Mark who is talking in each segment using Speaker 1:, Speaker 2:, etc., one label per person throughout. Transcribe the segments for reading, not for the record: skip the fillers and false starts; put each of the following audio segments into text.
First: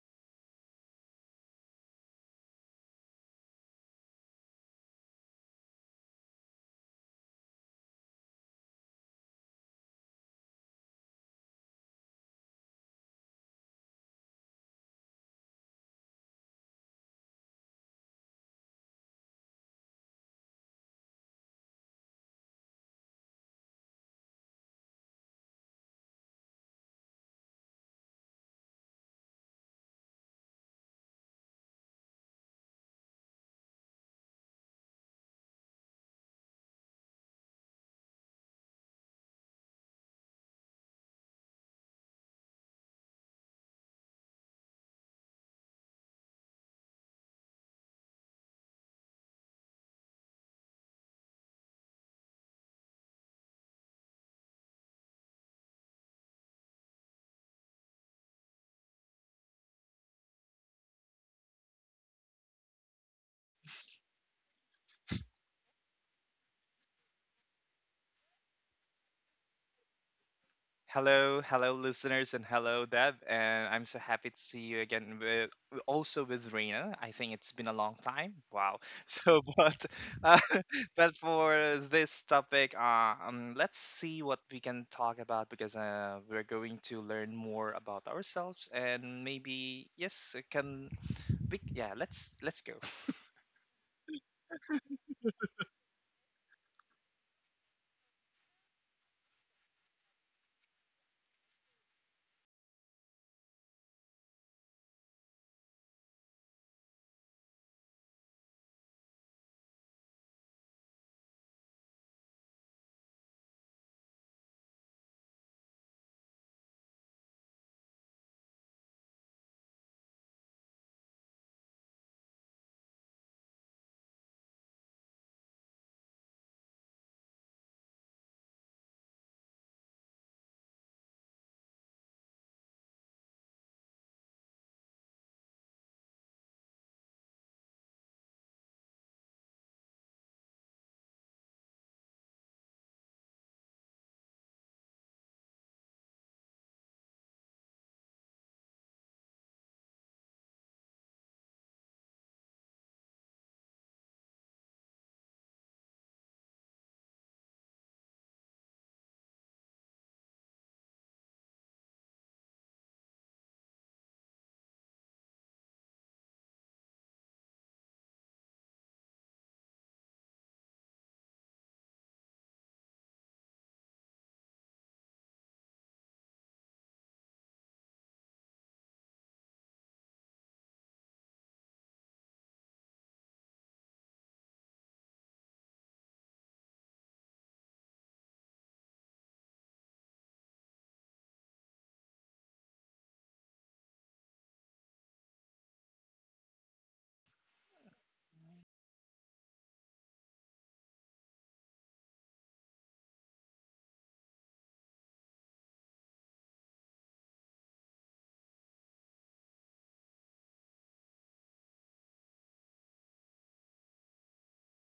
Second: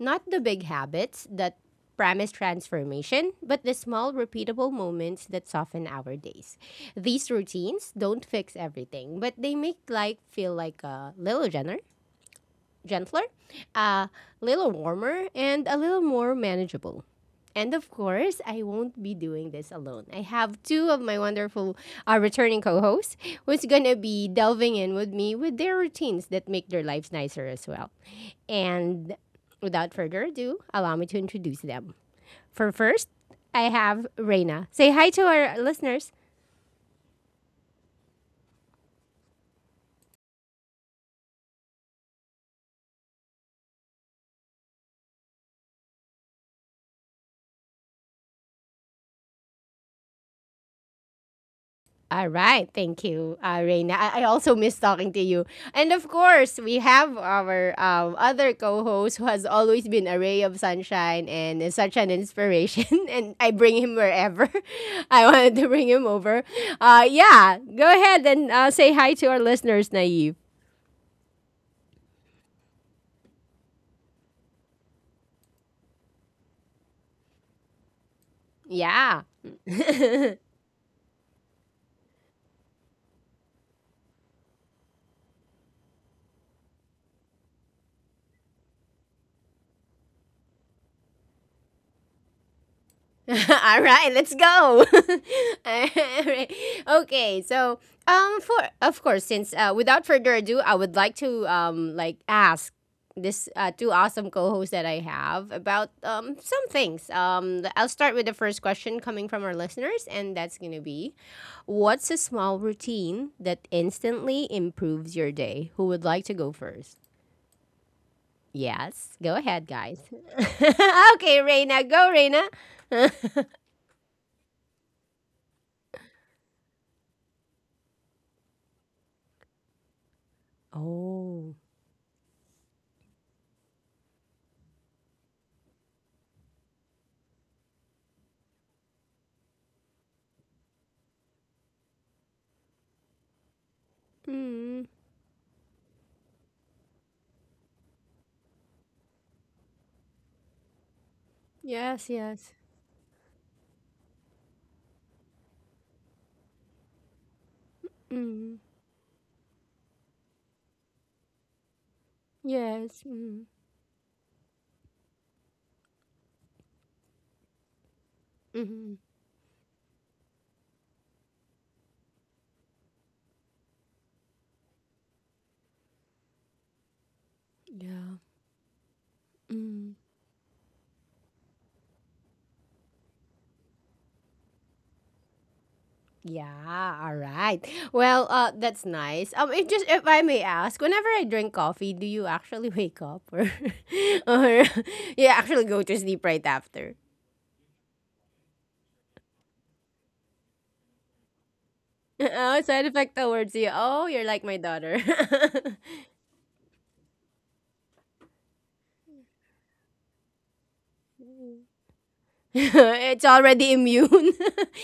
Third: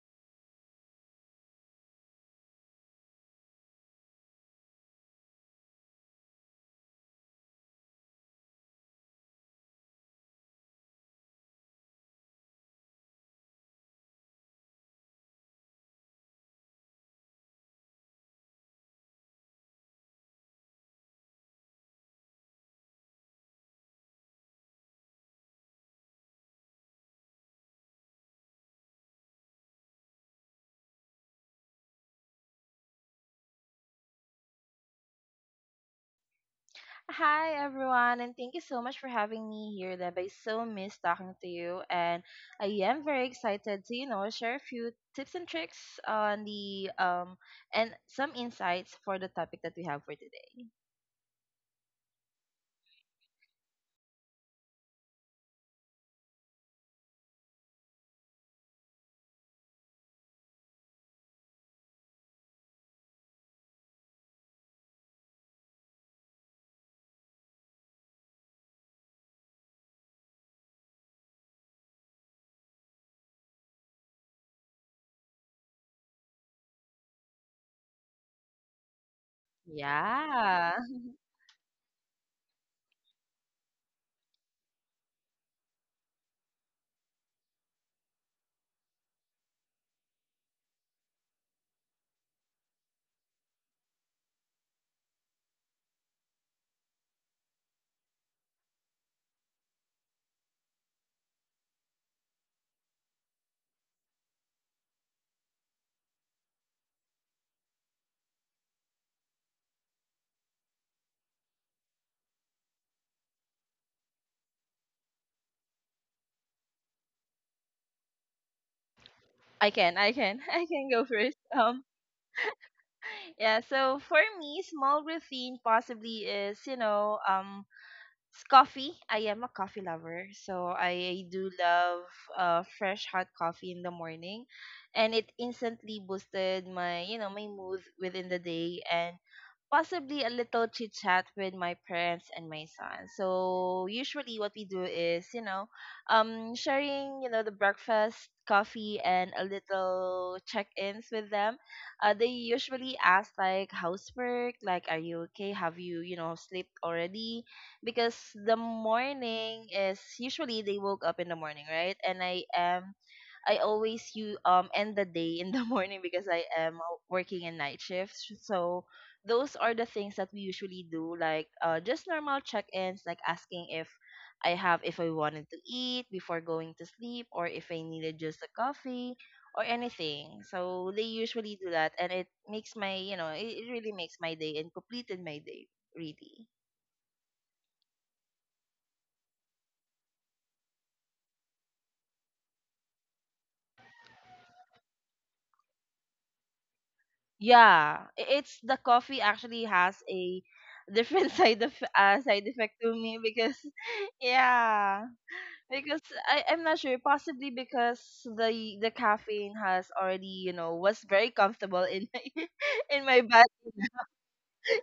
Speaker 1: Not the big habits that promise transformation, but the small, repeatable moments that soften our days. These routines don't fix everything, but they make life feel like a little generous gentler, a little warmer, and a little more manageable. And of course, I won't be doing this alone. I have two of my wonderful returning co hosts who's going to be delving in with me with their routines that make their lives nicer as well. And without further ado, allow me to introduce them. For first, I have Reina. Say hi to our listeners.
Speaker 2: Hi everyone, and thank you so much for having me here, Deb. I so miss talking to you, and I am very excited to share a few tips and tricks on the and some insights for the topic that we have for today.
Speaker 1: All right. Thank you, Reina. I also miss talking to you. And of course, we have our other co host who has always been a ray of sunshine and is such an inspiration. And I bring him wherever I wanted to bring him over. Yeah. Go ahead and say hi to our listeners, Naive.
Speaker 3: Hello, hello, listeners, and hello, Deb. And I'm so happy to see you again, also with Reina. I think it's been a long time. Wow.
Speaker 1: Yeah.
Speaker 3: So, but uh,
Speaker 2: Yeah,
Speaker 3: but for this topic, let's see what we can talk about, because we're going to learn more about ourselves and maybe yes, it can we? Yeah, let's go.
Speaker 1: All right, let's go. All right. okay, so for of course since Without further ado, I would like to ask this two awesome co-hosts that I have about some things. I'll start with the first question coming from our listeners, and that's going to be: what's a small routine that instantly improves your day? Who would like to go first? Yes, go ahead, guys.
Speaker 2: I can go first.
Speaker 1: Okay, Reina, go Reina.
Speaker 2: Yeah. So for me, small routine possibly is, it's coffee. I am a coffee lover, so I do
Speaker 1: Oh.
Speaker 2: love fresh hot coffee in the morning, and it instantly boosted my you know my mood within the day. And possibly a little chit chat with my parents and my son. So usually what we
Speaker 1: Mm,
Speaker 2: do is, sharing, the breakfast, coffee and a little check-ins with them.
Speaker 1: yes,
Speaker 2: They
Speaker 1: yes.
Speaker 2: usually ask like housework, like are you okay? Have you, slept already? Because the
Speaker 1: Mm,
Speaker 2: morning is usually they woke up in the morning, right? And I am
Speaker 1: yes. Mm,
Speaker 2: I always you end the day in the morning because I am working a night shift. So
Speaker 1: mm,
Speaker 2: those are the things that we usually do, like just normal check-ins, like asking if I have if I wanted to eat before going to sleep, or if I
Speaker 1: yeah.
Speaker 2: needed just a coffee or
Speaker 1: Mm.
Speaker 2: anything. So they usually do that, and it makes my you know it really makes my day and completed my day, really.
Speaker 1: Yeah, all right. Well, that's nice. If I may ask, whenever I drink coffee, do you actually wake up, or or you actually go to sleep right after?
Speaker 2: Yeah, it's the coffee actually has a different side
Speaker 1: Oh,
Speaker 2: effect
Speaker 1: side
Speaker 2: to
Speaker 1: effect
Speaker 2: me.
Speaker 1: towards
Speaker 2: Because
Speaker 1: you. Oh, you're like my daughter.
Speaker 2: yeah. Because I'm not sure, possibly because the caffeine has already, was very comfortable in my in my
Speaker 1: It's
Speaker 2: body.
Speaker 1: already immune.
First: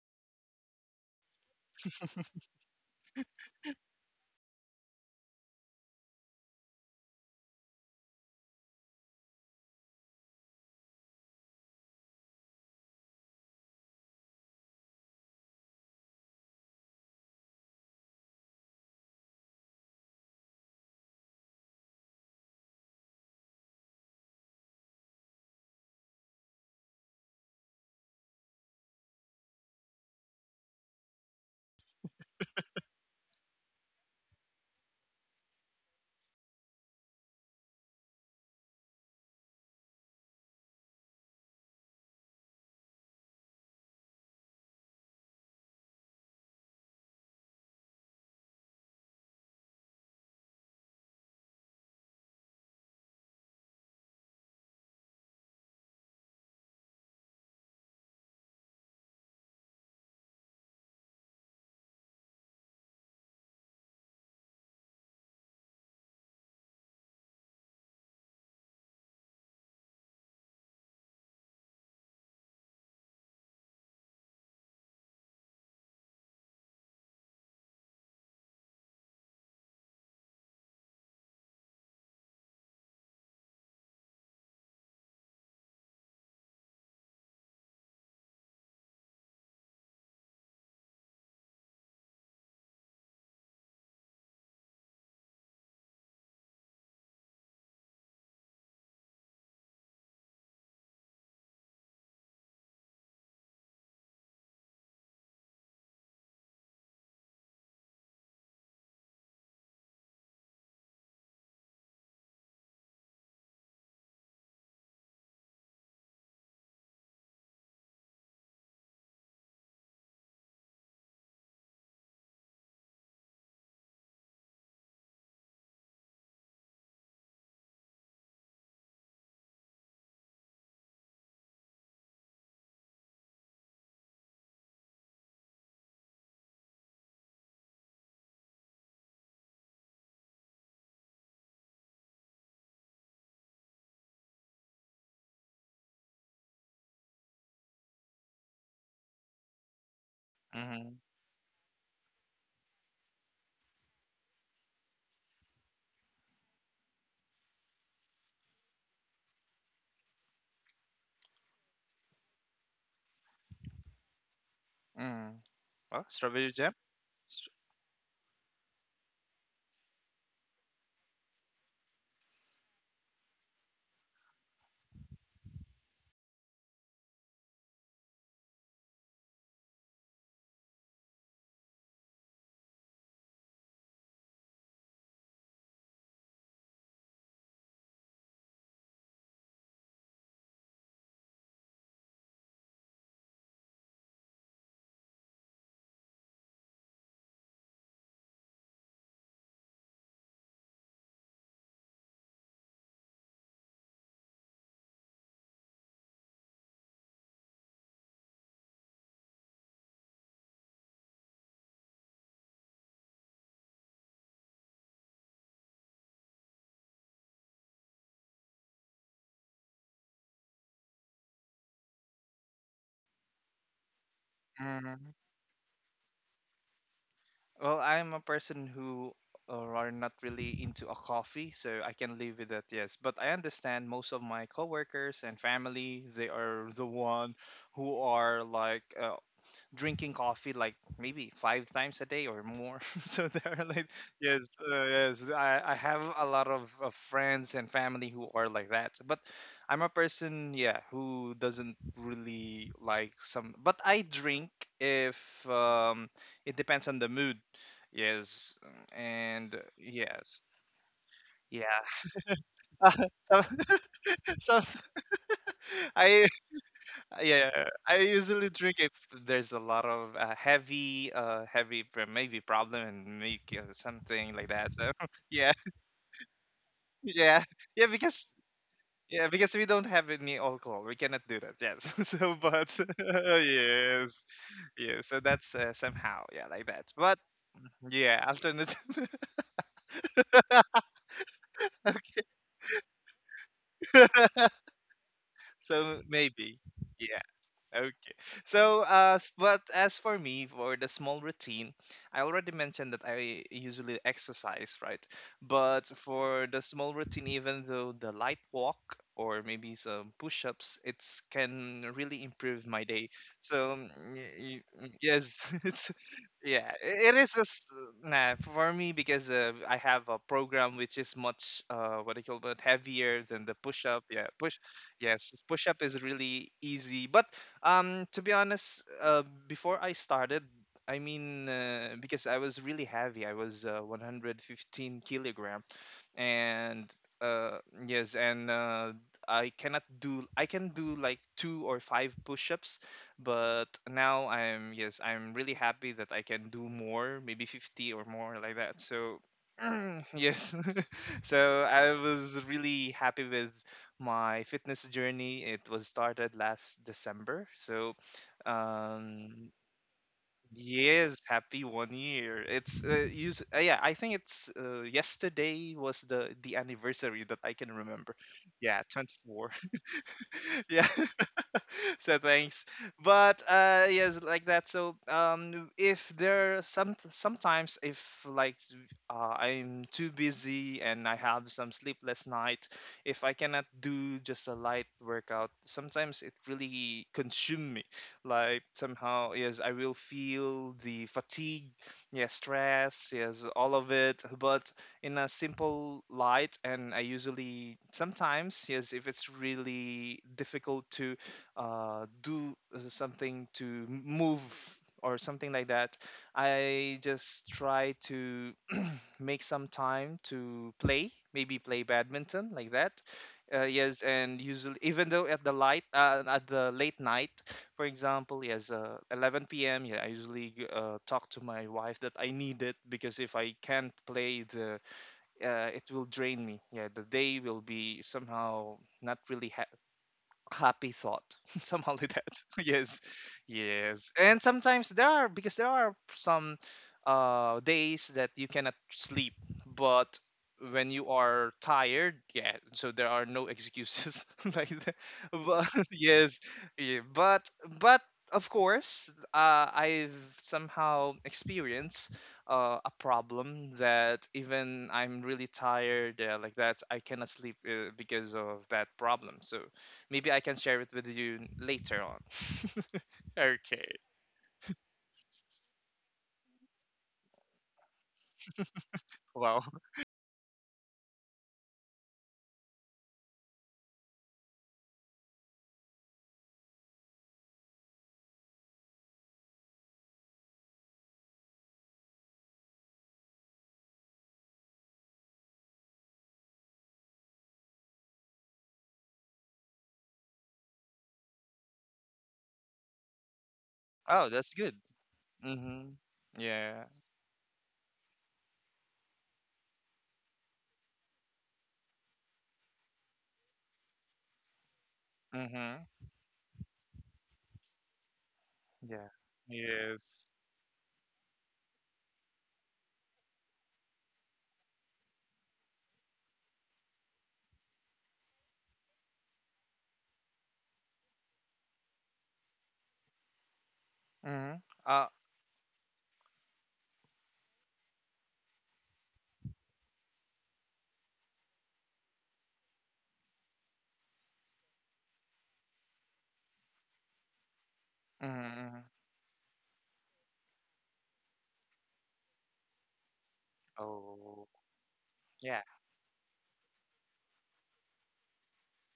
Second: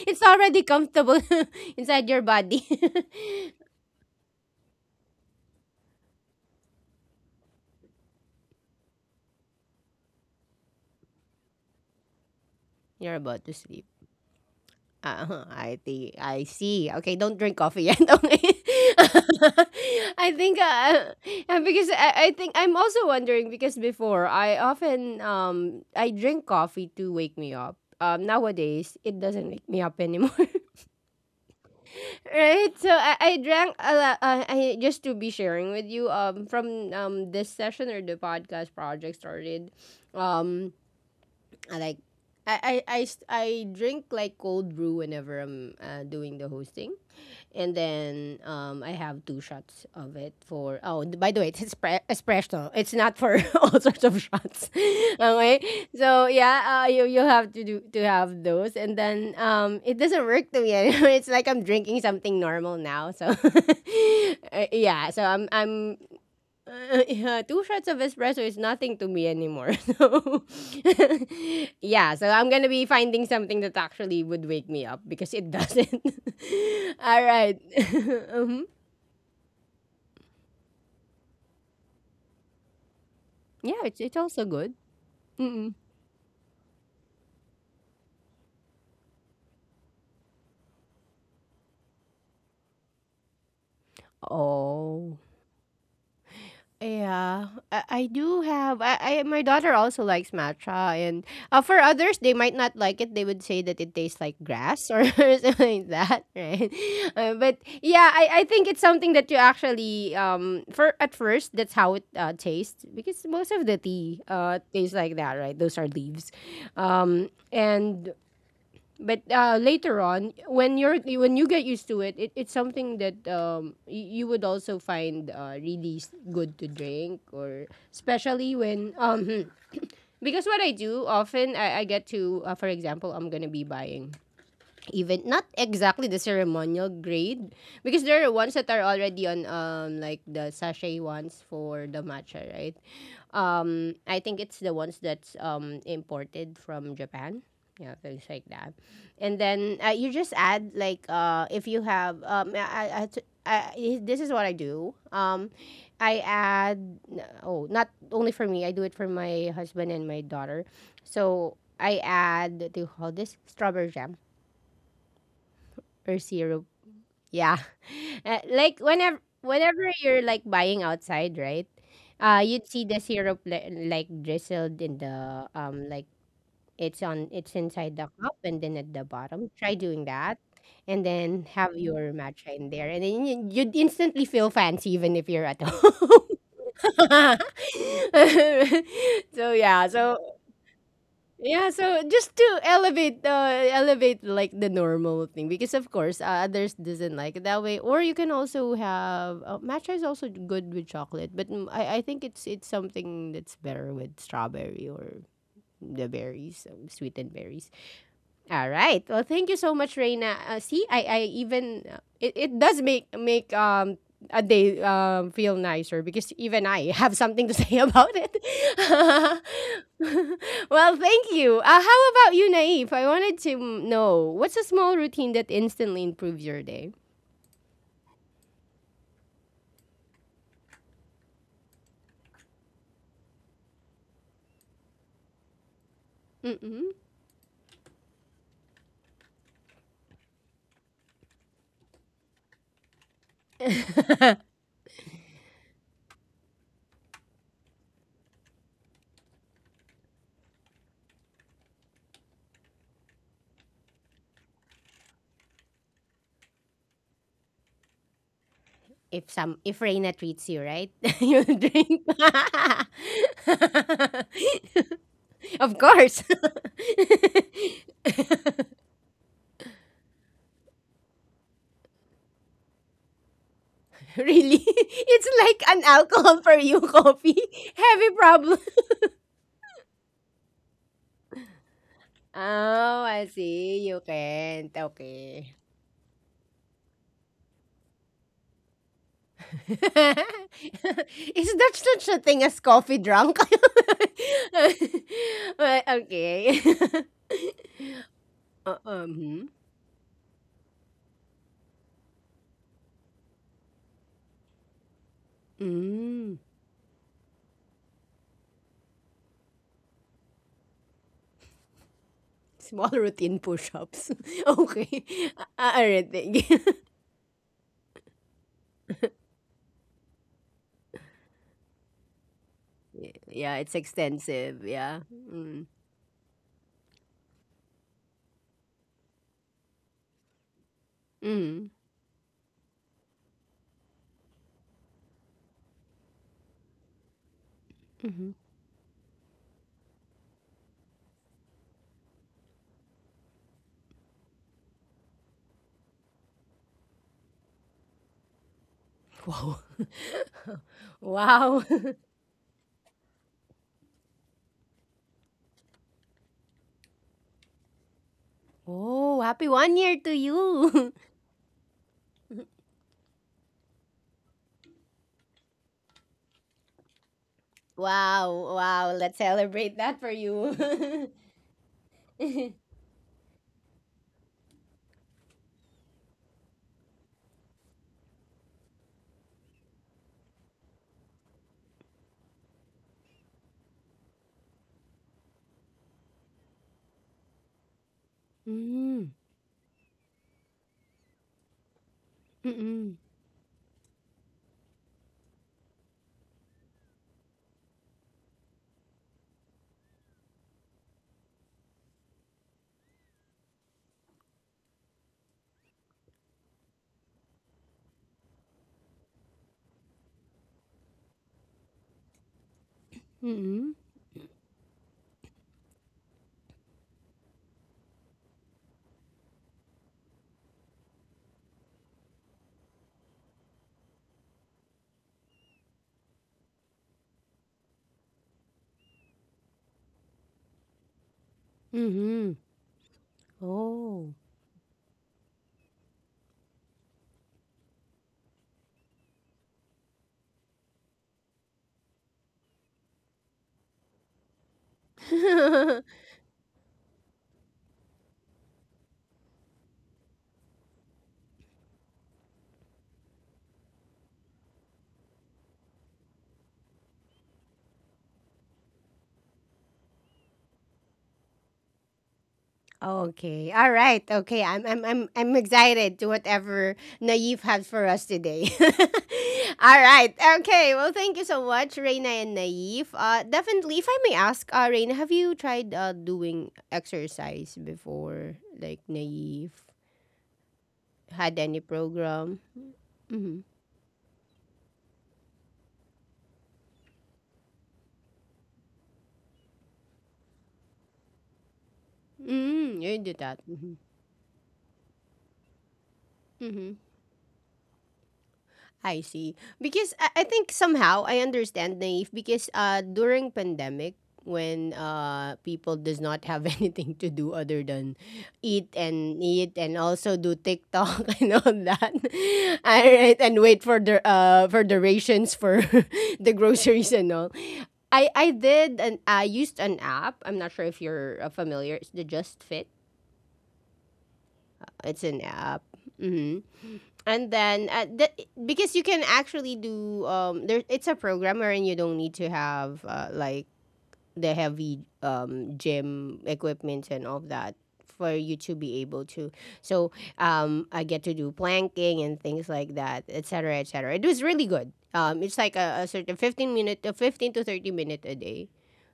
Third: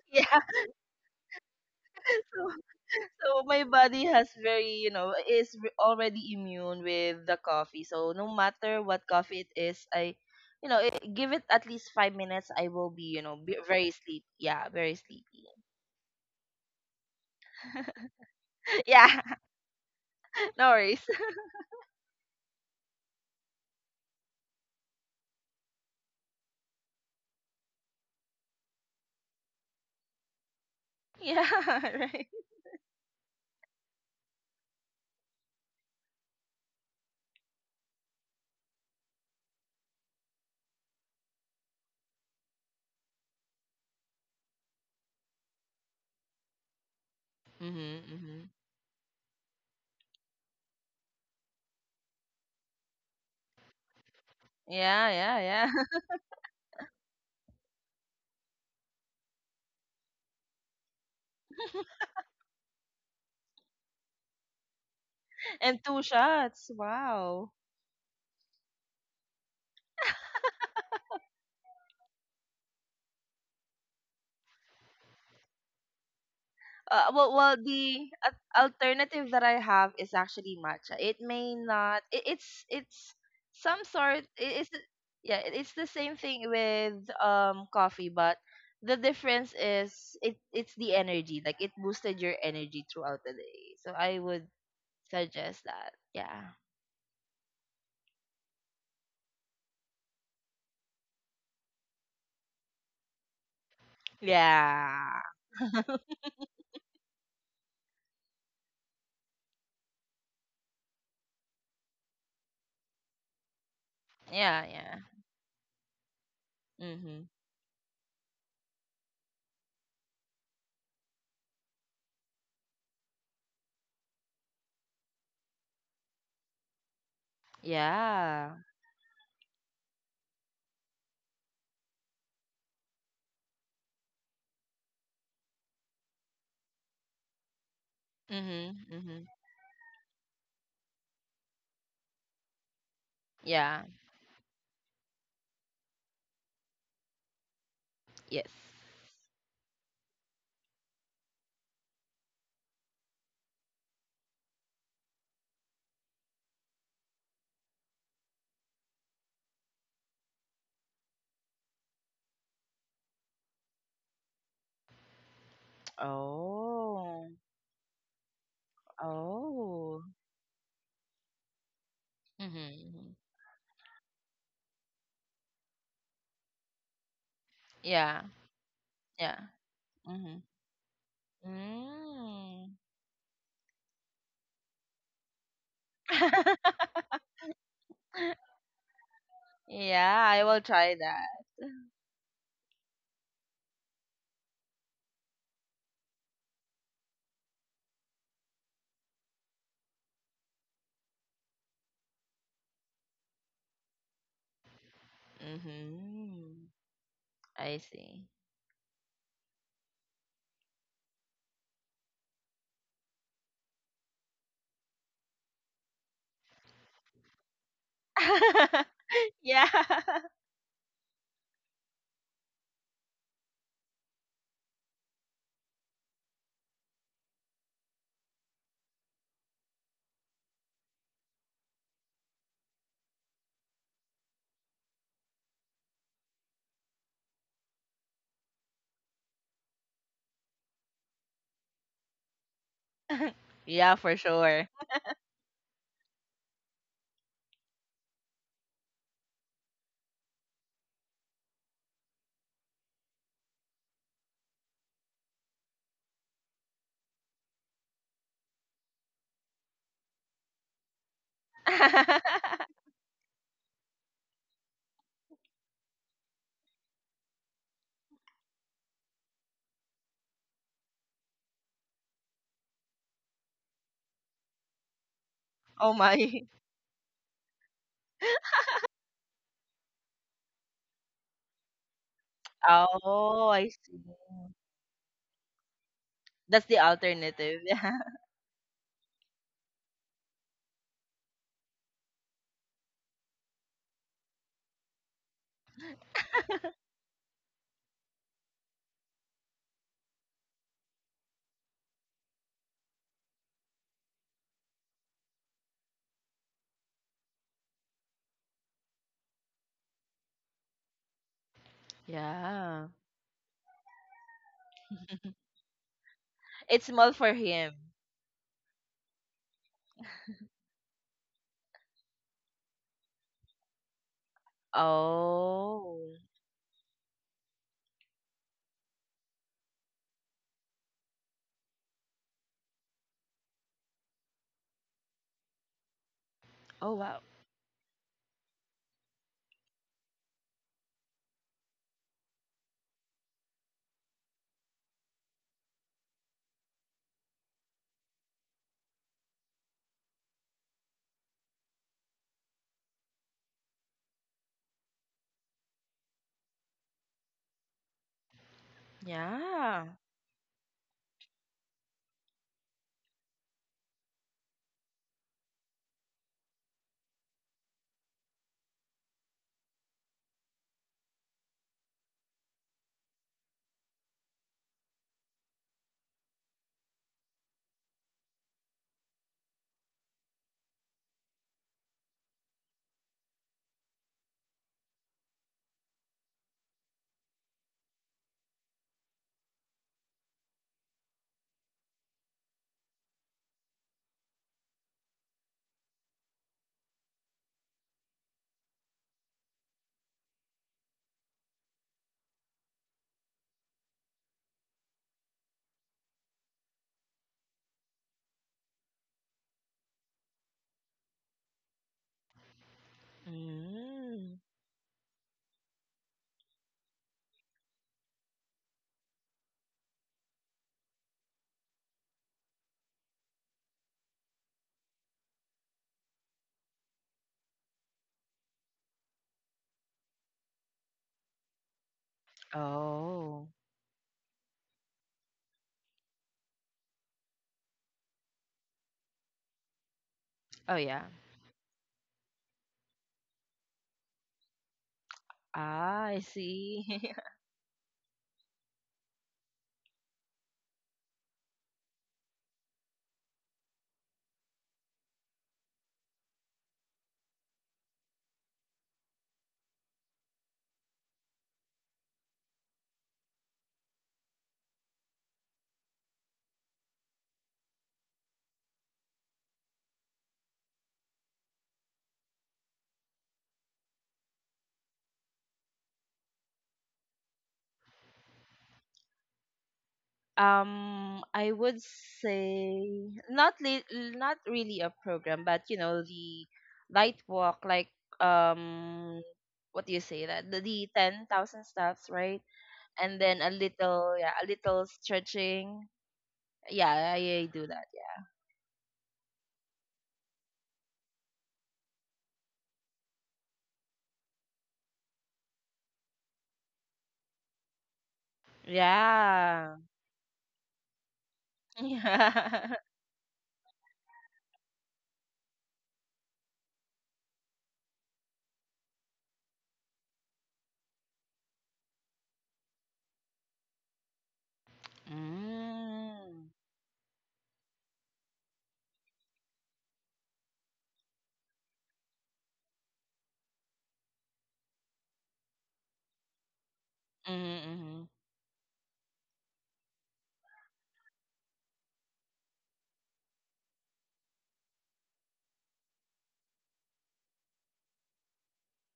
Speaker 1: It's
Speaker 2: Yeah.
Speaker 1: already comfortable inside your
Speaker 2: So
Speaker 1: body.
Speaker 2: my body has very, already immune with the coffee. So no matter what coffee it is, I you know, it, give it at least 5 minutes, I will
Speaker 1: You're
Speaker 2: be, you know,
Speaker 1: about to
Speaker 2: be
Speaker 1: sleep.
Speaker 2: very sleepy. Yeah, very
Speaker 1: Uh-huh,
Speaker 2: sleepy.
Speaker 1: I think I see. Okay, don't drink coffee yet. Okay.
Speaker 2: Yeah.
Speaker 1: I think
Speaker 2: No worries.
Speaker 1: uh, I think I'm also wondering because before I often I drink coffee to wake me up. Nowadays it doesn't wake me up anymore.
Speaker 2: Yeah, right.
Speaker 1: Right? So I drank a lot. I just To be sharing with you from this session, or the podcast project started, um I like I drink like cold brew whenever I'm doing the hosting, and
Speaker 2: Mm-hmm,
Speaker 1: then
Speaker 2: mm-hmm.
Speaker 1: I have two shots of it for. Oh, d- by the way, it's pre- espresso. It's not for all sorts of shots.
Speaker 2: Yeah, yeah, yeah.
Speaker 1: Okay, so yeah, you have to do to have those, and then it doesn't work to me anymore. It's like I'm drinking something normal now. So yeah, so
Speaker 2: And
Speaker 1: I'm
Speaker 2: two shots.
Speaker 1: Yeah,
Speaker 2: Wow.
Speaker 1: two shots of espresso is nothing to me anymore. So, yeah, so I'm gonna be finding something that actually would wake me up because it doesn't.
Speaker 2: Uh,
Speaker 1: All
Speaker 2: well, well,
Speaker 1: right.
Speaker 2: the
Speaker 1: Mhm.
Speaker 2: alternative that I have is actually matcha. It may not. It's some
Speaker 1: Yeah, it's
Speaker 2: sort.
Speaker 1: also good.
Speaker 2: Yeah. It's
Speaker 1: Mm-mm.
Speaker 2: the same thing with coffee, but the difference is it's the energy. Like, it boosted your energy throughout the day. So I would
Speaker 1: Oh.
Speaker 2: suggest that. Yeah.
Speaker 1: Yeah, I do have. I My daughter also likes matcha, and for others they might not like it. They would say that it tastes like grass or
Speaker 2: Yeah.
Speaker 1: something like that, right? But I think it's something that you actually for at first that's how it tastes, because most of the tea
Speaker 2: Yeah.
Speaker 1: tastes
Speaker 2: Yeah.
Speaker 1: like that, right? Those are leaves, um
Speaker 2: Mhm.
Speaker 1: and but later on, when you're when you get used to it, it it's something that you would also find really good to drink, or
Speaker 2: Yeah.
Speaker 1: especially when because what I do often, I get to for example, I'm gonna be buying even not exactly the ceremonial grade, because there are ones that are
Speaker 2: Mhm. Mhm.
Speaker 1: already on like the sachet ones for the matcha, right?
Speaker 2: Yeah.
Speaker 1: I think it's the ones that's imported from Japan, yeah, things like
Speaker 2: Yes.
Speaker 1: that. And then you just add
Speaker 3: Mm-hmm.
Speaker 1: like if you have this is what I do, I add, oh, not only for me, I do it for my husband and my daughter, so I add, what do you call this, strawberry jam
Speaker 3: Mm. Oh,
Speaker 1: or
Speaker 3: strawberry
Speaker 1: syrup.
Speaker 3: jam.
Speaker 2: Oh.
Speaker 1: Yeah. Like whenever whenever
Speaker 2: Oh.
Speaker 1: you're like buying outside, right? Uh, you'd see the
Speaker 2: Mhm.
Speaker 1: syrup li- like drizzled in the it's inside the
Speaker 2: Yeah.
Speaker 1: cup and then at the
Speaker 2: Yeah.
Speaker 1: bottom. Try doing that.
Speaker 2: Mhm.
Speaker 1: And then have your matcha in
Speaker 2: Mm.
Speaker 1: there, and then you- you'd instantly feel fancy even if you're at home. So yeah,
Speaker 2: Yeah,
Speaker 1: so
Speaker 2: I will try that.
Speaker 1: yeah, so just to elevate elevate like the normal thing, because of course others doesn't like it that way. Or you can also have, matcha is also good with chocolate, but mm, I think it's something that's better with strawberry, or the berries,
Speaker 2: Mhm.
Speaker 1: sweetened berries.
Speaker 2: I see.
Speaker 1: All right. Well, thank you so much, Reina. See, I Even it, it does make make a day feel nicer, because even I have something to say about it.
Speaker 2: Yeah.
Speaker 1: Well, thank you. How about you, Naif? I wanted to m- know what's a small routine that instantly improves your day.
Speaker 3: Well, I'm a person who are not really into a coffee, so I can live with that, yes. But I understand most of my coworkers and family, they are the
Speaker 1: Mm-mm.
Speaker 3: one who are like drinking coffee like maybe five times a day or more. So they're like,
Speaker 2: Yeah, for
Speaker 3: yes,
Speaker 2: sure.
Speaker 3: yes. I have a lot of friends and family who are like that. But I'm a person, yeah, who doesn't really like some. But I drink if it depends on the mood. Yes,
Speaker 1: If some,
Speaker 3: and
Speaker 1: if Reina
Speaker 3: yes,
Speaker 1: treats you right, you
Speaker 3: yeah.
Speaker 1: drink.
Speaker 3: so, so,
Speaker 1: Of course.
Speaker 3: I. Yeah, yeah, I usually drink if there's a lot of heavy, maybe problem and make something like
Speaker 1: Really?
Speaker 3: that. So
Speaker 1: It's
Speaker 3: yeah,
Speaker 1: like an
Speaker 2: Oh
Speaker 1: alcohol
Speaker 2: my.
Speaker 1: for you, coffee.
Speaker 3: yeah, yeah,
Speaker 1: Heavy
Speaker 3: because
Speaker 1: problem.
Speaker 3: yeah, because we don't have any alcohol, we cannot do that. Yes, so but
Speaker 1: Oh, I
Speaker 2: Oh, I
Speaker 1: see.
Speaker 2: see.
Speaker 1: You
Speaker 3: yes,
Speaker 1: can't.
Speaker 3: yeah, so
Speaker 1: Okay.
Speaker 3: that's somehow yeah
Speaker 2: That's
Speaker 3: like
Speaker 2: the
Speaker 3: that. But
Speaker 2: alternative. Yeah.
Speaker 3: yeah, alternative.
Speaker 1: Is that such a thing as coffee drunk? Well,
Speaker 3: So maybe
Speaker 1: okay.
Speaker 3: yeah, okay. So,
Speaker 1: Hmm.
Speaker 3: but as for me, for the small routine, I already mentioned that I usually exercise, right? But
Speaker 1: Mm.
Speaker 3: for the small routine, even though the light walk or maybe some push-ups, it can really improve my
Speaker 2: Yeah.
Speaker 1: Small
Speaker 3: day.
Speaker 1: routine
Speaker 3: So,
Speaker 1: push-ups. Okay.
Speaker 3: yes,
Speaker 1: A-
Speaker 3: it's
Speaker 1: alright. Thank you.
Speaker 2: It's small
Speaker 3: it
Speaker 2: for
Speaker 3: is just
Speaker 2: him.
Speaker 3: nah for me, because I have a program which is much, what do you call it, heavier than the
Speaker 1: Yeah, it's
Speaker 3: push-up. Yeah, push.
Speaker 1: extensive. Yeah.
Speaker 3: Yes, push
Speaker 1: Mm.
Speaker 3: up is
Speaker 2: Oh.
Speaker 3: really easy, but to be honest, before I started, I mean,
Speaker 1: Mm.
Speaker 3: because I was really heavy, I was 115 kilogram, and
Speaker 2: Oh wow.
Speaker 3: uh, yes,
Speaker 1: Hmm.
Speaker 3: and I cannot do, I can do like two or five push-ups, but now I'm really happy that I can do more, maybe 50 or more like that. So,
Speaker 1: Wow.
Speaker 3: yes. So
Speaker 1: Wow.
Speaker 3: I was really happy with my fitness journey. It was started last December. So,
Speaker 1: Oh,
Speaker 3: um,
Speaker 1: happy one
Speaker 2: Yeah.
Speaker 1: year to you.
Speaker 3: yes, happy 1 year. It's use yeah. I think it's yesterday was the anniversary that I can remember.
Speaker 1: Wow,
Speaker 3: Yeah,
Speaker 1: wow.
Speaker 3: twenty
Speaker 1: Let's
Speaker 3: four.
Speaker 1: celebrate that for
Speaker 3: Yeah.
Speaker 1: you.
Speaker 3: So thanks, but yes like that. So if there, sometimes, if like I'm too busy and I have some sleepless night, if I cannot do just a light workout, sometimes it really consume me, like
Speaker 1: Mm,
Speaker 3: somehow, yes, I will feel the fatigue, yes,
Speaker 1: mm-mm,
Speaker 3: stress, yes, all of it. But in a simple light, and I usually, sometimes, yes, if it's really difficult to do something to move or something like that, I just try to make some time to play, maybe play badminton like that.
Speaker 1: mm-mm,
Speaker 3: Yes,
Speaker 2: Mm.
Speaker 3: and usually, even though at the light at the late night, for example, yes, 11 p.m. Yeah, I usually talk to my wife that I need it, because if I can't play it will drain me. Yeah, the day will be somehow not really happy thought. Some
Speaker 1: mm-mm.
Speaker 3: holidays. Yes,
Speaker 2: Oh.
Speaker 3: yes.
Speaker 1: Oh.
Speaker 3: And sometimes there are some days that you cannot sleep, but
Speaker 2: Oh
Speaker 3: when
Speaker 2: yeah.
Speaker 3: you are tired, yeah, so there are no excuses, like that, but
Speaker 2: Ah, I
Speaker 3: yes,
Speaker 2: see.
Speaker 3: yeah, but of course, I've somehow experienced a problem that even I'm really tired, like that I cannot sleep, because of that problem. So maybe I can share it with you later on.
Speaker 1: Okay. All
Speaker 3: Okay.
Speaker 1: right. Okay. I'm excited to whatever Naive has for us today.
Speaker 3: Wow.
Speaker 1: All right. Okay. Well, thank you so much, Reina and Naive. Uh, definitely, if I may ask, uh, Reina, have you tried doing exercise before, like Naive? Had
Speaker 2: I
Speaker 1: any
Speaker 2: would
Speaker 1: program?
Speaker 2: say
Speaker 1: Mhm.
Speaker 2: not really a program, but you know the light walk, like, um, what do you say that the 10,000 steps, right?
Speaker 1: Mm, you do
Speaker 2: And
Speaker 1: that.
Speaker 2: then a
Speaker 1: Mhm.
Speaker 2: little,
Speaker 3: Oh,
Speaker 2: yeah, a
Speaker 3: that's good.
Speaker 2: little stretching.
Speaker 3: Mhm.
Speaker 1: Mhm.
Speaker 3: Yeah.
Speaker 2: Yeah, I do that.
Speaker 1: I see. Because I think somehow I understand Naive, because during pandemic, when people
Speaker 3: Mhm.
Speaker 1: does not have anything to do other than eat
Speaker 3: Yeah.
Speaker 1: and eat,
Speaker 2: Yeah,
Speaker 1: and also
Speaker 3: Yes.
Speaker 1: do TikTok and all that.
Speaker 2: yeah.
Speaker 1: All right, and wait for the rations for the groceries and all. I did, and I used an app. I'm not sure if you're familiar. It's the Just Fit.
Speaker 3: Mhm.
Speaker 1: It's an app. Hmm.
Speaker 2: Mm.
Speaker 1: And then because you can actually do there it's a program wherein you don't need to have the heavy gym equipment and all that
Speaker 2: Mm-hmm.
Speaker 1: for you to be
Speaker 3: Mhm.
Speaker 1: able to. So I get to do planking and things like that, etc., cetera, etc. Cetera. It was
Speaker 3: Oh.
Speaker 1: really good. It's like
Speaker 3: Yeah.
Speaker 1: a certain 15 minute, a 15 to 30 minute a day.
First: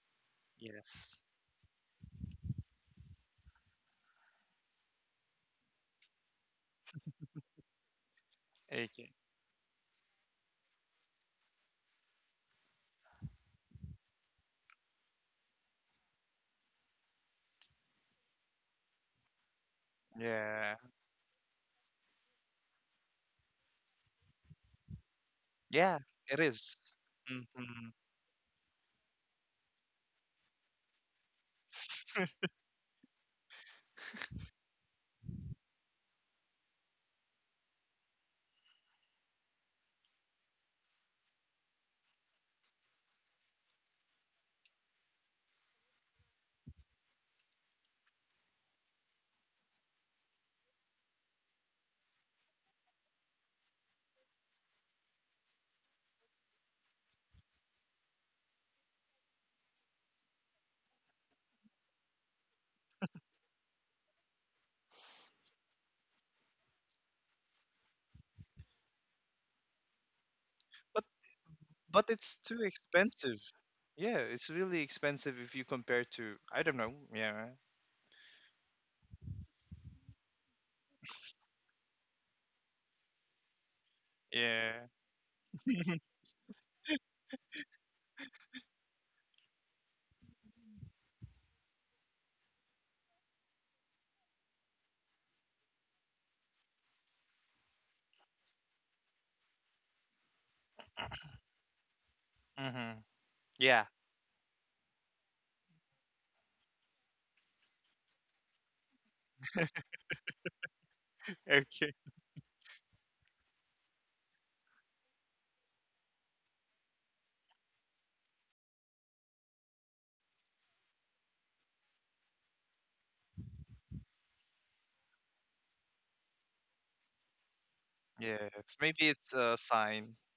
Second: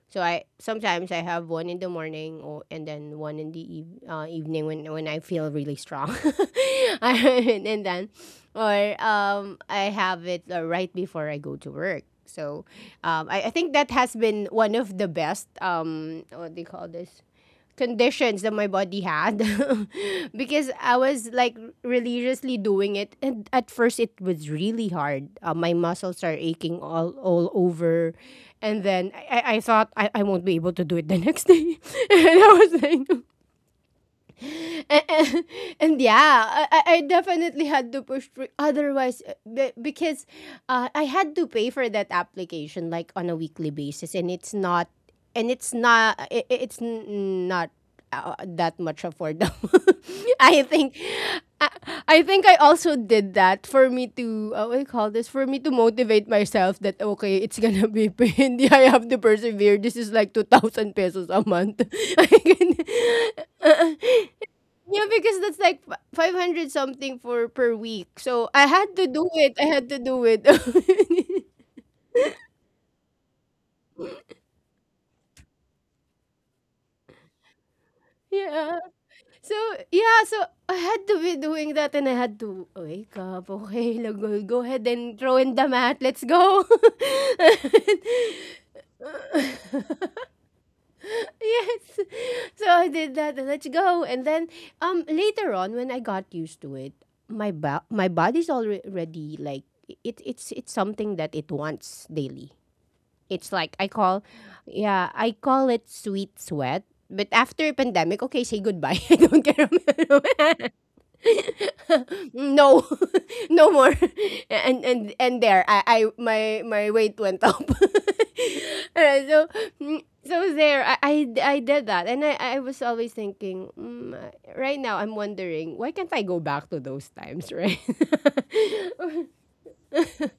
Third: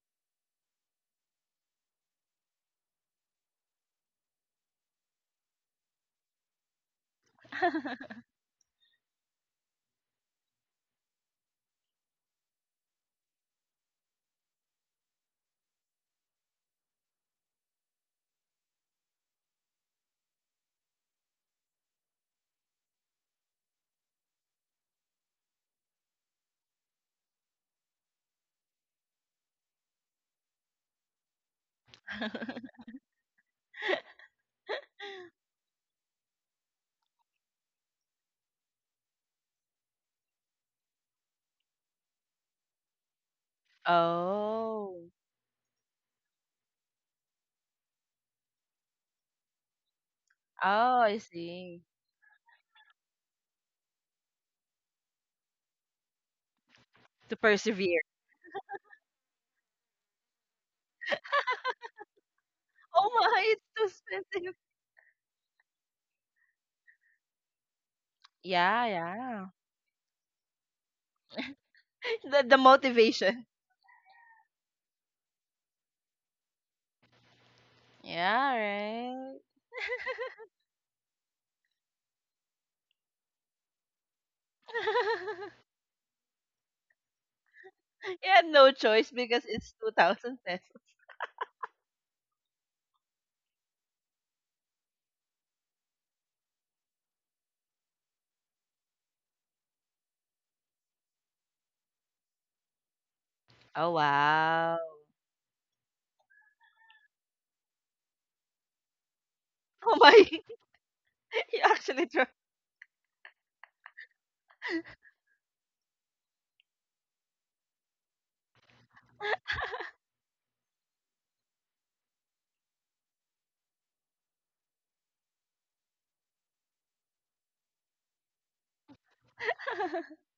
Speaker 1: So I sometimes I
Speaker 3: Yes.
Speaker 1: have one in the morning, or and then one in the evening, when I feel really strong, I- and then, or
Speaker 3: Okay.
Speaker 1: I have it right before I go to work. So I think that has been one of the best, what do you call this, conditions that my body had because
Speaker 3: Yeah.
Speaker 1: I was like religiously doing it. And at first, it was really hard. My
Speaker 3: Yeah.
Speaker 1: muscles are
Speaker 3: It is.
Speaker 1: aching all
Speaker 3: Mhm.
Speaker 1: over. And then I thought I won't be able to do it the next day. And I was like, and, and, yeah, I definitely had to push through. Otherwise, because I had to pay for that application like on a weekly basis,
Speaker 2: Oh,
Speaker 1: and it's not, it's not that much affordable. I think,
Speaker 2: oh, I
Speaker 1: I,
Speaker 2: see.
Speaker 1: I think I also did that for me to, what do you call this, for me to motivate myself that okay,
Speaker 2: To
Speaker 1: it's gonna
Speaker 2: persevere.
Speaker 1: be pain. I have to persevere. This is like 2,000 pesos a month. I can-
Speaker 2: Oh my, it's
Speaker 1: uh,
Speaker 2: too expensive.
Speaker 1: yeah, because that's like 500 something for per week. So I
Speaker 2: Yeah,
Speaker 1: had to do
Speaker 2: yeah.
Speaker 1: it. I had to do it.
Speaker 3: But but it's
Speaker 2: The
Speaker 3: too expensive.
Speaker 2: motivation.
Speaker 3: Yeah, it's really expensive if you compare to, I don't know. Yeah.
Speaker 2: Yeah,
Speaker 1: Yeah.
Speaker 2: right.
Speaker 1: So yeah, so I had to be doing that, and I had to wake up. Okay, like, go go ahead
Speaker 3: Yeah.
Speaker 1: and throw in the mat. Let's go.
Speaker 2: He had no choice because it's 2,000 pesos.
Speaker 1: Yes. So I did that. And let's go. And then later on, when I got used to it, my my body's already like it. It's something that it wants daily.
Speaker 3: Mhm.
Speaker 1: It's like I
Speaker 3: Yeah.
Speaker 2: Oh,
Speaker 1: call,
Speaker 2: wow.
Speaker 1: yeah, I call it sweet sweat. But after pandemic, okay, say goodbye. I don't care.
Speaker 2: Oh my, he
Speaker 3: Okay.
Speaker 2: actually dropped.
Speaker 1: No, no more. And there, I my weight went up. Alright, so so there, I I did that, and I was always thinking, right now I'm wondering why can't I go back to those times, right?
Speaker 3: Yes. Maybe it's a sign.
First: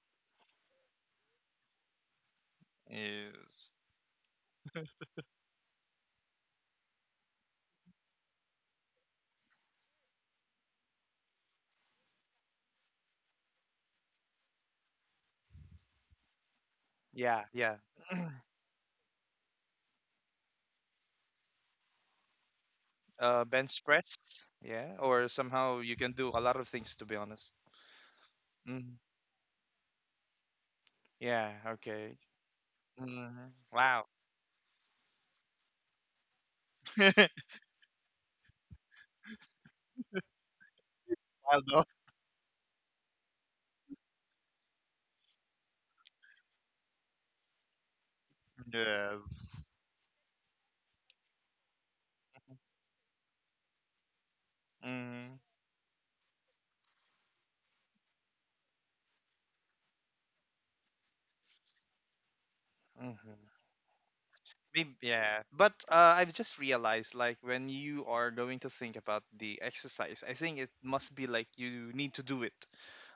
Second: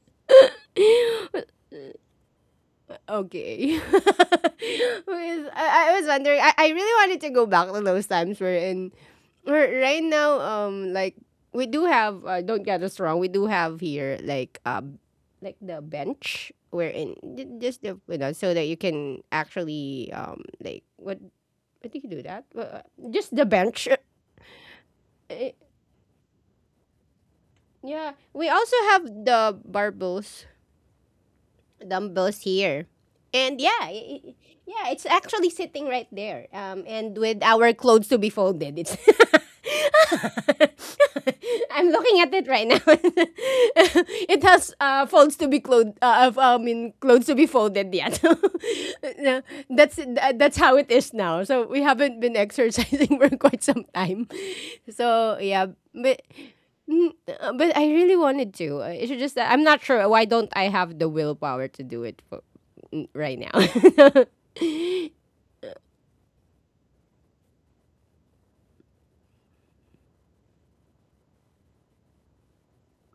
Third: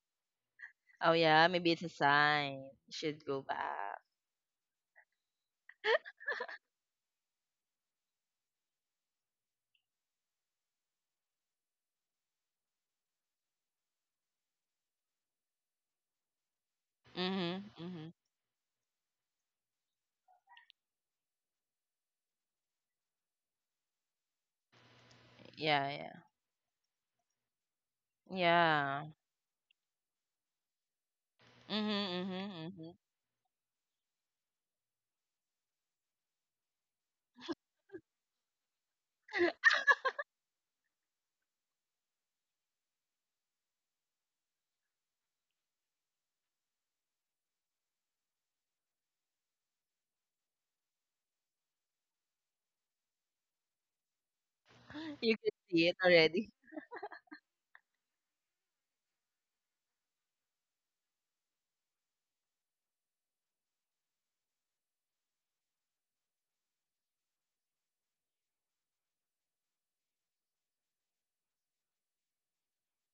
Speaker 2: Oh, yeah, maybe it's a sign. You should go
Speaker 3: Is,
Speaker 1: Okay.
Speaker 2: back.
Speaker 1: Because I was wondering, I really wanted to go back to those times where right now, like we do have, don't get us wrong, we do have here like the bench wherein
Speaker 3: yeah,
Speaker 2: Mm-hmm,
Speaker 3: yeah.
Speaker 1: just the
Speaker 2: mm-hmm.
Speaker 1: you know so that you can actually like what do you do that just the
Speaker 3: Bench
Speaker 1: bench.
Speaker 3: press. Yeah, or
Speaker 1: Uh, Eh,
Speaker 3: somehow
Speaker 2: Yeah,
Speaker 3: you can
Speaker 2: yeah.
Speaker 3: do a lot of things, to be honest.
Speaker 1: yeah, we also
Speaker 3: Mm.
Speaker 1: have
Speaker 2: Yeah.
Speaker 1: the barbells,
Speaker 3: Yeah.
Speaker 2: Mm-hmm,
Speaker 3: Okay.
Speaker 2: mm-hmm,
Speaker 1: dumbbells here.
Speaker 2: mm-hmm.
Speaker 3: Hmm.
Speaker 1: And yeah,
Speaker 3: Wow.
Speaker 1: yeah, it's actually sitting right there. And with our clothes to be folded, it's.
Speaker 3: Wild dog.
Speaker 1: I'm looking at it right now. It has folds to be clothed. I mean, clothes to be folded yet. No,
Speaker 3: Yes.
Speaker 1: that's how it is now. So we haven't been exercising for quite some time. So
Speaker 2: You
Speaker 3: Mm,
Speaker 2: can
Speaker 1: yeah,
Speaker 2: see it
Speaker 1: but
Speaker 2: already.
Speaker 1: But I really wanted to. It's just that I'm not sure why don't I have the willpower to do it for, right now.
Speaker 3: mm-hmm. Maybe, yeah, but I've just realized, like when you are going to think about the exercise, I think it must be like you need to do it,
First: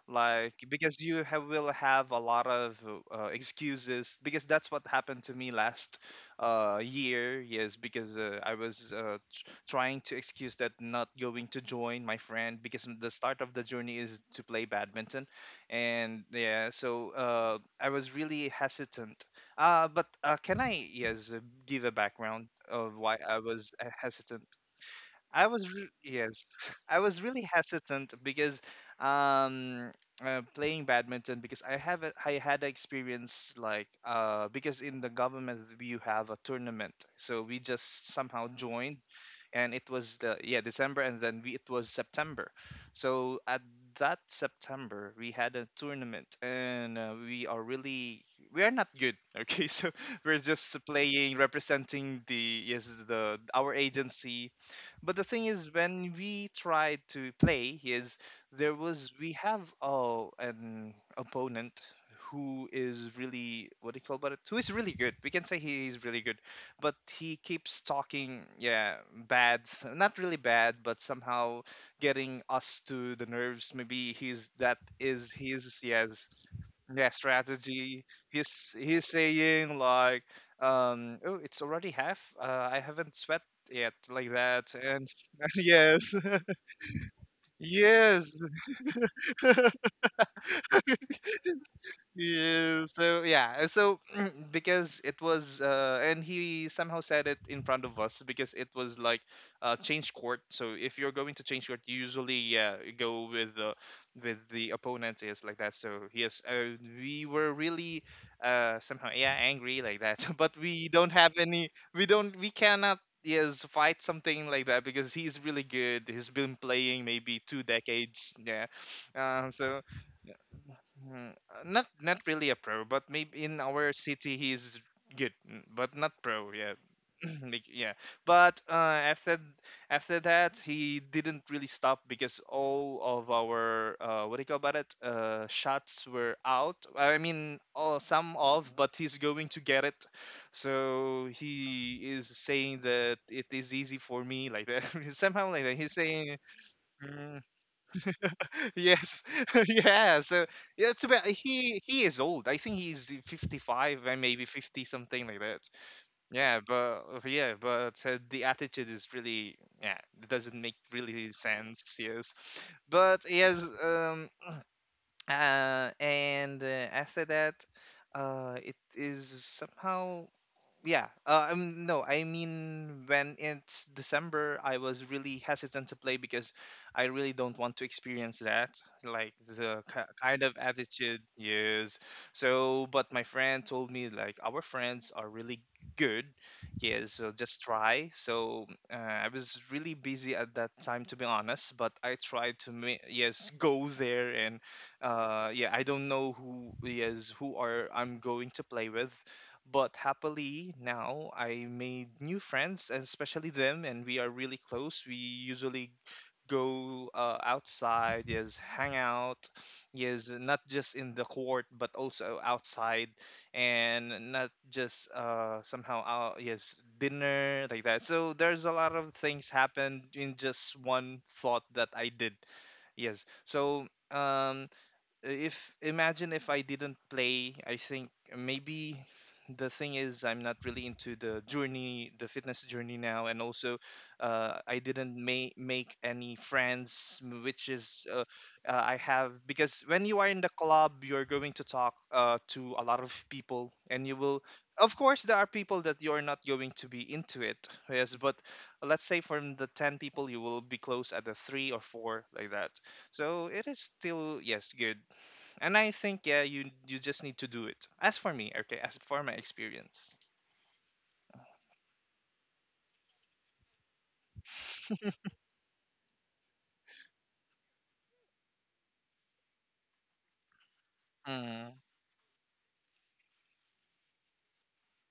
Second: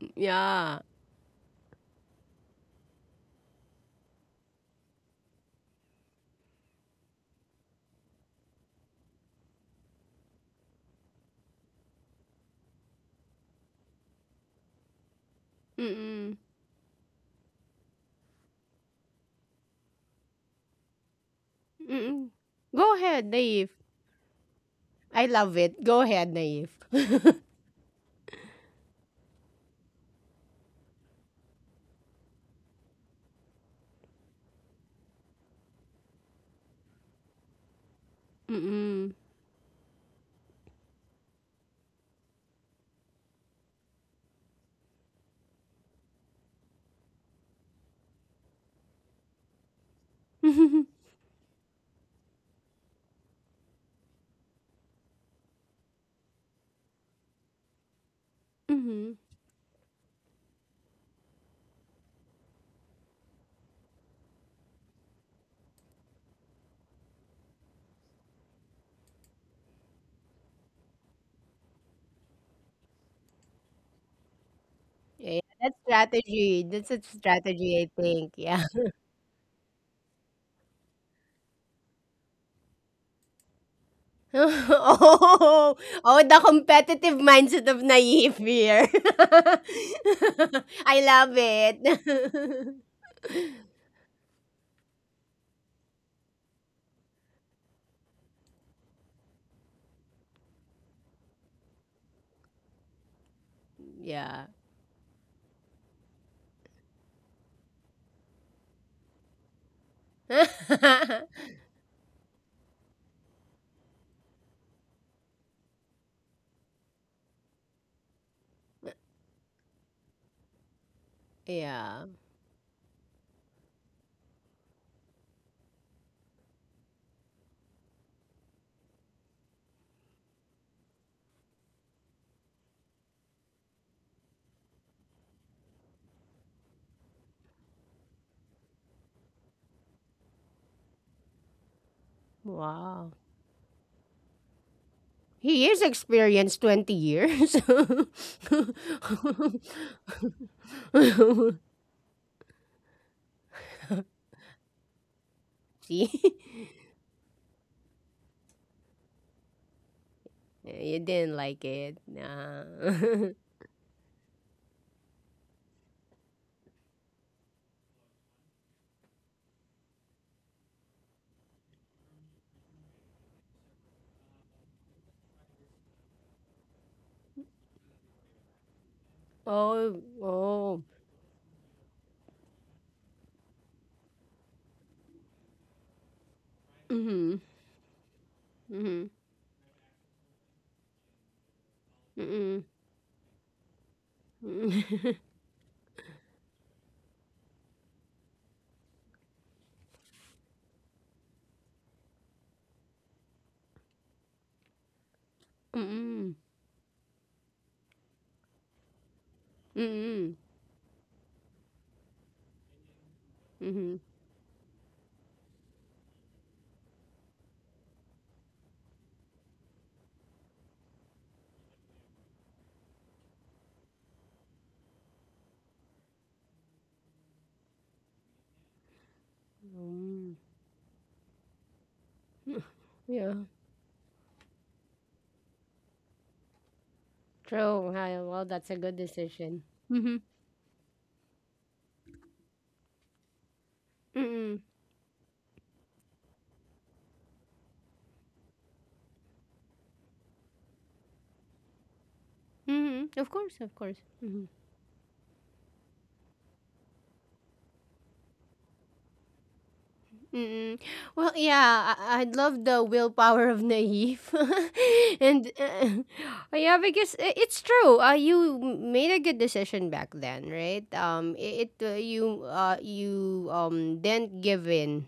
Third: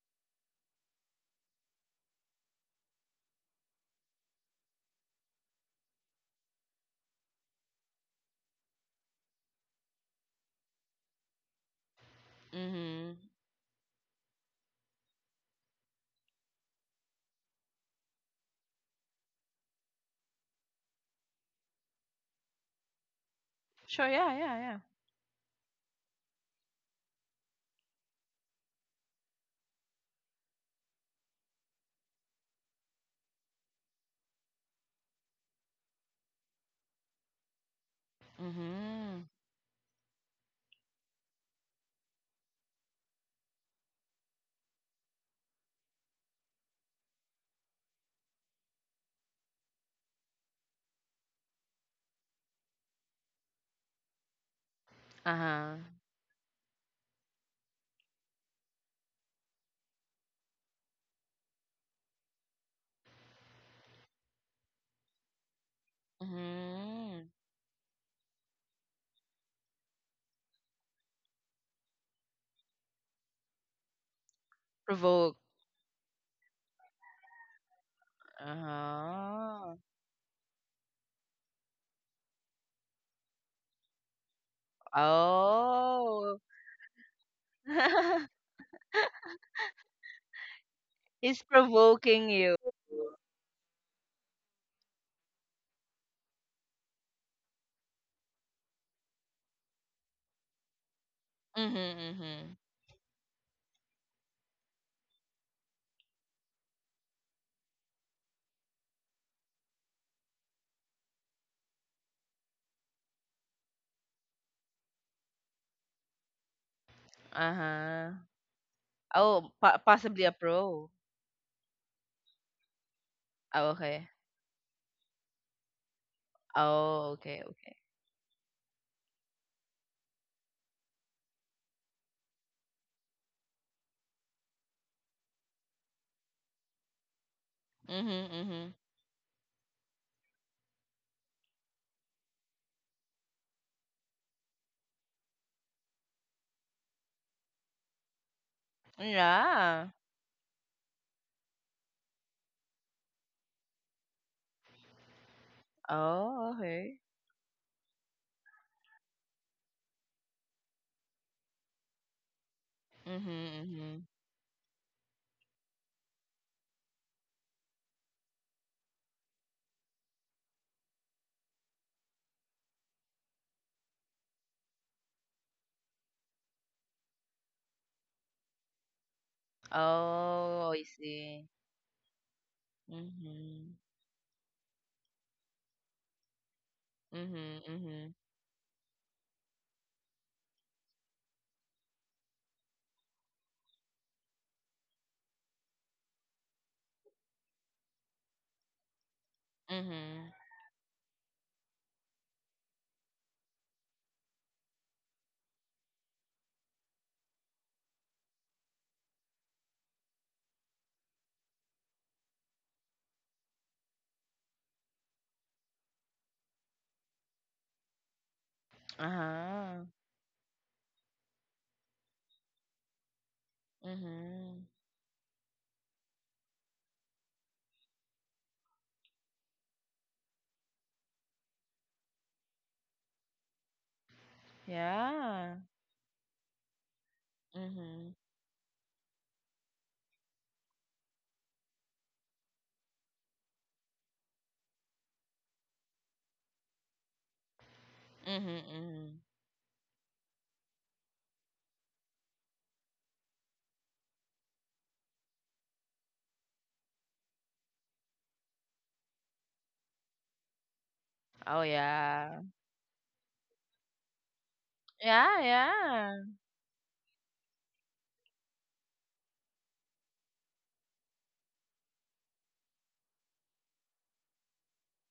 Speaker 3: like
Speaker 1: Yeah.
Speaker 3: because will have a lot of excuses, because that's what happened to me last year. Yes, because I was trying to excuse that not going to join my friend, because the
Speaker 2: Mm-hmm.
Speaker 3: start of the journey is to play badminton, and
Speaker 1: Mm-mm.
Speaker 3: yeah, so I was really hesitant, but can I, yes, give a
Speaker 1: Mm-mm.
Speaker 3: background
Speaker 1: Go
Speaker 3: of why
Speaker 1: ahead,
Speaker 3: I
Speaker 1: Naive.
Speaker 3: was
Speaker 2: Sure, yeah,
Speaker 3: hesitant?
Speaker 2: yeah, yeah.
Speaker 1: I love it. Go ahead,
Speaker 3: Yes,
Speaker 1: Naive.
Speaker 3: I was really hesitant, because um playing badminton, because I had a experience like, because in the government you have a tournament, so we just somehow joined,
Speaker 1: Mm-mm.
Speaker 2: Mm-hmm.
Speaker 3: and it was the, yeah, December, and then we it was September. So at that September we had a tournament, and we are not good. Okay, so we're just playing, representing the yes the our agency, but the thing is
Speaker 2: Uh-huh.
Speaker 3: when we tried to play is, there was
Speaker 1: Mm-hmm.
Speaker 3: we have oh an opponent who is really, what do you call about it, who is really good, we can say he is really good, but
Speaker 2: Mm-hmm.
Speaker 3: he keeps talking, yeah, bad not really bad but somehow getting us to the nerves. Maybe he's that is
Speaker 2: Provoke.
Speaker 1: Yeah, that's
Speaker 3: his, yes,
Speaker 1: strategy. That's a
Speaker 3: yeah,
Speaker 1: strategy, I
Speaker 3: strategy.
Speaker 1: think. Yeah.
Speaker 3: He's
Speaker 2: Uh-huh.
Speaker 3: saying like, oh, it's already half, I haven't sweat yet, like that. And
Speaker 1: Oh,
Speaker 3: yes,
Speaker 1: oh,
Speaker 2: Oh.
Speaker 1: the competitive mindset of Naive
Speaker 3: yes,
Speaker 1: here. I love
Speaker 2: He's provoking you.
Speaker 1: it.
Speaker 3: yeah. So because and he somehow said it in front of us, because it was like change court. So if you're going to change
Speaker 2: Mm-hmm,
Speaker 3: court, you usually,
Speaker 2: mm-hmm.
Speaker 3: yeah, go with the, with
Speaker 1: Yeah.
Speaker 3: the opponent, is like that. So yes, we were really, somehow, angry like that, but we don't have any, we don't, we cannot, yes fight something like that, because he's really good. He's been playing maybe two
Speaker 2: Uh-huh.
Speaker 3: decades. Yeah,
Speaker 2: Oh,
Speaker 3: so.
Speaker 2: possibly a pro.
Speaker 3: Mm, Not
Speaker 1: yeah.
Speaker 3: not really a pro, but maybe in
Speaker 2: Oh,
Speaker 3: our
Speaker 2: okay.
Speaker 3: city he's good, mm, but not pro. Yeah,
Speaker 2: Oh, okay,
Speaker 3: like,
Speaker 2: okay.
Speaker 3: yeah. But after after that he didn't really stop, because all of our what do you call about it, shots were out. I mean, all,
Speaker 2: Mm-hmm,
Speaker 3: some
Speaker 2: mm-hmm.
Speaker 3: of, but he's going to get it. So he is saying
Speaker 1: Wow.
Speaker 3: that it is easy for me, like that. Somehow like
Speaker 1: He
Speaker 3: that.
Speaker 1: is
Speaker 3: He's saying,
Speaker 1: experienced 20 years.
Speaker 3: yes.
Speaker 2: Yeah.
Speaker 3: Yeah, so yeah, it's about, he is old. I think he's 55 and maybe 50 something like that.
Speaker 1: See?
Speaker 2: Oh,
Speaker 3: Yeah, but
Speaker 2: okay.
Speaker 3: the attitude is really, yeah, it doesn't make
Speaker 1: Yeah, you
Speaker 3: really
Speaker 1: didn't like
Speaker 3: sense,
Speaker 1: it.
Speaker 3: yes. But
Speaker 2: Mm-hmm,
Speaker 1: Nah.
Speaker 3: yes,
Speaker 2: mm-hmm.
Speaker 3: and after that, it is somehow, yeah no, I mean, when it's December I was really hesitant to play, because I really don't want to experience that, like the
Speaker 1: Oh,
Speaker 3: kind of
Speaker 2: Oh, I
Speaker 1: oh.
Speaker 3: attitude,
Speaker 2: see.
Speaker 3: yes. So but my friend
Speaker 2: Mm-hmm.
Speaker 3: told me like our friends are really good. Yes. So
Speaker 1: Mm-hmm.
Speaker 3: just
Speaker 2: Mm-hmm, mm-hmm.
Speaker 3: try, so
Speaker 1: Mm-hmm.
Speaker 3: I was really busy at that time, to be honest, but I tried
Speaker 1: Mm-mm.
Speaker 3: to, yes, go there. And
Speaker 1: Mm-mm.
Speaker 3: yeah I don't know who, who are I'm going to play with. But
Speaker 2: Mm-hmm.
Speaker 3: happily now I made new friends, and especially them, and we are really close. We usually
Speaker 1: Mm-mm.
Speaker 3: go outside, yes, hang out, yes,
Speaker 1: Mm-mm.
Speaker 3: not just in the court but also outside,
Speaker 1: Mm-hmm.
Speaker 3: and not just somehow, dinner, like that. So there's a lot of things
Speaker 2: Uh-huh.
Speaker 3: happened in just one thought that I did. Yes, so.
Speaker 2: Mm-hmm.
Speaker 3: If Imagine if I didn't play, I think maybe the thing is
Speaker 1: Mm.
Speaker 3: I'm not really into the journey, the fitness journey now,
Speaker 1: Yeah.
Speaker 3: and also I didn't
Speaker 2: Yeah.
Speaker 3: make any friends, which
Speaker 1: True.
Speaker 3: is,
Speaker 2: Mm-hmm.
Speaker 1: Hi. Well, that's a
Speaker 3: I
Speaker 1: good
Speaker 3: have,
Speaker 1: decision.
Speaker 3: because when
Speaker 1: Mm-hmm.
Speaker 3: you are in the club, you're going to talk to a lot of people, and you will.
Speaker 1: Mm-mm.
Speaker 3: Of course, there are people that you're not going to be into it, yes. But
Speaker 2: Mm-hmm,
Speaker 3: let's
Speaker 2: mm-hmm.
Speaker 3: say from the 10 people, you will be close at the three or four, like that.
Speaker 1: Mm-hmm. Of
Speaker 3: So
Speaker 1: course,
Speaker 3: it
Speaker 1: of
Speaker 3: is
Speaker 1: course.
Speaker 3: still,
Speaker 1: Mm-hmm.
Speaker 3: good. And I think, yeah, you just need to do it. As for me, okay, as for my experience.
Speaker 1: Mm-mm. Well,
Speaker 2: Oh,
Speaker 1: yeah, I
Speaker 2: yeah.
Speaker 1: love the willpower of Naive,
Speaker 2: Yeah,
Speaker 1: and
Speaker 2: yeah.
Speaker 1: yeah, because it's true. You made a good decision back then, right?
Speaker 3: Mm,
Speaker 1: It you you didn't give in,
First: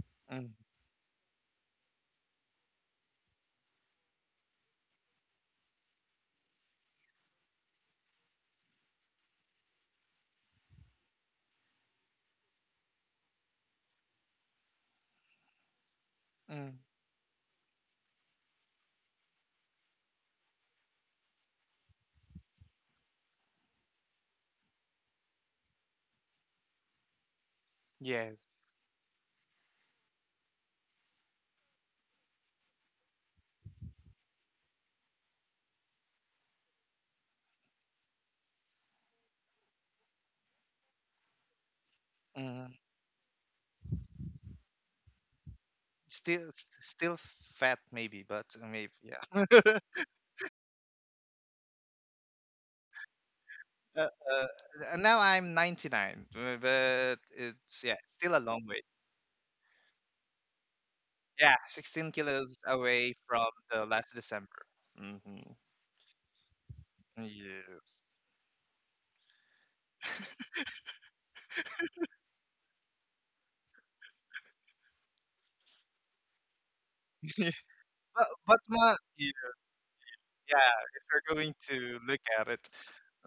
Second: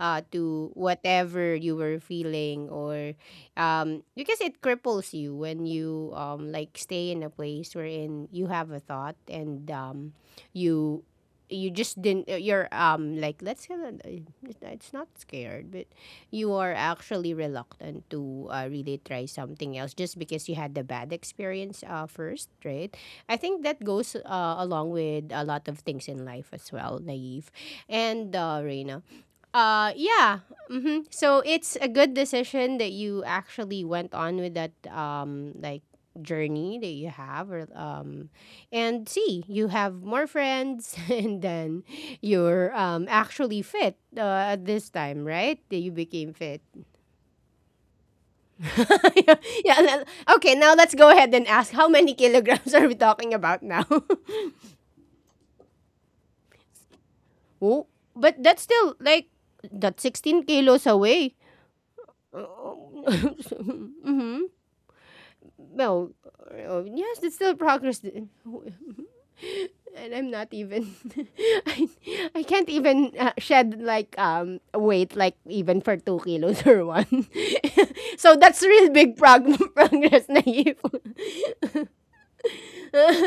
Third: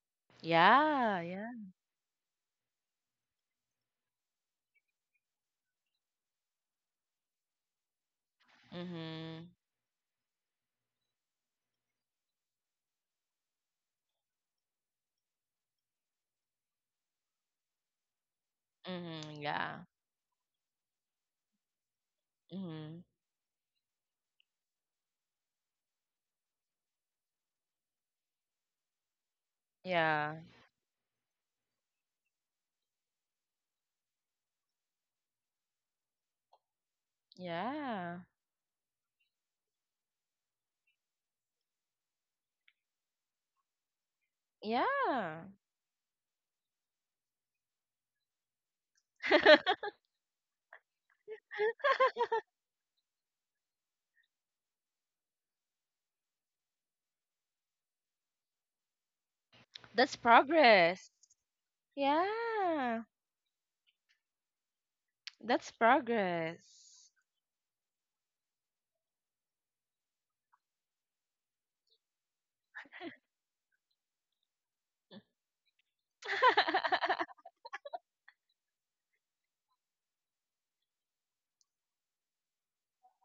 Speaker 3: mm,
Speaker 1: to
Speaker 2: Yeah, yeah.
Speaker 1: whatever you were feeling, or because it cripples you when you like stay in a place wherein you have a thought
Speaker 2: Mhm.
Speaker 1: and you you just didn't you're like let's say that, it's not scared but you are
Speaker 3: mm,
Speaker 1: actually reluctant to really try
Speaker 2: Mhm,
Speaker 1: something
Speaker 2: yeah.
Speaker 1: else just because you had the bad experience first, right?
Speaker 2: Mhm.
Speaker 1: I think that goes along with a lot of things in life as well, Naive and
Speaker 3: yes.
Speaker 1: Reina. uh
Speaker 2: Yeah.
Speaker 1: yeah hmm, so it's a good decision that you actually went on with that like journey that you have, or
Speaker 2: Yeah.
Speaker 1: and see you have more friends and then you're
Speaker 3: Mm.
Speaker 1: actually fit at this time,
Speaker 2: Yeah.
Speaker 1: right? That you became
Speaker 3: Still,
Speaker 1: fit.
Speaker 3: still fat maybe, but maybe
Speaker 1: Yeah,
Speaker 3: yeah.
Speaker 1: yeah, le- okay, now let's go ahead and ask how many kilograms are we talking about now.
Speaker 3: Uh, uh, Now I'm 99, but
Speaker 1: Oh,
Speaker 3: still a
Speaker 1: but that's
Speaker 3: long way.
Speaker 1: still like that's
Speaker 2: That's
Speaker 1: 16 kilos
Speaker 2: progress.
Speaker 1: away.
Speaker 3: Yeah, 16 kilos
Speaker 2: Yeah.
Speaker 3: away from the last
Speaker 1: Mm-hmm.
Speaker 3: December. Mm-hmm.
Speaker 2: That's
Speaker 1: Well,
Speaker 2: progress.
Speaker 1: yes, it's still progress,
Speaker 3: Yes.
Speaker 1: and I'm not even I, I can't even shed like weight, like even for 2 kilos or 1.
Speaker 3: but
Speaker 1: So
Speaker 3: but
Speaker 1: that's real
Speaker 3: my, yeah,
Speaker 1: progress,
Speaker 3: yeah,
Speaker 1: Naive.
Speaker 3: if you're going to look at it,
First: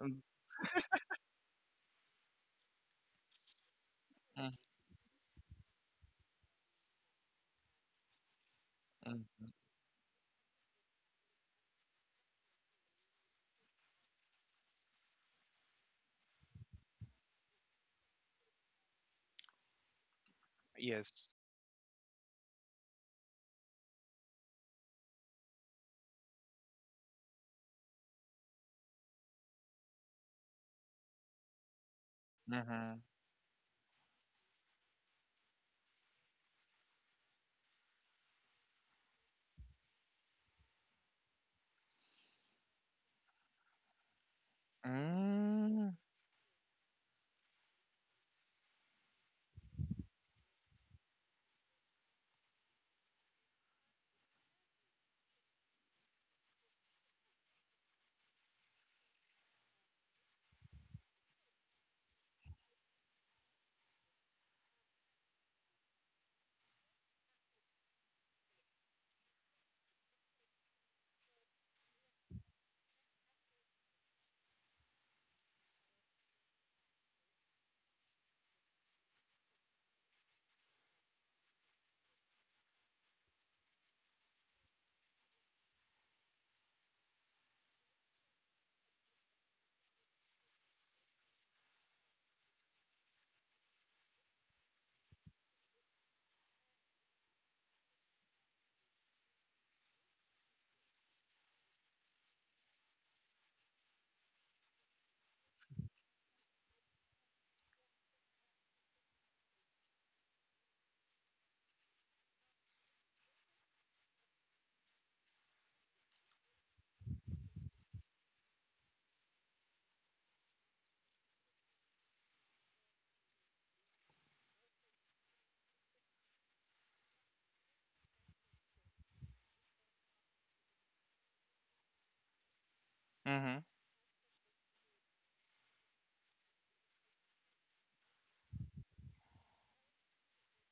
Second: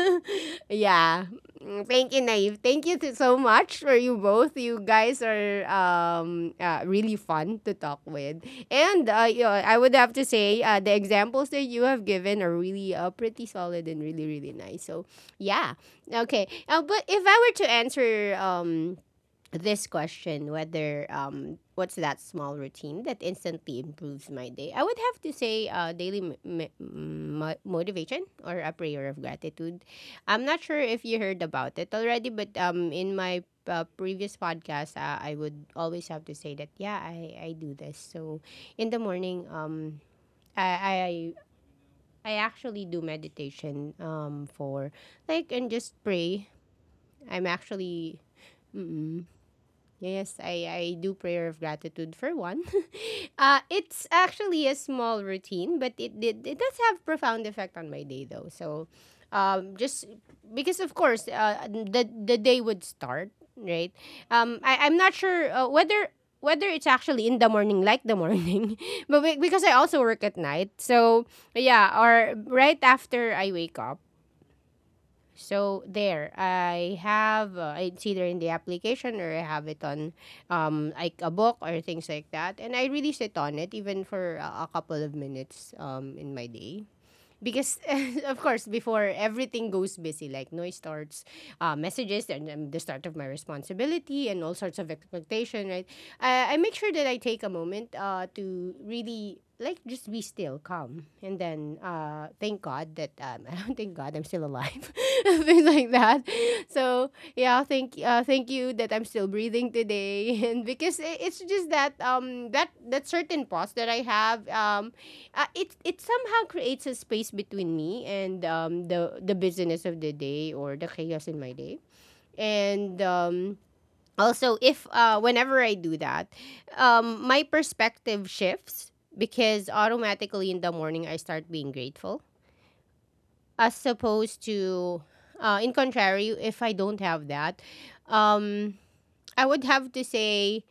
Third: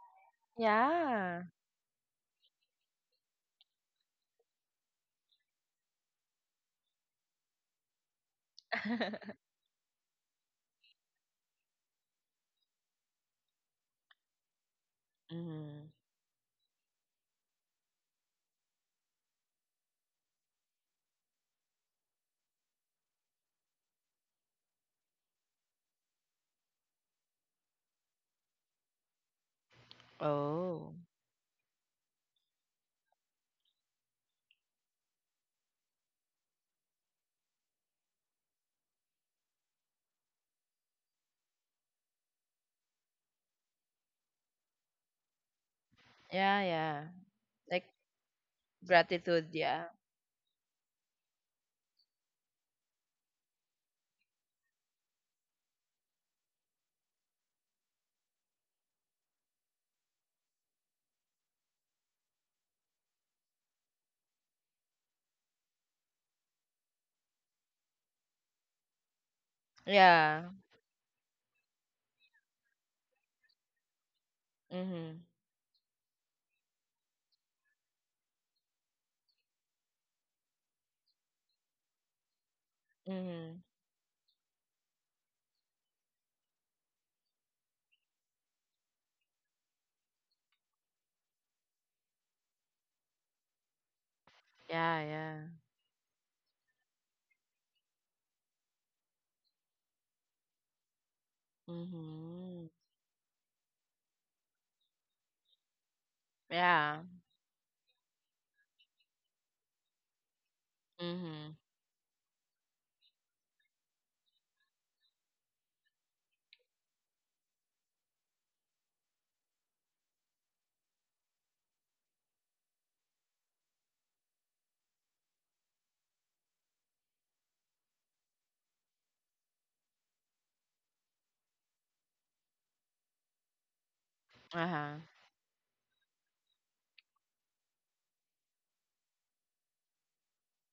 Speaker 3: mm,
Speaker 1: Yeah.
Speaker 2: Yeah.
Speaker 1: Mm, thank you, Naive. Thank you to, so much for you
Speaker 3: mm,
Speaker 1: both. You guys are really fun to talk with, and
Speaker 3: mm,
Speaker 1: you
Speaker 3: mm,
Speaker 1: know, I would have to say the examples that you have given are really pretty solid and really, really nice. So yeah,
Speaker 2: Mhm.
Speaker 1: okay. But if I were to answer this question whether
Speaker 3: yes.
Speaker 1: what's that small routine that instantly improves my day, I would have to say daily motivation or a prayer of gratitude. I'm not sure
Speaker 2: Oh.
Speaker 1: if you heard about it already, but
Speaker 3: Mm-hmm.
Speaker 1: in my previous podcast, I would always have to say that yeah, I do this. So in the morning i i I actually do meditation for like and just
Speaker 3: Mm.
Speaker 1: pray.
Speaker 2: Yeah, yeah.
Speaker 1: I'm
Speaker 2: Like
Speaker 1: actually Mm-mm.
Speaker 2: gratitude, yeah.
Speaker 1: Yes, I do prayer of gratitude for one. It's actually a small routine, but it does have profound effect on my day though. So, just because of course, the day would start right. I'm not sure whether it's actually in the morning like the morning, but because I also work at
Speaker 2: Yeah.
Speaker 1: night, so yeah, or right after I wake up.
Speaker 2: Mhm.
Speaker 1: So there, I have it's either in the application or I have it on like a book or things like that, and I really sit on
Speaker 2: Mhm.
Speaker 1: it even for a couple of minutes in my day, because of course before everything goes busy like noise starts, messages and the start of my responsibility and all sorts of
Speaker 2: Yeah, yeah.
Speaker 1: expectation, right? I make sure that I take a moment to really like just be still, calm, and then thank
Speaker 2: Mhm.
Speaker 1: God that I don't, thank God I'm still alive things like that.
Speaker 2: Yeah.
Speaker 1: So yeah, thank you that I'm still breathing today. And because it's
Speaker 2: Mhm.
Speaker 1: just that that certain pause that I have it it somehow creates a space between me and the busyness of the day or the chaos in my day. And also, if whenever I do that, my perspective shifts because automatically in the morning I start being grateful,
Speaker 3: Mhm,
Speaker 1: as opposed
Speaker 2: Uh-huh.
Speaker 1: to, in contrary, if I don't have that, um, I would have to say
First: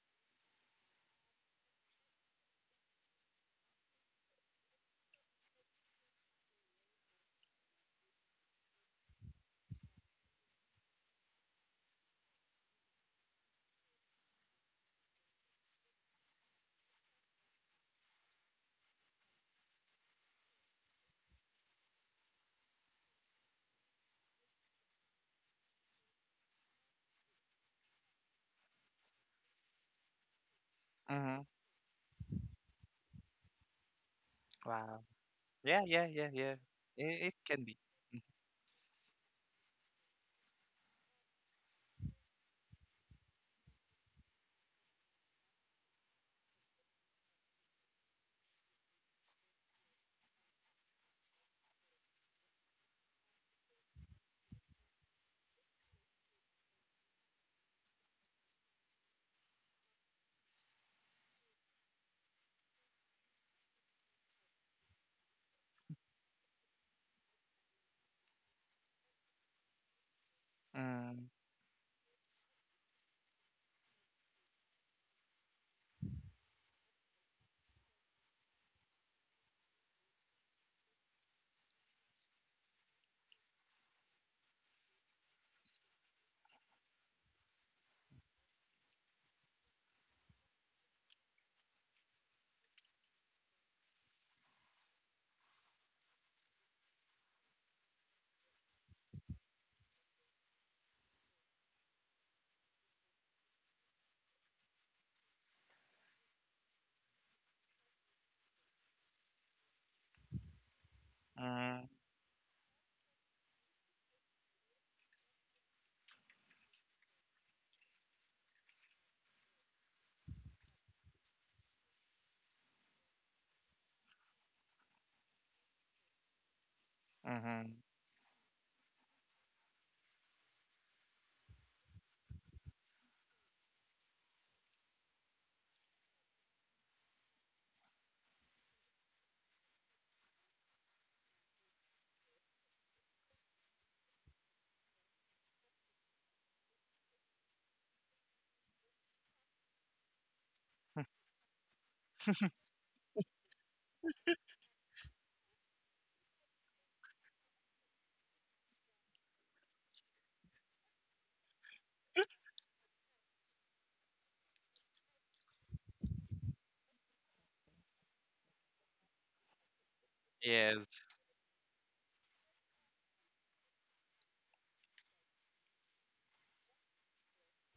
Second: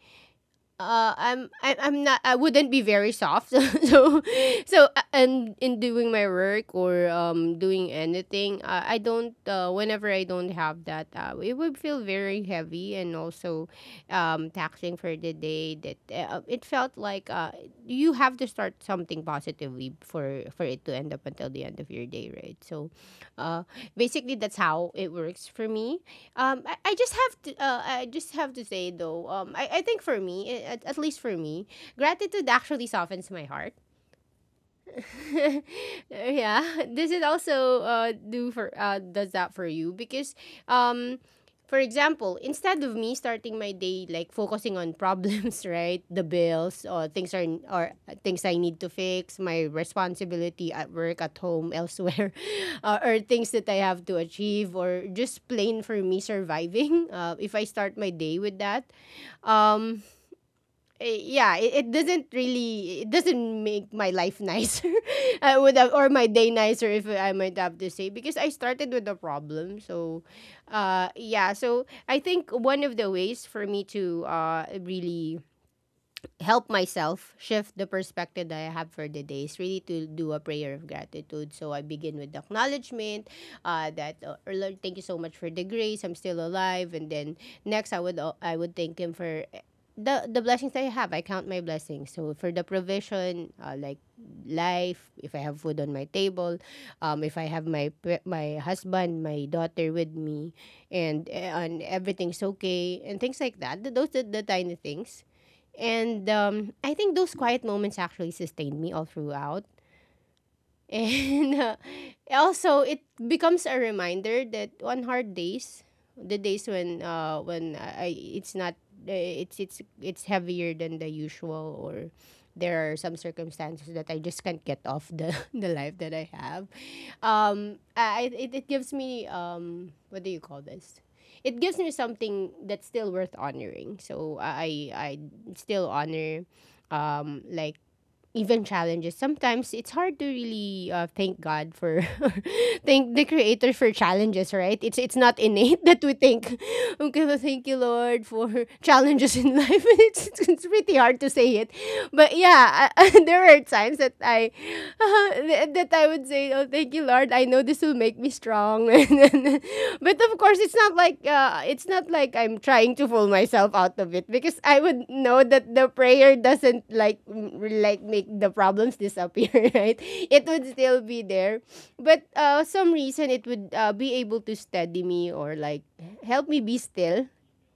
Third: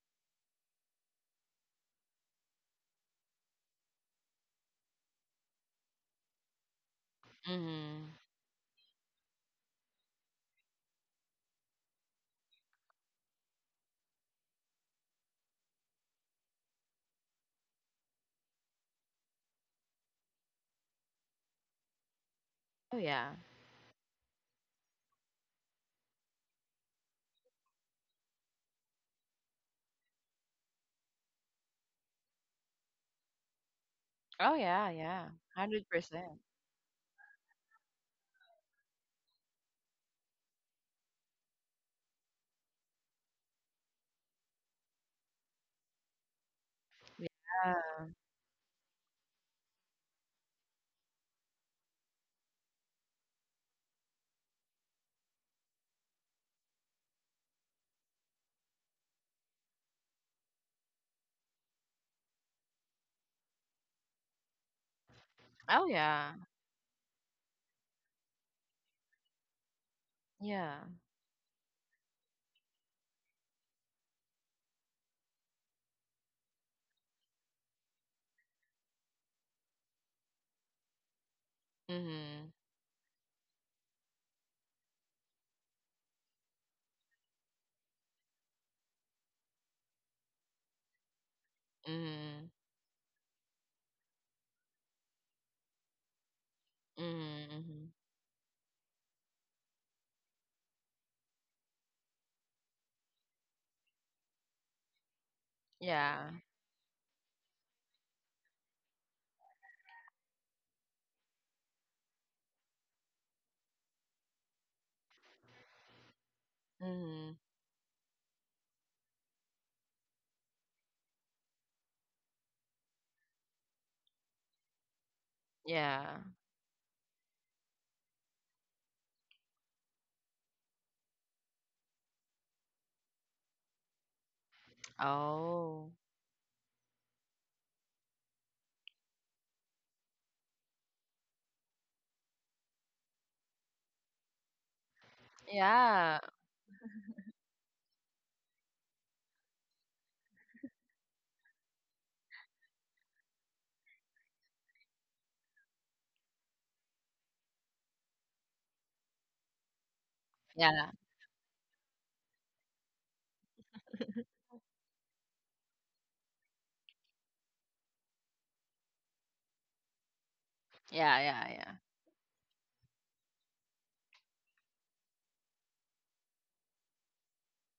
Speaker 1: I'm not, I wouldn't be very soft. So so and in doing my work or doing
Speaker 2: Mhm.
Speaker 1: anything, I don't whenever I don't have that, it would feel very heavy, and also taxing for the day, that it felt like you have to start something positively for it to end up until the end of your day, right? So
Speaker 2: Oh yeah.
Speaker 1: uh basically that's how it works for me. I just have to I just have to say though I think for me at least for
Speaker 3: mhm.
Speaker 1: me, gratitude actually softens my heart.
Speaker 2: Oh yeah,
Speaker 3: Wow.
Speaker 2: yeah.
Speaker 3: Yeah, yeah, yeah,
Speaker 2: 100%.
Speaker 3: yeah.
Speaker 1: Yeah, this
Speaker 3: It,
Speaker 1: is
Speaker 3: it can be.
Speaker 1: also do for does that for you because um for example, instead of me starting my day like focusing on problems, right? The bills or
Speaker 2: Yeah.
Speaker 1: things are or things I need to fix, my responsibility at work, at home, elsewhere, or things that I have to achieve or just plain for me surviving. If I start my day with that, um yeah, it doesn't really it doesn't make my life nicer. I would
Speaker 2: Oh
Speaker 1: have, or my
Speaker 2: yeah.
Speaker 1: day nicer if I might have to say, because I started with a problem. So,
Speaker 2: Yeah.
Speaker 3: Mm,
Speaker 1: yeah. So I think one of the ways for me to really help myself shift the perspective that I have for the day is really to do a prayer of gratitude. So I begin with the
Speaker 2: Mhm.
Speaker 1: acknowledgement that, "Oh, Lord, thank you so much for the grace. I'm still alive." And then next, I would thank Him for the blessings that I have. I count my blessings. So
Speaker 2: Mhm.
Speaker 1: for the provision, like life, if I have food on my table,
Speaker 2: Mhm.
Speaker 1: if I have
Speaker 2: Mhm.
Speaker 1: my my husband, my daughter with me, and and everything's okay and things like that. Those are the tiny things, and
Speaker 2: Yeah.
Speaker 1: I think those quiet moments actually sustained me all throughout. And
Speaker 3: mm,
Speaker 1: also, it becomes a reminder that on hard days, the days when
Speaker 2: Mhm.
Speaker 1: I it's not it's it's heavier than the usual, or there are some circumstances that I just can't get off the the life
Speaker 2: Yeah.
Speaker 1: that I have.
Speaker 3: mhm.
Speaker 1: It, it gives me what do you call this? It gives me something that's still worth honoring. So I still
Speaker 2: Oh.
Speaker 1: honor like even challenges. Sometimes it's hard to really thank God for thank the creator for challenges, right? It's not innate that we
Speaker 2: Yeah.
Speaker 1: think, okay, well, thank you Lord for challenges in life. It's pretty hard to say it. But yeah, I, there are times that I that I would say, "Oh, thank you Lord. I know this this will make me strong." And then, but of course,
Speaker 2: Yeah.
Speaker 1: it's not like I'm trying to fool myself out of it, because I would know that the prayer doesn't like like make the problems disappear, right? It would
Speaker 3: Yes.
Speaker 1: still
Speaker 2: Yeah,
Speaker 1: be
Speaker 2: yeah,
Speaker 1: there,
Speaker 2: yeah.
Speaker 1: but some reason it would be able to steady me or like help me be still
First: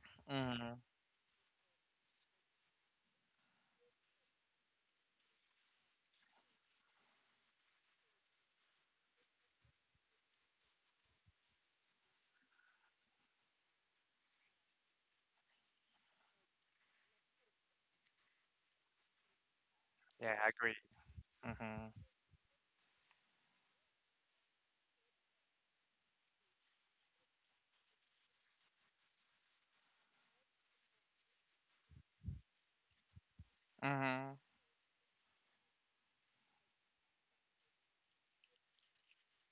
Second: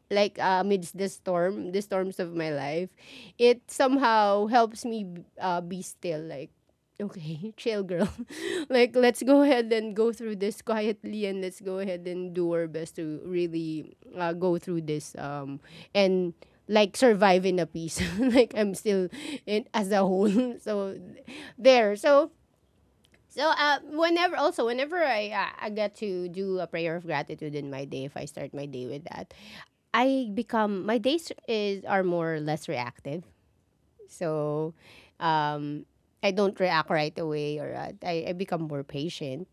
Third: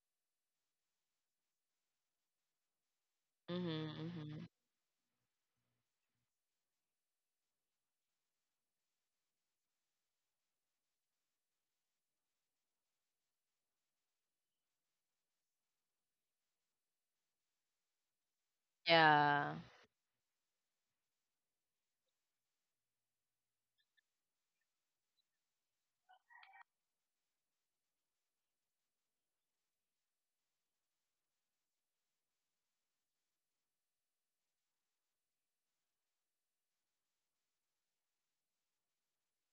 Speaker 1: like
Speaker 3: Mhm.
Speaker 1: amidst the storms of my life, it
Speaker 2: Mhm.
Speaker 1: somehow
Speaker 2: Mhm.
Speaker 1: helps me be still. Like, okay, chill, girl. Like, let's go ahead and go through this quietly, and let's go ahead and do our best to really go through this and like survive in a peace. Like, I'm still
Speaker 2: Yeah.
Speaker 1: in as a whole.
Speaker 3: Yeah, I agree.
Speaker 1: So
Speaker 3: Mhm.
Speaker 1: there. So whenever, also whenever I get to do a prayer of gratitude in my day, if I start my day with that, I become my days is are more or less reactive.
Speaker 3: Mhm.
Speaker 1: So um, I don't react right away, or I become more patient,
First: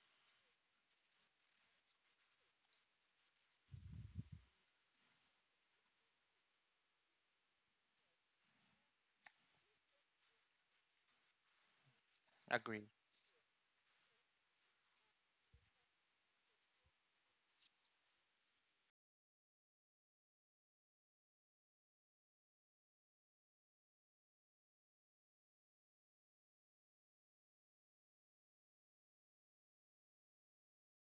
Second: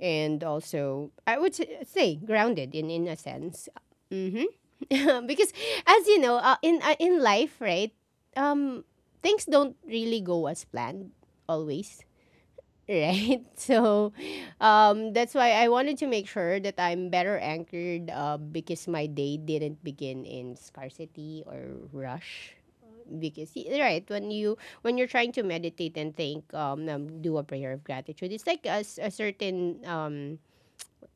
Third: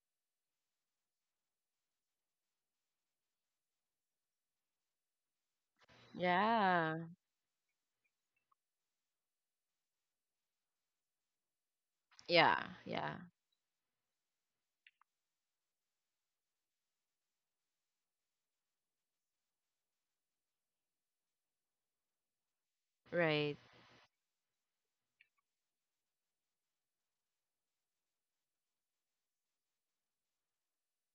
Speaker 1: and also I would say grounded in a sense. hmm because as you know,
Speaker 2: Yeah.
Speaker 1: in life, right, um, things don't really go as planned always.
Speaker 2: Yeah,
Speaker 3: Agree.
Speaker 2: yeah.
Speaker 1: Right? So, that's why I wanted to make sure that I'm better anchored because my day didn't begin in scarcity or rush. Because
Speaker 2: Right.
Speaker 1: right when you're trying to meditate and think, do a prayer of gratitude, it's like a certain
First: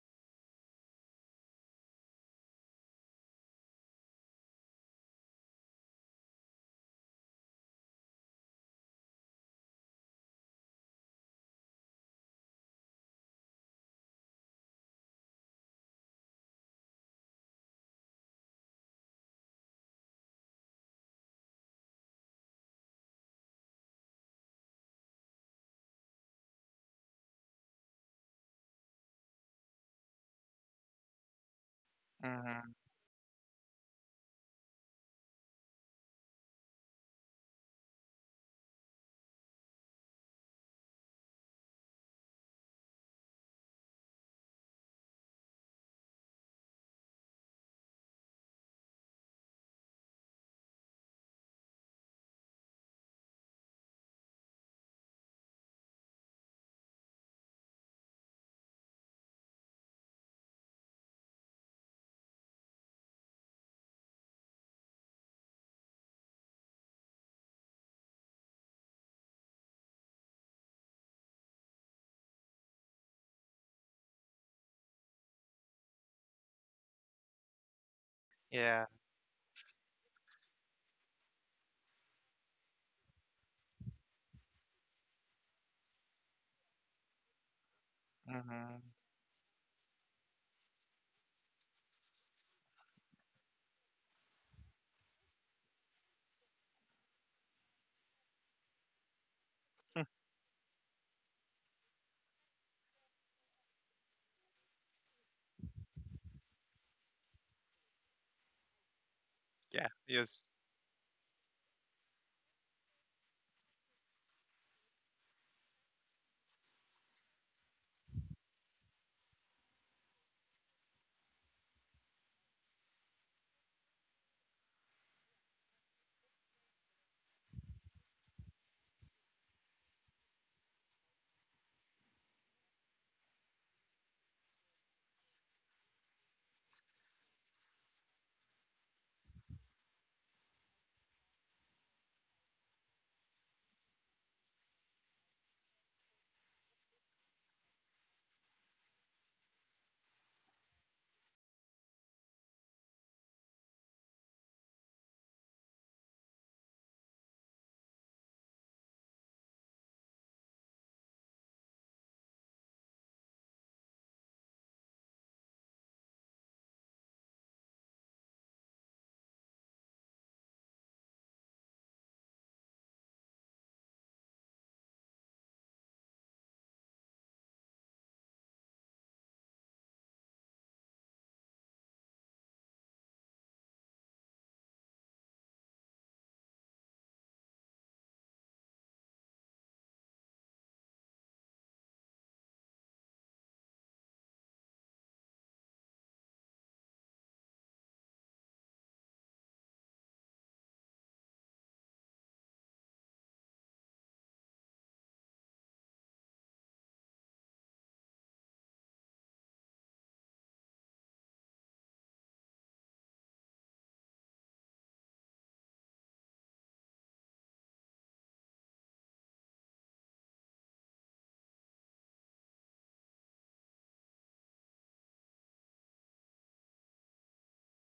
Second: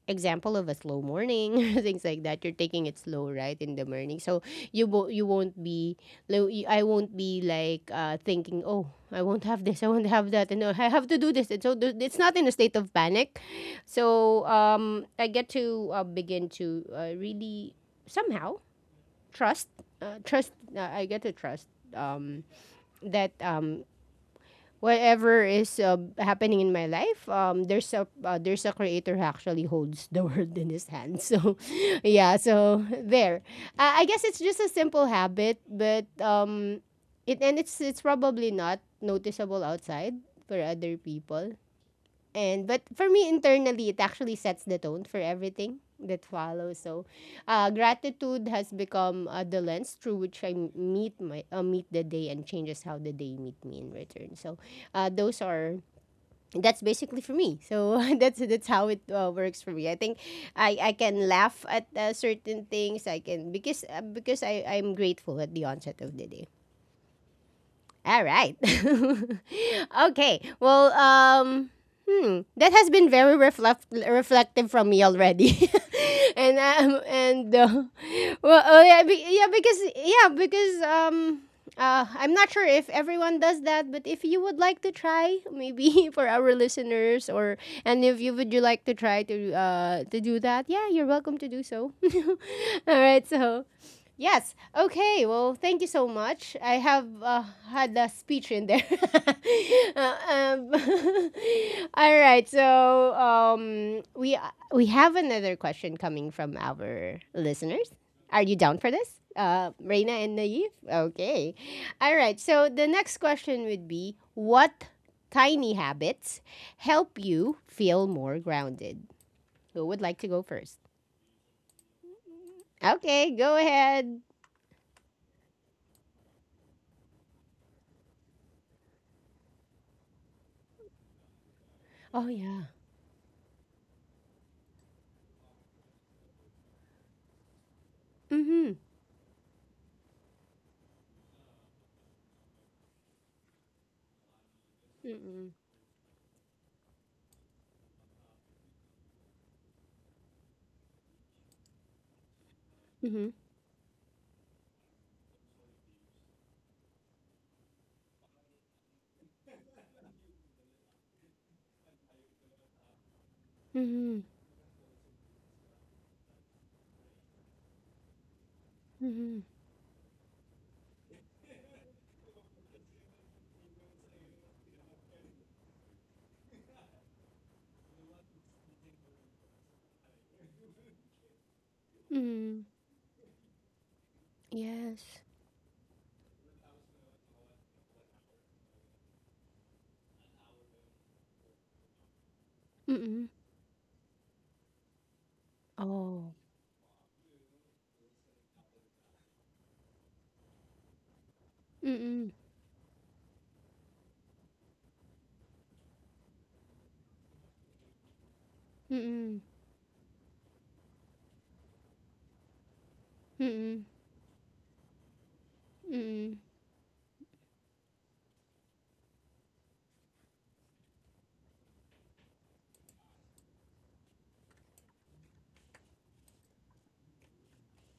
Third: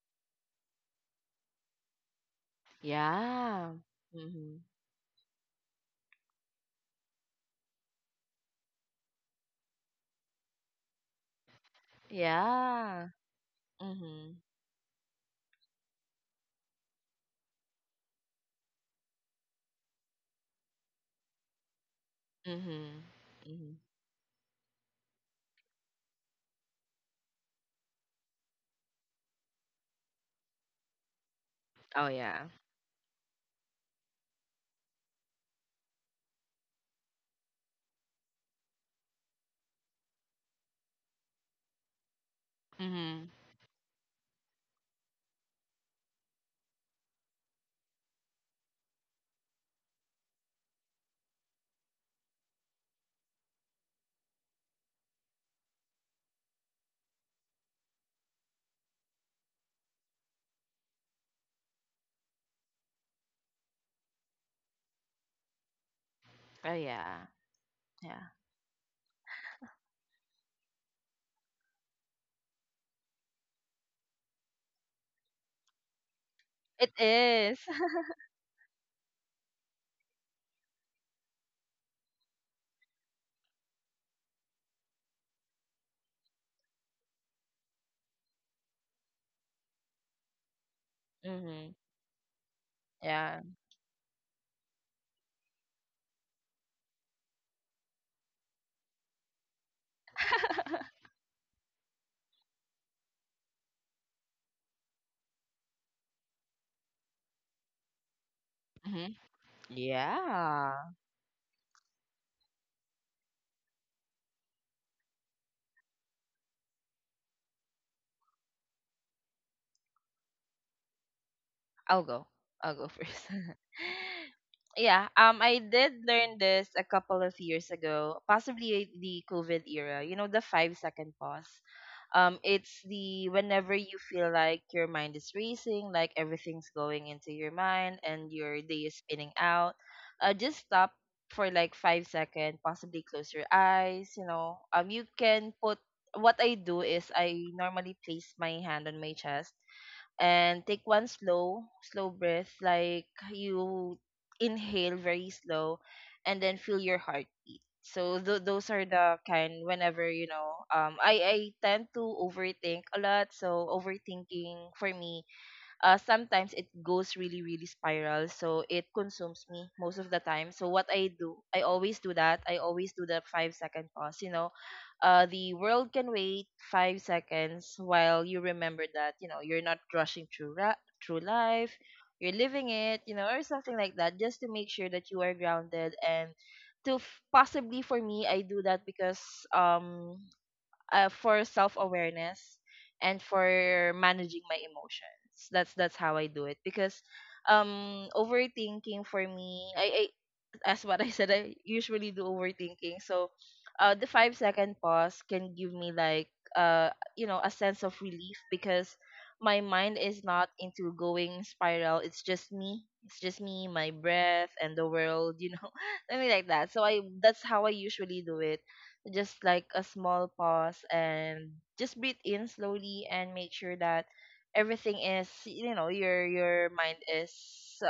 Speaker 1: example of a slow morning. Things like that, you're taking it slow right
Speaker 2: Yeah.
Speaker 1: in the morning, so
Speaker 2: Mhm.
Speaker 1: you won't be I won't be like thinking, oh, I won't have this, I won't have that, and I have to do this. And it's not in a state of
Speaker 2: Yeah.
Speaker 1: panic.
Speaker 2: Mhm.
Speaker 1: So I get to begin to really somehow trust trust I get to trust um
Speaker 2: Mhm.
Speaker 1: that
Speaker 2: Mhm.
Speaker 1: whatever is happening in my life, there's a creator who actually holds the world in his hand. So,
Speaker 2: Oh
Speaker 1: yeah.
Speaker 2: yeah.
Speaker 3: Mhm.
Speaker 1: So there, I guess it's just a simple habit, but it's probably not noticeable outside for other people. And but for
Speaker 2: Mhm.
Speaker 1: me internally, it actually sets the tone for everything that follows. So, gratitude has become the lens through which I meet the day, and changes how the day meet me in return. So, those are that's basically for me. So that's how it works for me. I think I can laugh at certain things. I can, because I'm grateful at the onset of the day.
Speaker 2: Oh yeah. Yeah.
Speaker 1: All right. Okay. Well, that has been very reflective from me already,
Speaker 2: It
Speaker 1: and
Speaker 2: is.
Speaker 1: well, oh
Speaker 3: Yeah.
Speaker 1: yeah, be- yeah, because yeah, because. I'm not sure if everyone does that, but if you would like to try, maybe, for our listeners, or and if you would you
Speaker 3: Mhm.
Speaker 1: like to try to do that, yeah, you're welcome to do
Speaker 2: Mm-hmm.
Speaker 1: so. All right,
Speaker 2: Yeah.
Speaker 1: so yes. Okay. Well, thank you so much. I have had a speech in there. Uh, um, all right. So we have another question coming from our listeners. Are you down for this,
Speaker 2: Mm-hmm.
Speaker 3: Yeah.
Speaker 1: Reina and
Speaker 3: Yes.
Speaker 1: Naive?
Speaker 2: Yeah.
Speaker 1: Okay. All right. So the next question would be: what tiny habits help you feel more grounded? Who would like to go first?
Speaker 2: I'll go. I'll go
Speaker 1: Okay.
Speaker 2: first.
Speaker 1: Go ahead.
Speaker 2: Yeah. I did learn this a couple of years ago, possibly the COVID era. The 5-second pause.
Speaker 1: Oh yeah.
Speaker 2: It's the Whenever you feel like your mind is racing, like everything's going into your mind and your
Speaker 1: Mm-hmm.
Speaker 2: day is spinning out. Just stop for like 5 seconds, possibly close your eyes. You
Speaker 1: Mm.
Speaker 2: can put. What I do is I normally place my hand on my chest and take one slow breath, like
Speaker 1: Mhm.
Speaker 2: you inhale very slow, and then feel your heartbeat. So those are the kind whenever I tend to overthink a lot. So
Speaker 1: Mhm.
Speaker 2: overthinking for me, sometimes it goes really, really spiral, so it
Speaker 1: Mhm.
Speaker 2: consumes me most of the time. So what I do, I always do that, I always do the 5-second pause, you know. The world can wait 5 seconds while you remember that, you know, you're not rushing through life, you're
Speaker 1: Mhm.
Speaker 2: living it, you know, or something like that, just to make sure
Speaker 1: Yes.
Speaker 2: that you are grounded. And possibly for me, I do that because um for self awareness
Speaker 1: Mm.
Speaker 2: and for managing my emotions. That's how
Speaker 1: Oh.
Speaker 2: I do it because overthinking for me, as what I said, I usually do
Speaker 1: Mm.
Speaker 2: overthinking. So, the 5-second pause can give me like a sense of relief because
Speaker 1: Mm.
Speaker 2: my mind is not into going spiral. It's just me. It's just me,
Speaker 1: Mm.
Speaker 2: my breath, and the world. You know,
Speaker 1: Mm.
Speaker 2: something like that. So I that's how I usually do it. Just like a small pause and just breathe in slowly, and make sure that everything is, you know, your mind is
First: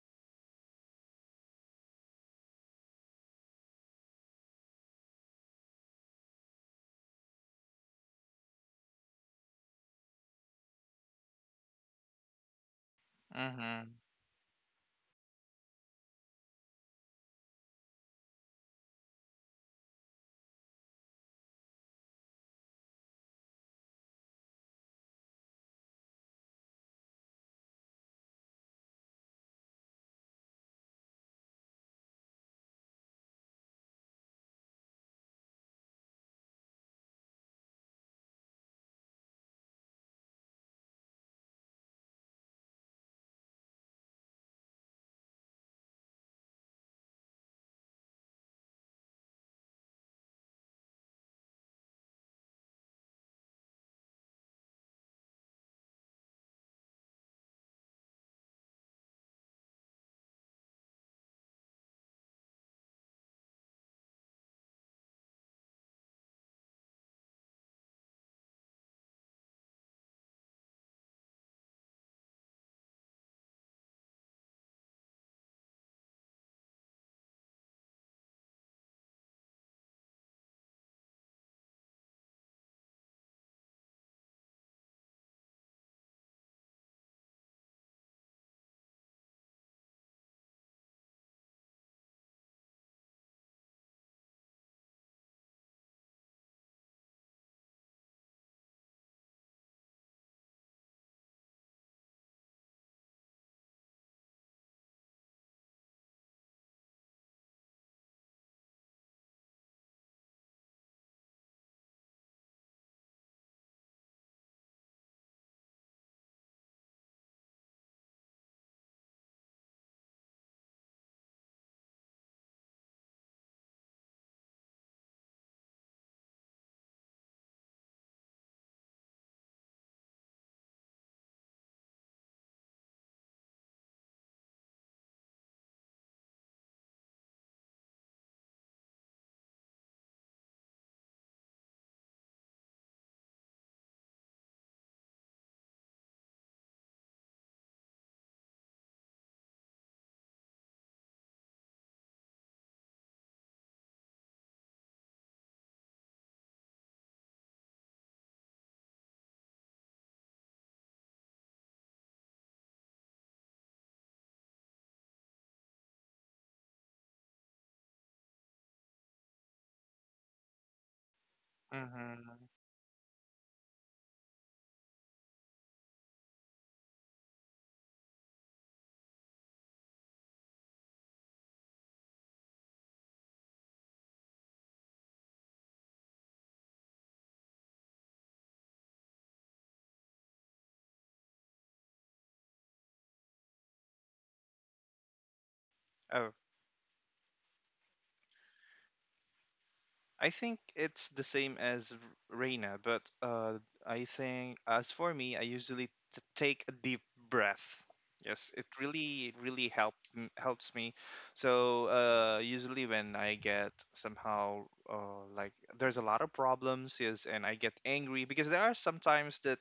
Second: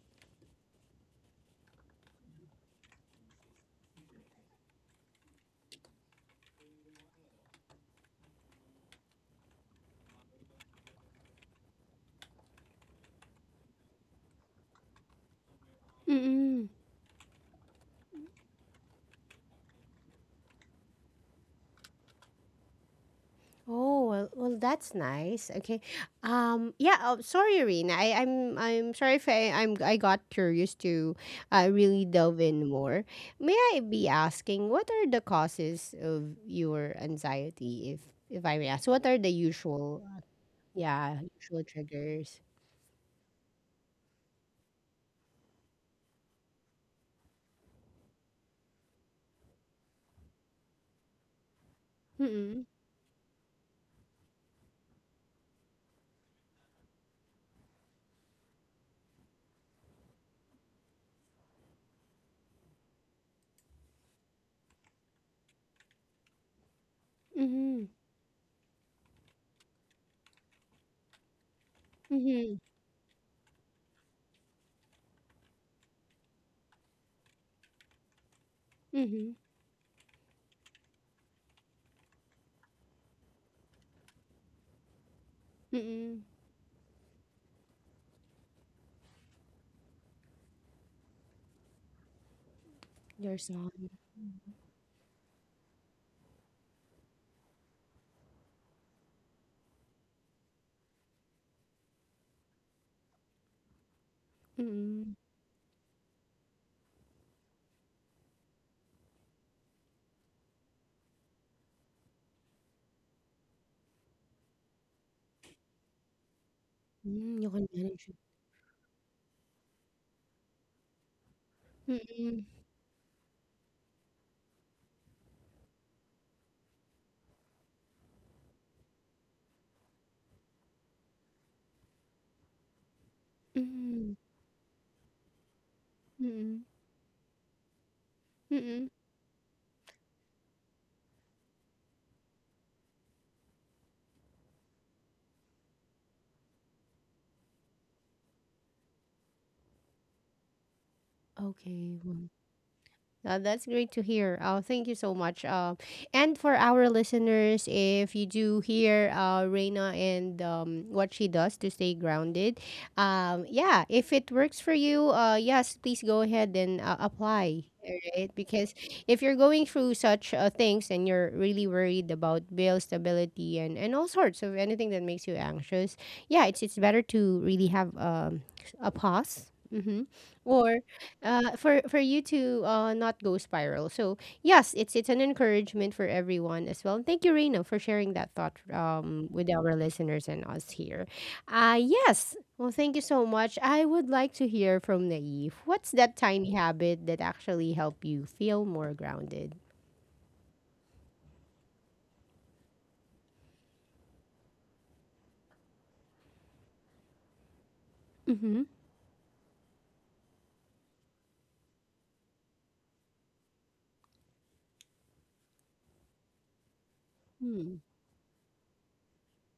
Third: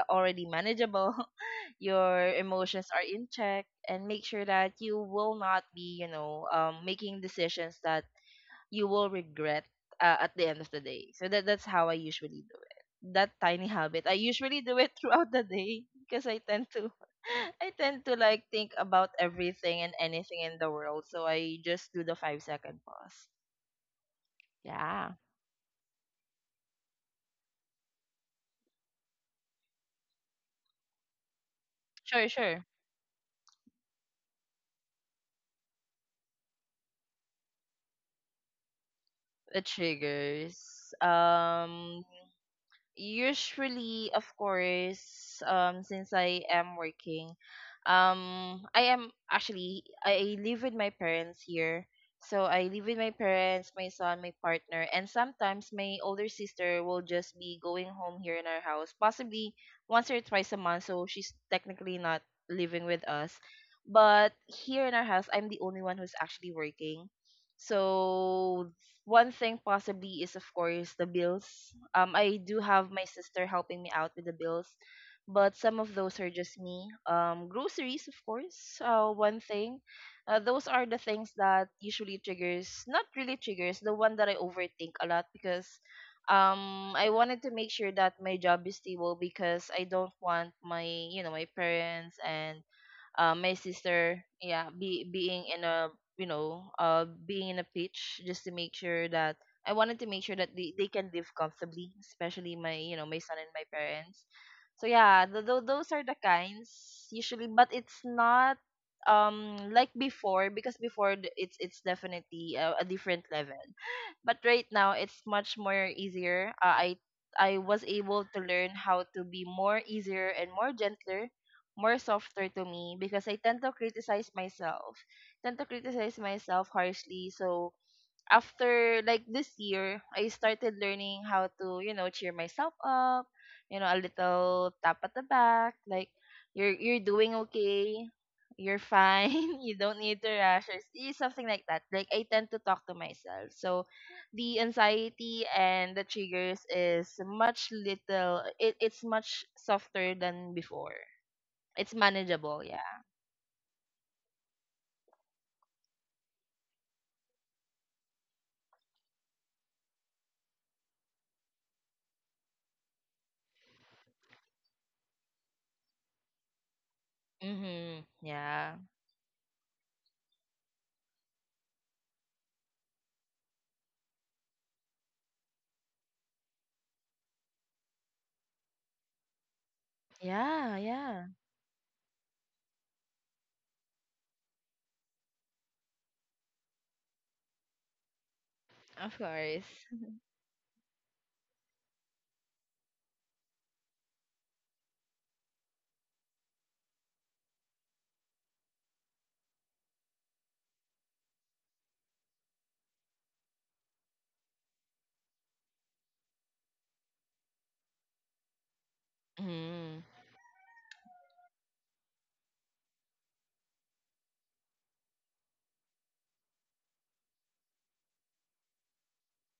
Speaker 2: already manageable, your emotions are in check, and make sure that you will not be, you know, making decisions that you will regret at the end of the day. So that that's how I usually do it. That tiny
Speaker 3: Mhm.
Speaker 2: habit, I usually do it throughout the day, because I tend
Speaker 1: Mm.
Speaker 2: to I tend to like think about everything and anything in the world. So I just do the 5-second pause.
Speaker 1: Oh, well, well, that's
Speaker 2: Yeah.
Speaker 1: nice. Okay. Yeah, oh, sorry, Irene. I'm sorry if I got curious to really
Speaker 2: Sure,
Speaker 1: delve
Speaker 2: sure.
Speaker 1: in more. May I be asking what are the causes of your anxiety, if I may ask? What are the
Speaker 2: The
Speaker 1: usual,
Speaker 2: triggers,
Speaker 1: yeah, usual triggers?
Speaker 2: usually, of course, since I am working, I am actually I live with my parents here. So I
Speaker 1: Mm-mm.
Speaker 2: live with my parents, my son, my partner, and sometimes my older sister will just be going home here in our house, possibly once or twice a month. So she's technically not living with us, but here in our house, I'm the only one who's actually working.
Speaker 1: Mm-hmm.
Speaker 2: So one thing possibly is, of course, the bills. I do
Speaker 1: Mhm,
Speaker 2: have my sister helping me out with the bills, but some of those are just me. Groceries, of course,
Speaker 1: mhm,
Speaker 2: one thing. Those are the things that usually triggers, not really triggers, the one that I overthink a lot, because
Speaker 1: mm.
Speaker 2: I wanted to make sure that my job is stable, because I don't want my, my parents and
Speaker 1: There's
Speaker 2: my
Speaker 1: none.
Speaker 2: sister, yeah, be being in a, being in a pitch, just to make sure that I wanted to make sure that they can live comfortably, especially my, my son and my parents. So
Speaker 1: Mm.
Speaker 2: yeah, those are the kinds usually, but it's not like before. Because before, it's definitely a different level, but right now it's much more easier.
Speaker 1: Hmm, you
Speaker 2: I
Speaker 1: can
Speaker 2: was
Speaker 1: manage it.
Speaker 2: able to learn how to be more easier and more gentler, more softer
Speaker 1: Mm,
Speaker 2: to me, because I tend to criticize myself, tend to criticize myself harshly. So after like this year, I started learning how to, you know, cheer myself up, you know, a
Speaker 1: mm,
Speaker 2: little tap at the back, like,
Speaker 1: mm,
Speaker 2: you're doing okay, you're
Speaker 1: mm.
Speaker 2: fine, you don't need to rush, or something like that. Like, I tend to talk to myself. So the anxiety and the triggers is much little, it, it's much softer than before. It's
Speaker 1: Okay, well,
Speaker 2: manageable, yeah.
Speaker 1: That's great to hear. Thank you so much. And for our listeners, if you do hear Reina and what she does to stay grounded, yeah, if it works for you, yes, please go ahead and apply.
Speaker 2: Mhm.
Speaker 1: Right?
Speaker 2: Yeah.
Speaker 1: Because if you're going through such things and you're really worried
Speaker 3: Mhm.
Speaker 1: about bill stability and all sorts of anything that makes you anxious, yeah, it's better to really have a pause. Mm-hmm.
Speaker 2: Yeah,
Speaker 1: Or
Speaker 2: yeah.
Speaker 1: for you to not go spiral. So yes, it's an encouragement for everyone as well. And thank you, Reina, for sharing that thought
Speaker 2: Of
Speaker 1: with
Speaker 2: course.
Speaker 1: our listeners and us here. Yes. Well, thank you so much. I would like to hear from Naive. What's that
Speaker 3: Oh.
Speaker 1: tiny habit that actually help you feel more grounded?
Speaker 3: I think it's the same as Reina, but I think as for me, I usually take a deep breath. Yes,
Speaker 1: Mm-hmm.
Speaker 3: it really
Speaker 2: Mm,
Speaker 3: helps me. So usually when I get somehow like there's a lot of problems, yes, and I get angry because there are sometimes that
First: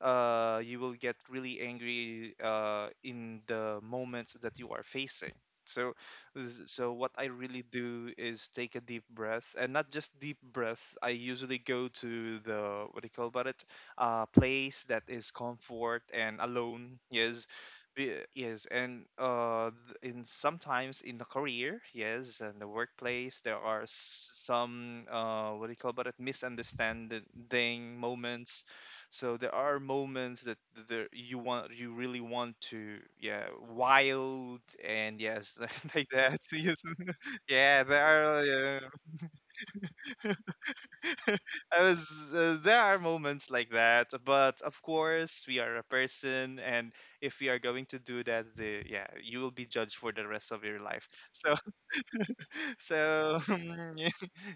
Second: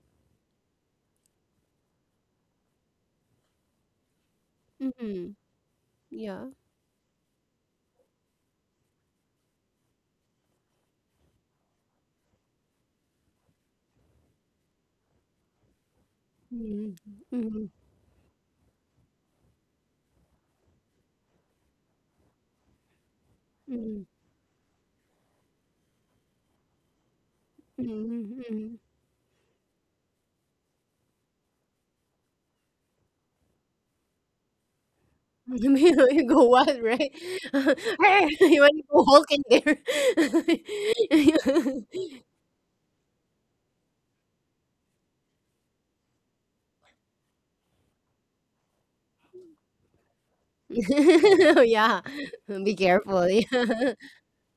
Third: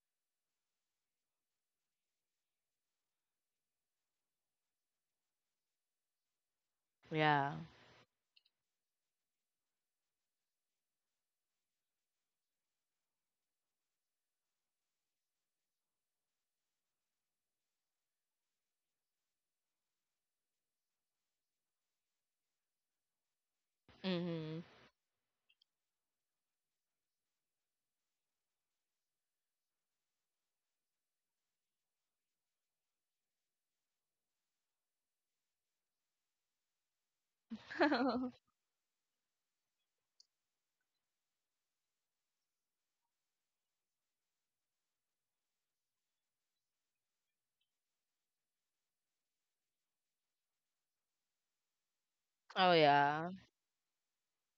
Speaker 3: you will get really angry in the moments that you are
Speaker 1: Mm-hmm.
Speaker 3: facing. So
Speaker 1: Yeah.
Speaker 3: So what I
Speaker 2: yeah.
Speaker 3: really do is take a deep breath, and not just deep breath. I usually go to the what do you call about it, place that is comfort and
Speaker 1: Mm-hmm.
Speaker 3: alone. Yes,
Speaker 1: Mm-hmm.
Speaker 3: Yes, and in sometimes in the career, yes, and the workplace, there are
Speaker 1: Mm-hmm.
Speaker 2: Mhm.
Speaker 3: some what do you call about it, misunderstanding moments,
Speaker 1: Mm-hmm.
Speaker 3: so there are moments that there you want, you really want to yeah wild and yes
Speaker 1: You
Speaker 3: like
Speaker 1: you
Speaker 3: that
Speaker 1: go
Speaker 3: yes,
Speaker 1: wild, right?
Speaker 3: yeah, there
Speaker 1: You want
Speaker 3: are
Speaker 1: to go Hulk there.
Speaker 3: I was there are moments like that, but of course we are a person and if we are going to do that the yeah you will be judged for the rest of your life. So
Speaker 1: Yeah.
Speaker 2: Oh,
Speaker 1: Be careful.
Speaker 2: yeah.
Speaker 3: so
Speaker 1: Yeah.
Speaker 3: yeah,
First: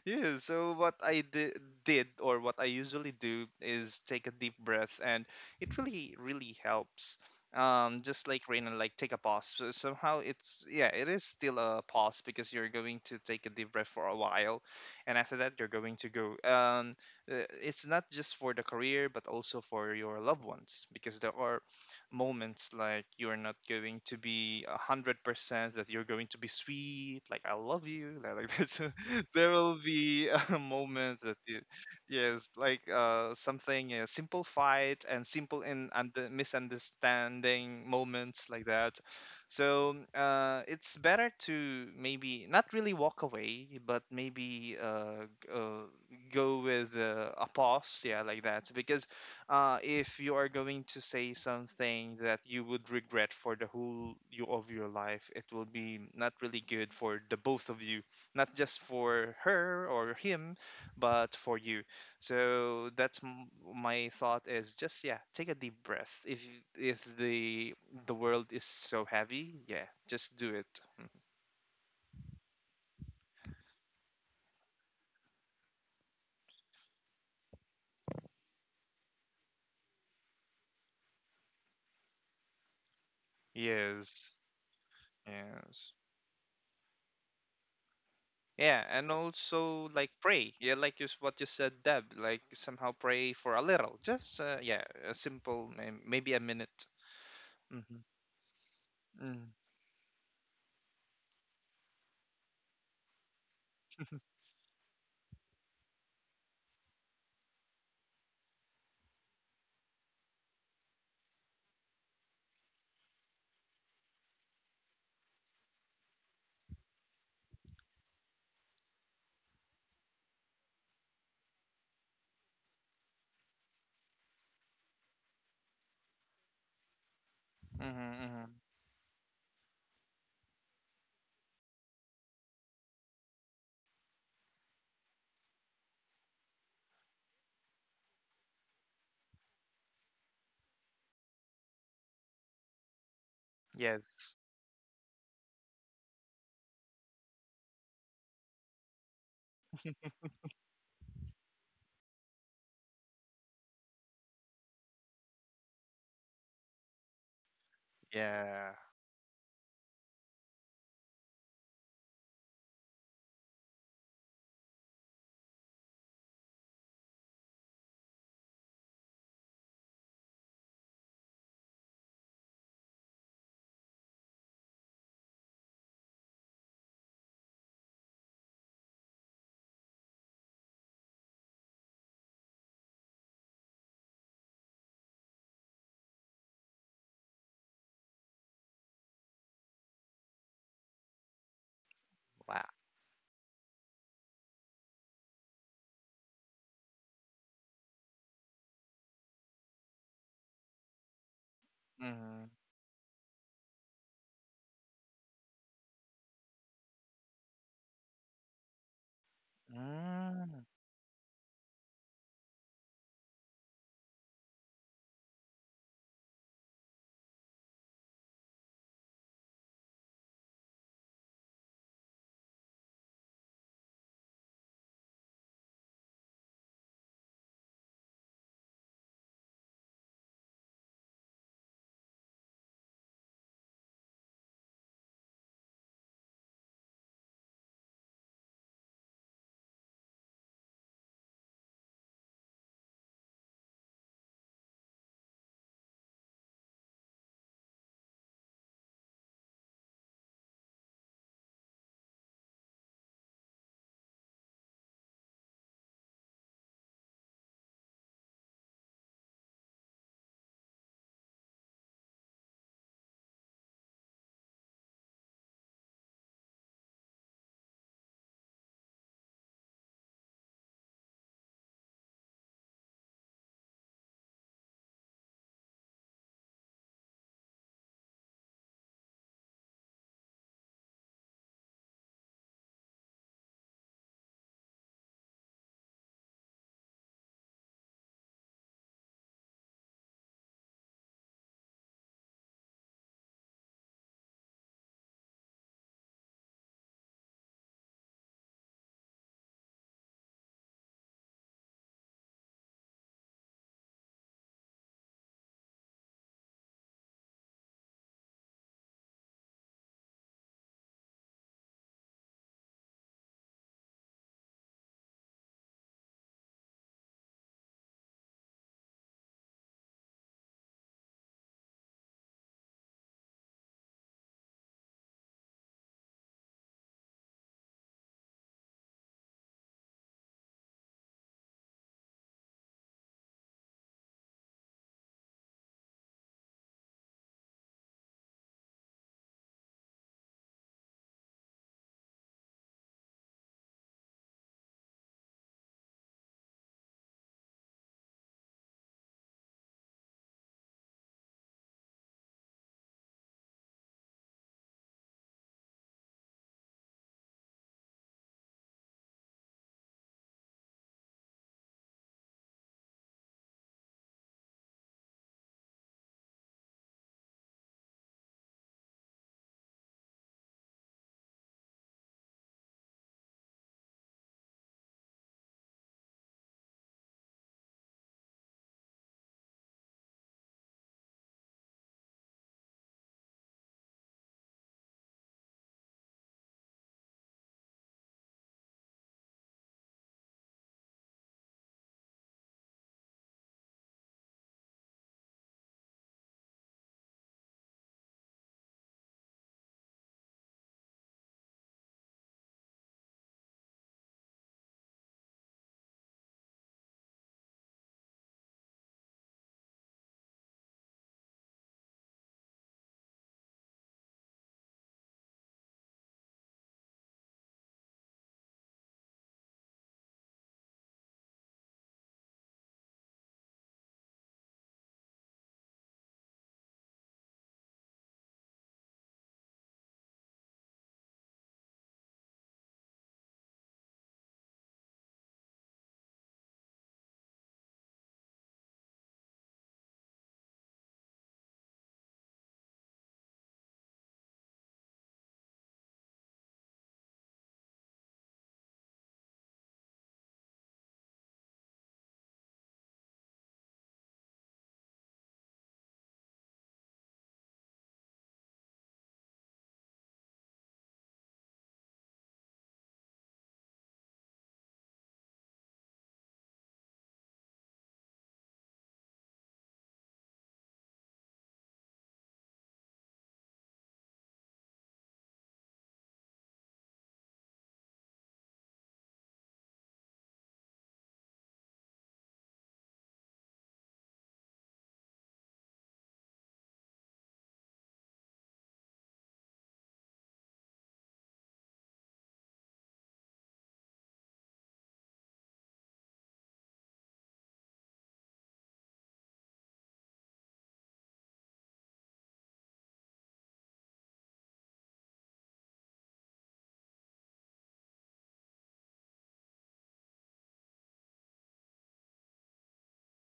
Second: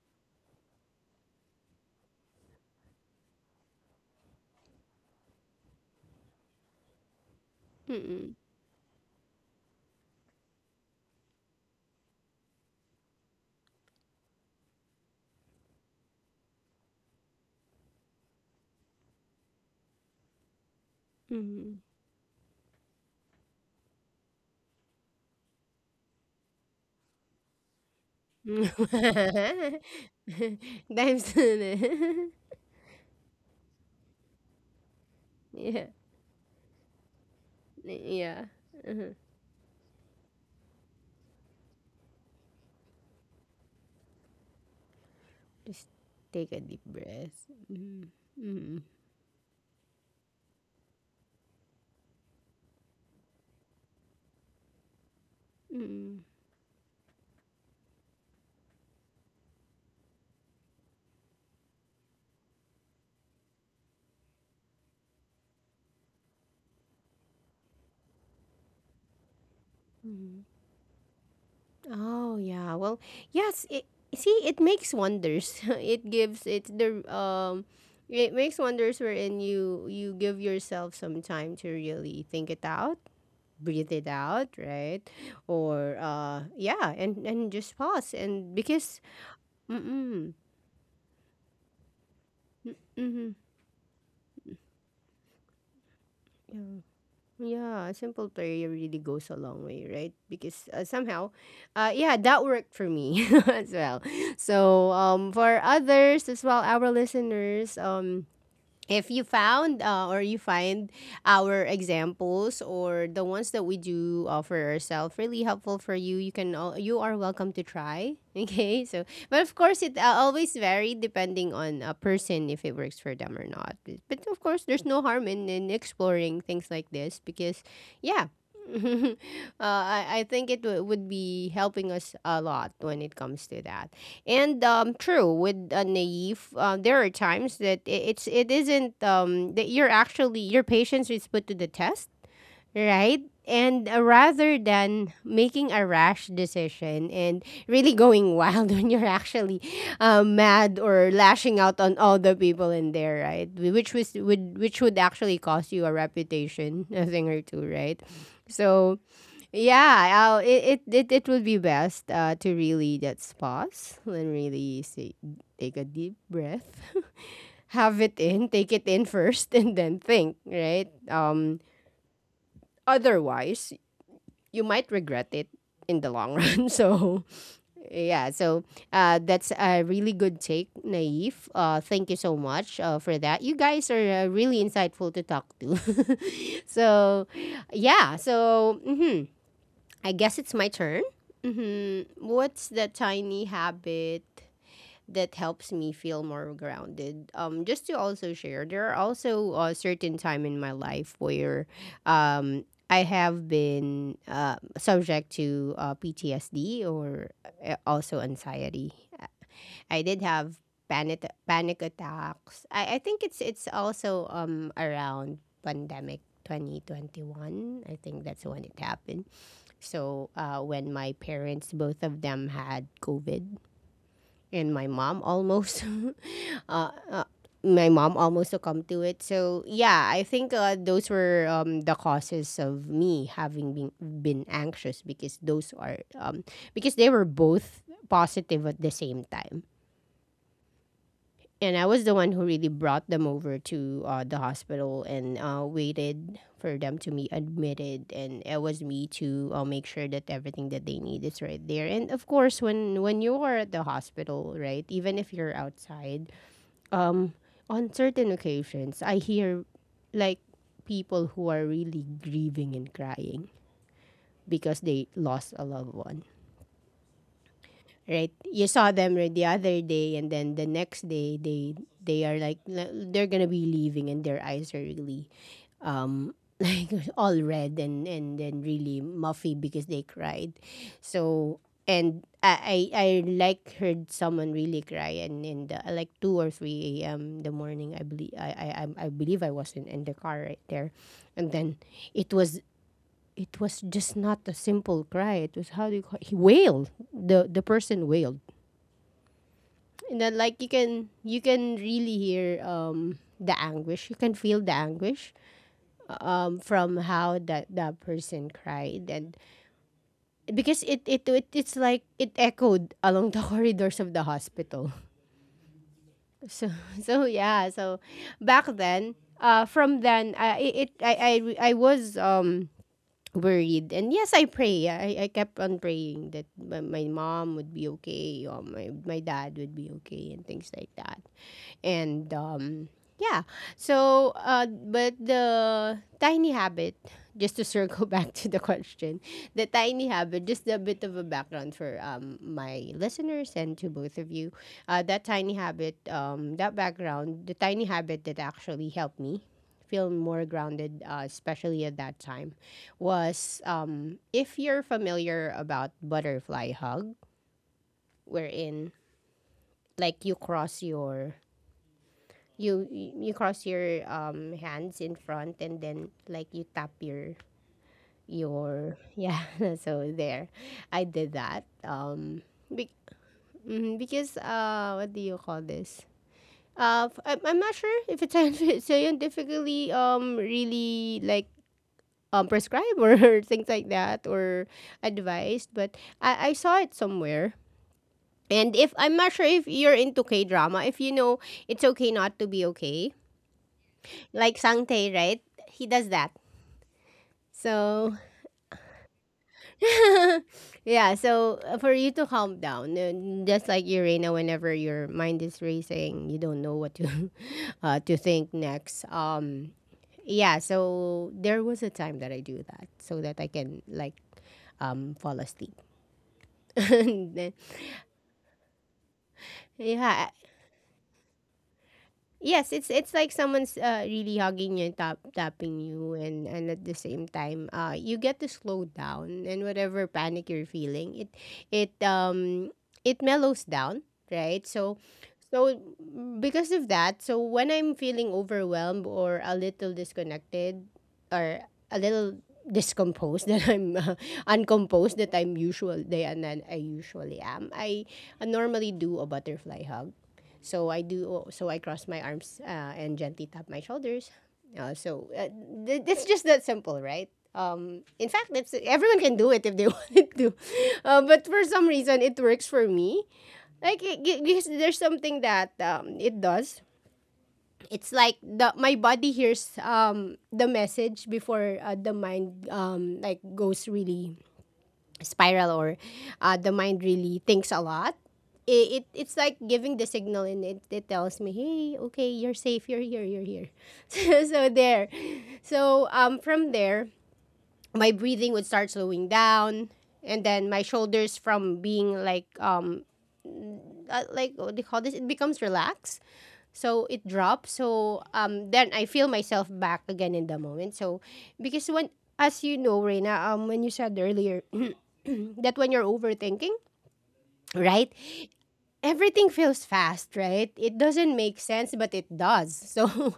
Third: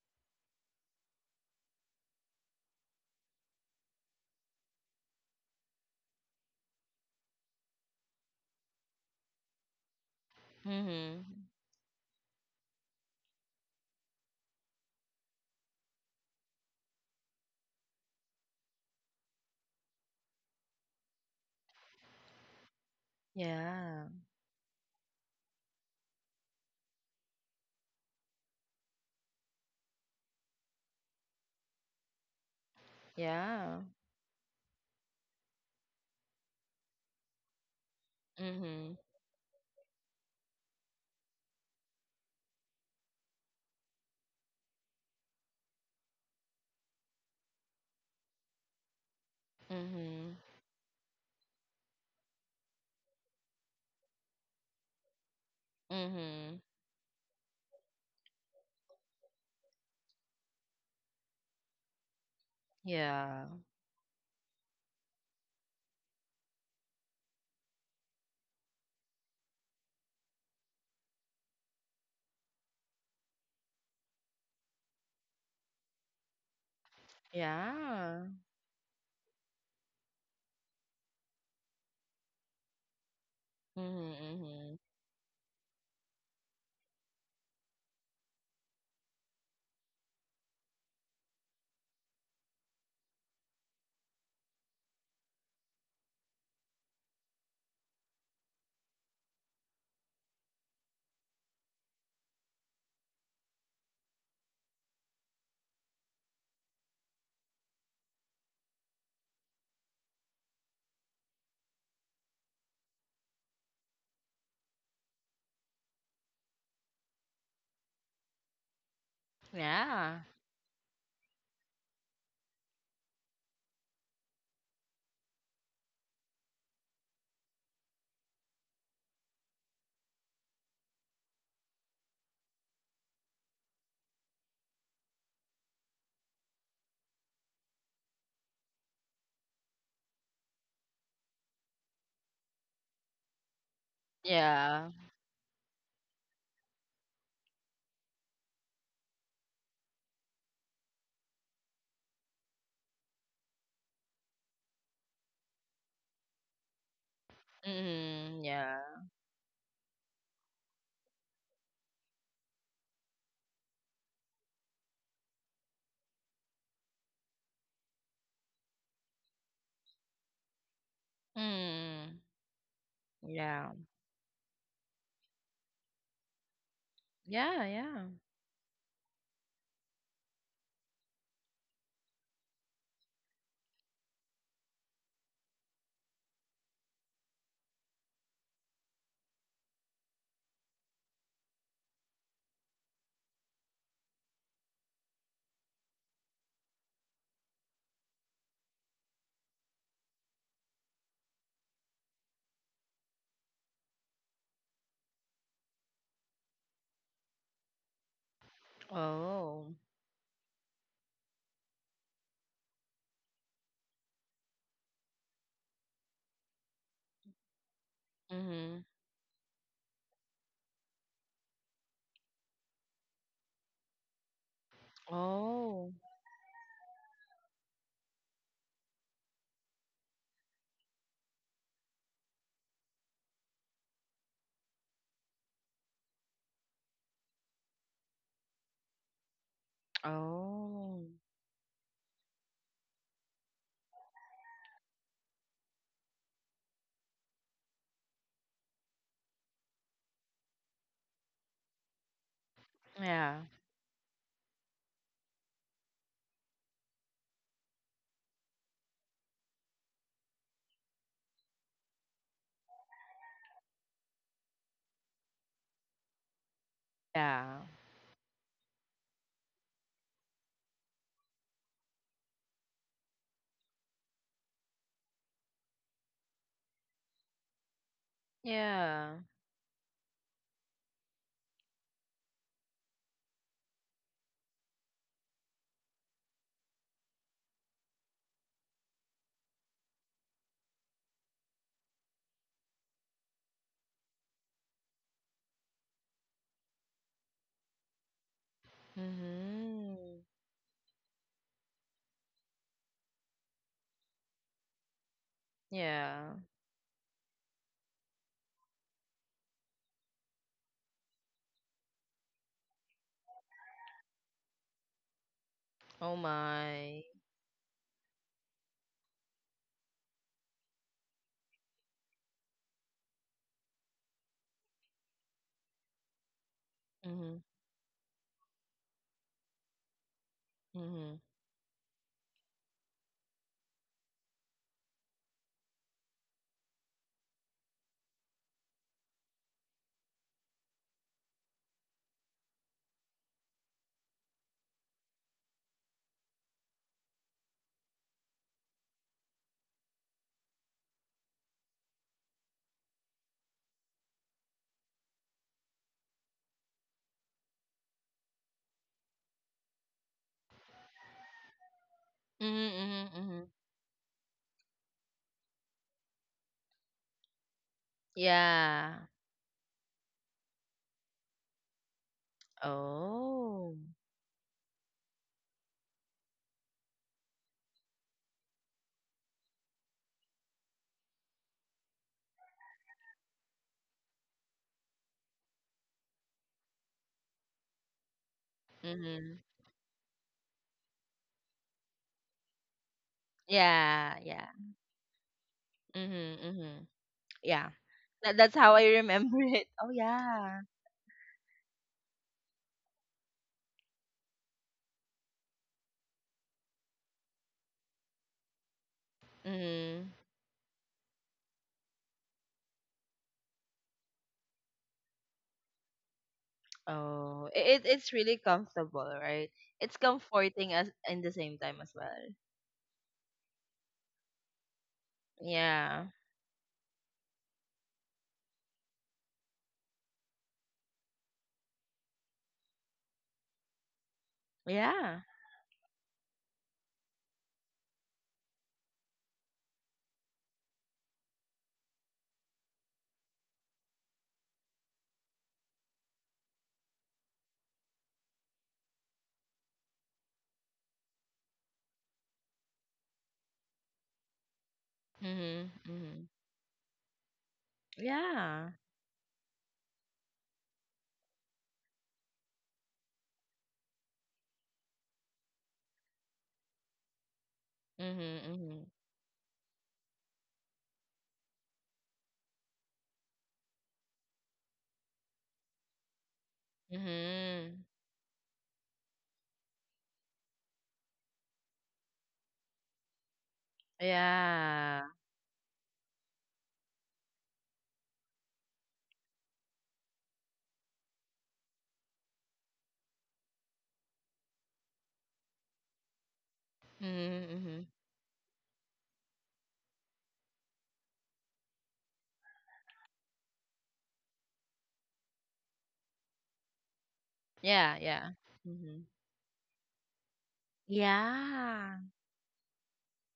Speaker 3: yeah, so did or what I usually do is take a deep breath, and it really really helps. Just
Speaker 1: Mm-mm.
Speaker 3: like rain and like take a pause. So somehow it's yeah, it is
Speaker 2: Mhm.
Speaker 3: still a pause because you're going to take a deep breath for a while, and after that you're going to go. It's not just for the career but also for your loved ones, because there are
Speaker 1: Mhm.
Speaker 3: moments like you're not going
Speaker 2: Yeah.
Speaker 3: to be 100% that you're going to be sweet like I love you like this there will be a moment
Speaker 1: Time's
Speaker 3: that you
Speaker 1: soon.
Speaker 3: yes like
Speaker 2: Yeah.
Speaker 3: something a simple fight and simple
Speaker 1: Yeah.
Speaker 3: in and the misunderstanding
Speaker 1: Yeah.
Speaker 3: moments like
Speaker 2: Mhm.
Speaker 3: that.
Speaker 1: Uh-huh.
Speaker 3: So it's better to maybe not really walk away but maybe
Speaker 1: Just take
Speaker 3: go
Speaker 1: a deep
Speaker 3: with a
Speaker 1: breath.
Speaker 3: pause
Speaker 1: Mm-mm.
Speaker 3: yeah like that,
Speaker 1: Mm-mm.
Speaker 3: because if you
Speaker 2: Mhm.
Speaker 3: are going to say something that you would regret for the whole you of your life, it will be not
Speaker 2: Mhm.
Speaker 3: really good for the both of you, not just for her or him, but for you. So
Speaker 2: Yeah.
Speaker 3: my thought is just yeah, take a deep breath. If the the world is so heavy, yeah, just
Speaker 1: Mm-mm.
Speaker 3: do it.
Speaker 1: Oh yeah. Well, yes. See, it makes wonders. It's the
Speaker 2: Yeah.
Speaker 1: it makes wonders wherein you give yourself some time to really think it out,
Speaker 2: Mhm.
Speaker 1: breathe it
Speaker 3: Yes,
Speaker 1: out,
Speaker 2: Mhm.
Speaker 1: right?
Speaker 3: yes.
Speaker 1: Or yeah, and just pause. And
Speaker 3: Yeah,
Speaker 1: because
Speaker 3: and
Speaker 1: mm,
Speaker 3: also like
Speaker 1: mm,
Speaker 3: pray. Yeah, like you, what you said, Deb. Like somehow pray
Speaker 1: mm,
Speaker 3: for a little. Just yeah, a simple maybe a
Speaker 1: mm,
Speaker 3: minute.
Speaker 1: yeah, a
Speaker 3: Mhm.
Speaker 1: simple prayer really goes a
Speaker 3: Mm.
Speaker 1: long way, right? Because somehow, yeah, that worked for me as well. So, for others as well, our listeners, if you found or you find our examples or the ones that we do offer ourselves really helpful for you, you you are welcome to try. Okay, so but of course it
Speaker 2: Yeah.
Speaker 1: always vary depending on a person if it works for them or not. But but of course there's no harm in exploring things like this, because
Speaker 3: Mhm.
Speaker 1: yeah.
Speaker 3: Mhm.
Speaker 1: uh, I think it would be helping us a lot when it comes to that. And true with Naive, there are times that it's it isn't that you're actually your patience is put to the test, right? And
Speaker 3: Yes.
Speaker 1: rather
Speaker 2: Yeah.
Speaker 1: than making a rash decision and really going wild when you're actually mad or lashing out on all the people in there, right? Which was would which would actually cost you a reputation, a thing or two, right?
Speaker 2: Mhm.
Speaker 3: Yeah.
Speaker 2: Yeah.
Speaker 1: So yeah, I'll, it will be best to really just pause and really say, take a deep breath, have it in, take it in first, and then think. Right?
Speaker 2: Mm. Yeah.
Speaker 1: Otherwise, you might regret it in the long run. So
Speaker 2: Yeah. Yeah.
Speaker 1: yeah, so that's a really good take, Naif. Thank you so much for that. You guys are really insightful to talk to. So yeah, so. Mhm I guess it's my turn.
Speaker 3: Wow.
Speaker 1: What's the tiny habit that helps me feel more grounded? Just to also share, there are also a certain time in my life where
Speaker 3: Mhm.
Speaker 1: I have been subject to PTSD or also anxiety.
Speaker 2: Oh.
Speaker 1: I did have
Speaker 3: Mm.
Speaker 1: panic attacks. I think it's also around pandemic 2021. I think that's when it
Speaker 2: Mhm.
Speaker 1: happened. So when my parents, both of them had COVID, and my mom almost,
Speaker 2: Oh.
Speaker 1: uh, uh, my mom almost succumbed to it. So yeah, I think those were the causes of me having been anxious, because those are because they were both positive at the same time,
Speaker 2: Oh.
Speaker 1: and I was the one who really brought them over to the hospital and waited for them to be admitted. And it was me to make sure that everything that they need is right there. And of course, when
Speaker 2: Yeah.
Speaker 1: you are at the hospital, right, even if you're outside, um, on certain occasions, I hear like people who are really grieving and crying because they lost a loved one,
Speaker 2: Yeah.
Speaker 1: right? You saw them right the other day, and then the next day they are like they're gonna be leaving, and their eyes are really um like all red and then really
Speaker 2: Yeah.
Speaker 1: muffy because they cried. So and I like heard someone really cry, and in the like two or three a.m. the morning, I believe I believe I was in the car right there, and then it was. It was just not a simple cry. It was, how do you call, he wailed. The person wailed,
Speaker 2: Mhm.
Speaker 1: and then like you can really hear the anguish. You can feel the anguish
Speaker 2: Yeah.
Speaker 1: from how that that person cried, and because it's like it echoed along the corridors of the hospital.
Speaker 2: Oh
Speaker 1: So
Speaker 2: my.
Speaker 1: so yeah, so back then from then I was worried, and yes I pray. I kept on praying that my
Speaker 2: Mhm.
Speaker 1: mom would be okay, or my dad would be okay and things like
Speaker 2: Mhm.
Speaker 1: that. And Yeah, but the tiny habit, just to circle back to the question, the tiny habit, just a bit of a background for my listeners and to both of you, that tiny habit, that background, the tiny habit that actually helped me feel more grounded, especially at that time, was if you're familiar about butterfly hug, wherein like you cross your,
Speaker 2: Mhm,
Speaker 1: you
Speaker 2: mhm,
Speaker 1: you
Speaker 2: mhm.
Speaker 1: cross your hands in front and then like you tap
Speaker 2: Yeah.
Speaker 1: your yeah. So there, I did that be-
Speaker 2: Oh.
Speaker 1: mhm, because what do you call this? I'm not sure if it's scientific- scientifically really like prescribed or things like that, or advised, but I saw it somewhere. And if I'm not
Speaker 2: Mhm.
Speaker 1: sure if you're into k drama if you know, it's okay not to be okay,
Speaker 2: Yeah, yeah.
Speaker 1: like Sangtae, right? He does that.
Speaker 2: Mhm, mhm. Yeah.
Speaker 1: So,
Speaker 2: That, that's how I remember it. Oh yeah.
Speaker 1: yeah, for you to calm down, just like you, Reina, whenever your mind is racing, you don't know what to to think next.
Speaker 2: Mhm.
Speaker 1: Yeah, so there was a time that I do that so that I can like fall asleep. And
Speaker 2: Oh,
Speaker 1: then-
Speaker 2: it's really comfortable, right? It's
Speaker 1: yeah,
Speaker 2: comforting as in the same time as well.
Speaker 1: yes, it's like someone's really hugging you and tapping
Speaker 2: Yeah.
Speaker 1: you, and at the same time you get to slow down, and whatever panic you're feeling, it it mellows down, right? So
Speaker 2: Yeah.
Speaker 1: so because of that, so when I'm feeling overwhelmed or a little disconnected or a little discomposed that I'm uncomposed that I'm usually, and then I usually am, I normally do a butterfly hug. So I do. So I cross my arms and gently tap my shoulders. Uh, so uh,
Speaker 2: Mhm.
Speaker 1: it's
Speaker 2: Mhm.
Speaker 1: just that simple, right? In fact,
Speaker 2: Yeah.
Speaker 1: it's, everyone can do it if they wanted to, but for some reason, it works for me. Like because there's something that it does. It's like
Speaker 2: Mhm.
Speaker 1: the
Speaker 2: Mhm.
Speaker 1: my body hears the message before the mind like goes really spiral, or the mind really thinks a
Speaker 2: Mhm.
Speaker 1: lot. It's like giving the signal, and it tells me, hey, okay, you're safe, you're here, you're here. So, so there,
Speaker 2: Yeah.
Speaker 1: so from there, my breathing would start slowing down, and then my shoulders, from being like what do you call this? It becomes relaxed. So it
Speaker 2: Mhm.
Speaker 1: drops.
Speaker 2: Mhm.
Speaker 1: So then I feel myself back again in the moment. So because when, as you know, Reina, when you said earlier that when you're overthinking,
Speaker 2: Yeah.
Speaker 1: right?
Speaker 2: Yeah. Mhm.
Speaker 1: Everything feels fast, right? It doesn't make sense,
Speaker 2: Yeah.
Speaker 1: but it does. So,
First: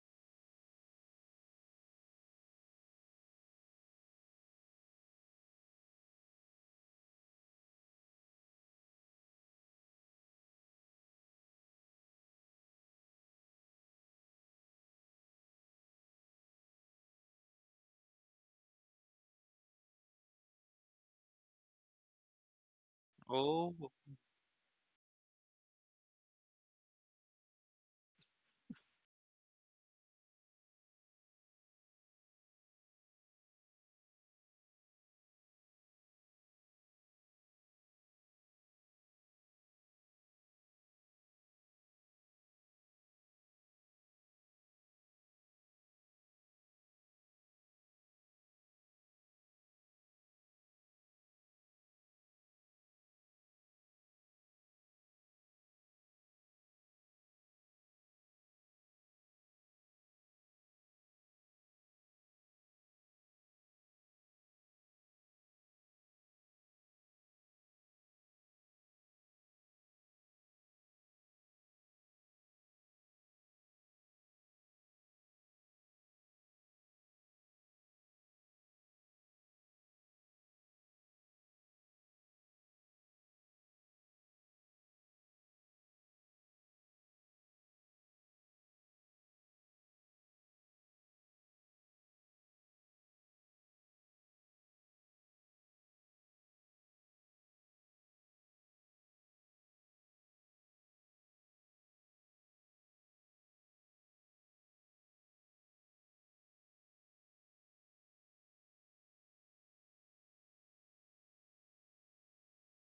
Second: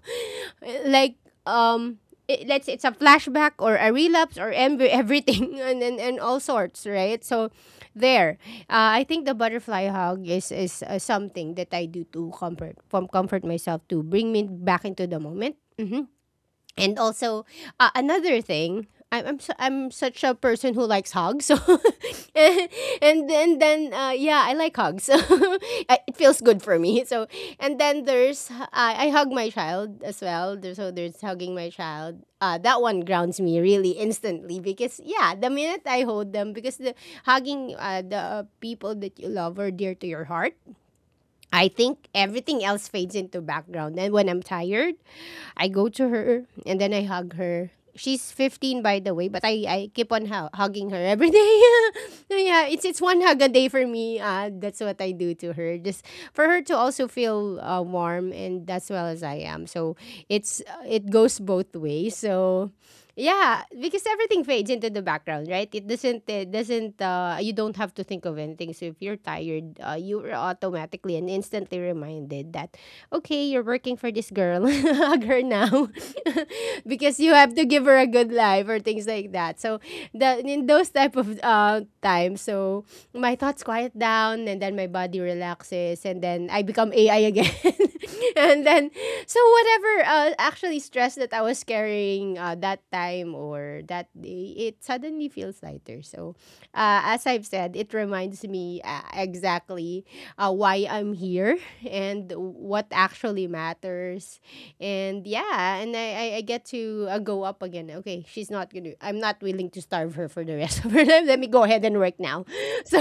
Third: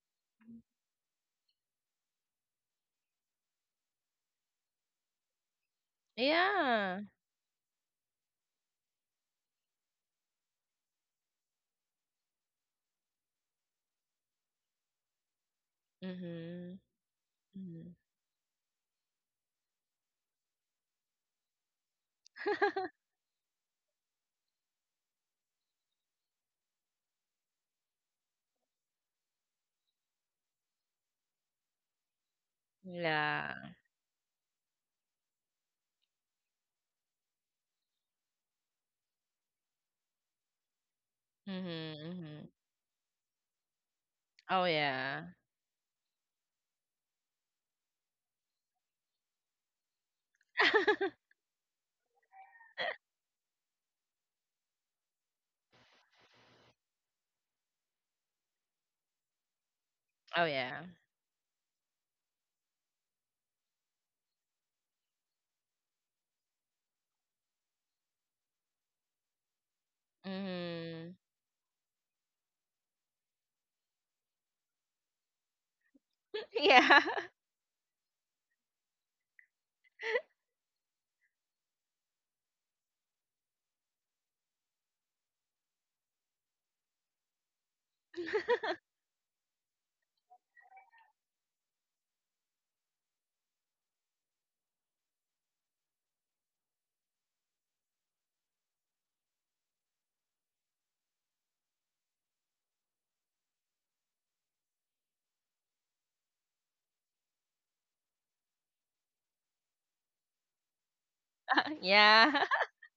Speaker 1: like, um, it, let's say it's a flashback or a relapse or em- everything and, and all sorts,
Speaker 2: Yeah.
Speaker 1: right? So, there, I think the butterfly hug is something that I do to comfort, from comfort myself, to bring me back into the moment. Mm-hmm.
Speaker 2: Mhm,
Speaker 1: And also
Speaker 2: mhm.
Speaker 1: another thing, I'm such a person who likes hugs. So and then
Speaker 3: Oh.
Speaker 1: then yeah, I like hugs. I- it feels good for me. So, and then there's, I hug my child as well. There's, so there's hugging my child. That one grounds me
Speaker 2: Yeah.
Speaker 1: really instantly because yeah, the minute I hold them, because the hugging the people that you love are dear to your heart. I
Speaker 2: Mhm,
Speaker 1: think
Speaker 2: mhm.
Speaker 1: everything else fades into background. And when I'm
Speaker 2: Oh,
Speaker 1: tired,
Speaker 2: yeah.
Speaker 1: I go to her, and then I hug her. She's 15 by the way, but I keep on hu- hugging her every day. Yeah, it's one hug a day for me. That's what I do to her. Just for her to also feel warm, and as well as I am. So,
Speaker 2: Oh,
Speaker 1: it's,
Speaker 2: yeah.
Speaker 1: it goes both ways. So yeah, because everything fades into the background, right? It doesn't. It doesn't. You don't have to think of anything. So if you're tired, you are automatically
Speaker 2: Mhm.
Speaker 1: and instantly reminded that, okay, you're working for this girl, hug her now,
Speaker 2: Yeah.
Speaker 1: because you have to give her a good life, or things like that. So, the in those type of times, so my thoughts quiet down, and then my body relaxes, and then I become AI again. And then, so whatever actually stress that I was carrying that time or that day, it suddenly feels lighter. So as I've said, it reminds me exactly why I'm here and what actually matters, and yeah, and I get to go up again. Okay, she's not gonna, I'm not willing to starve her for the rest of her life, let me go ahead and work now.
Speaker 2: Yeah.
Speaker 1: so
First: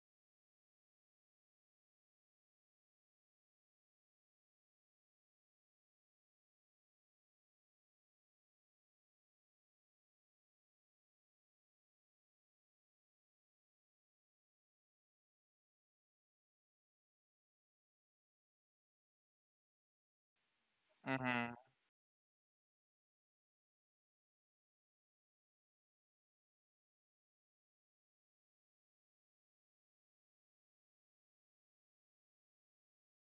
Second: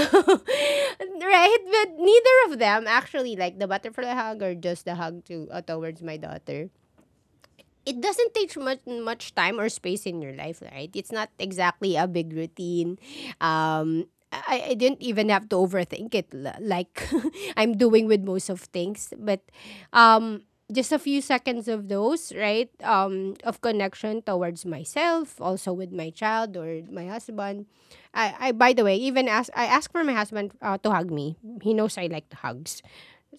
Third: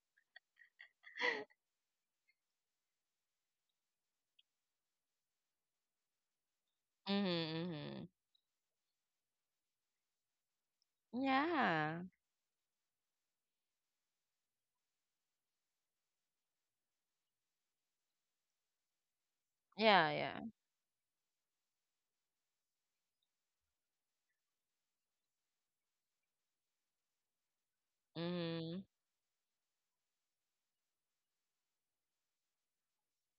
Speaker 1: right, but neither of them actually, like the butterfly hug or just the hug to towards my daughter,
Speaker 2: Mhm,
Speaker 1: it
Speaker 2: mhm.
Speaker 1: doesn't take much time or space in your life, right? It's not exactly
Speaker 2: Yeah.
Speaker 1: a big routine. I didn't even have to overthink it l- like I'm doing with most of things. But
Speaker 2: Yeah, yeah.
Speaker 1: um, just a few
Speaker 3: Mhm.
Speaker 1: seconds of those, right? Of connection towards myself, also with my child or my husband. I by the
Speaker 2: Mhm,
Speaker 1: way, even ask, I ask for my husband to hug me. He knows I like hugs.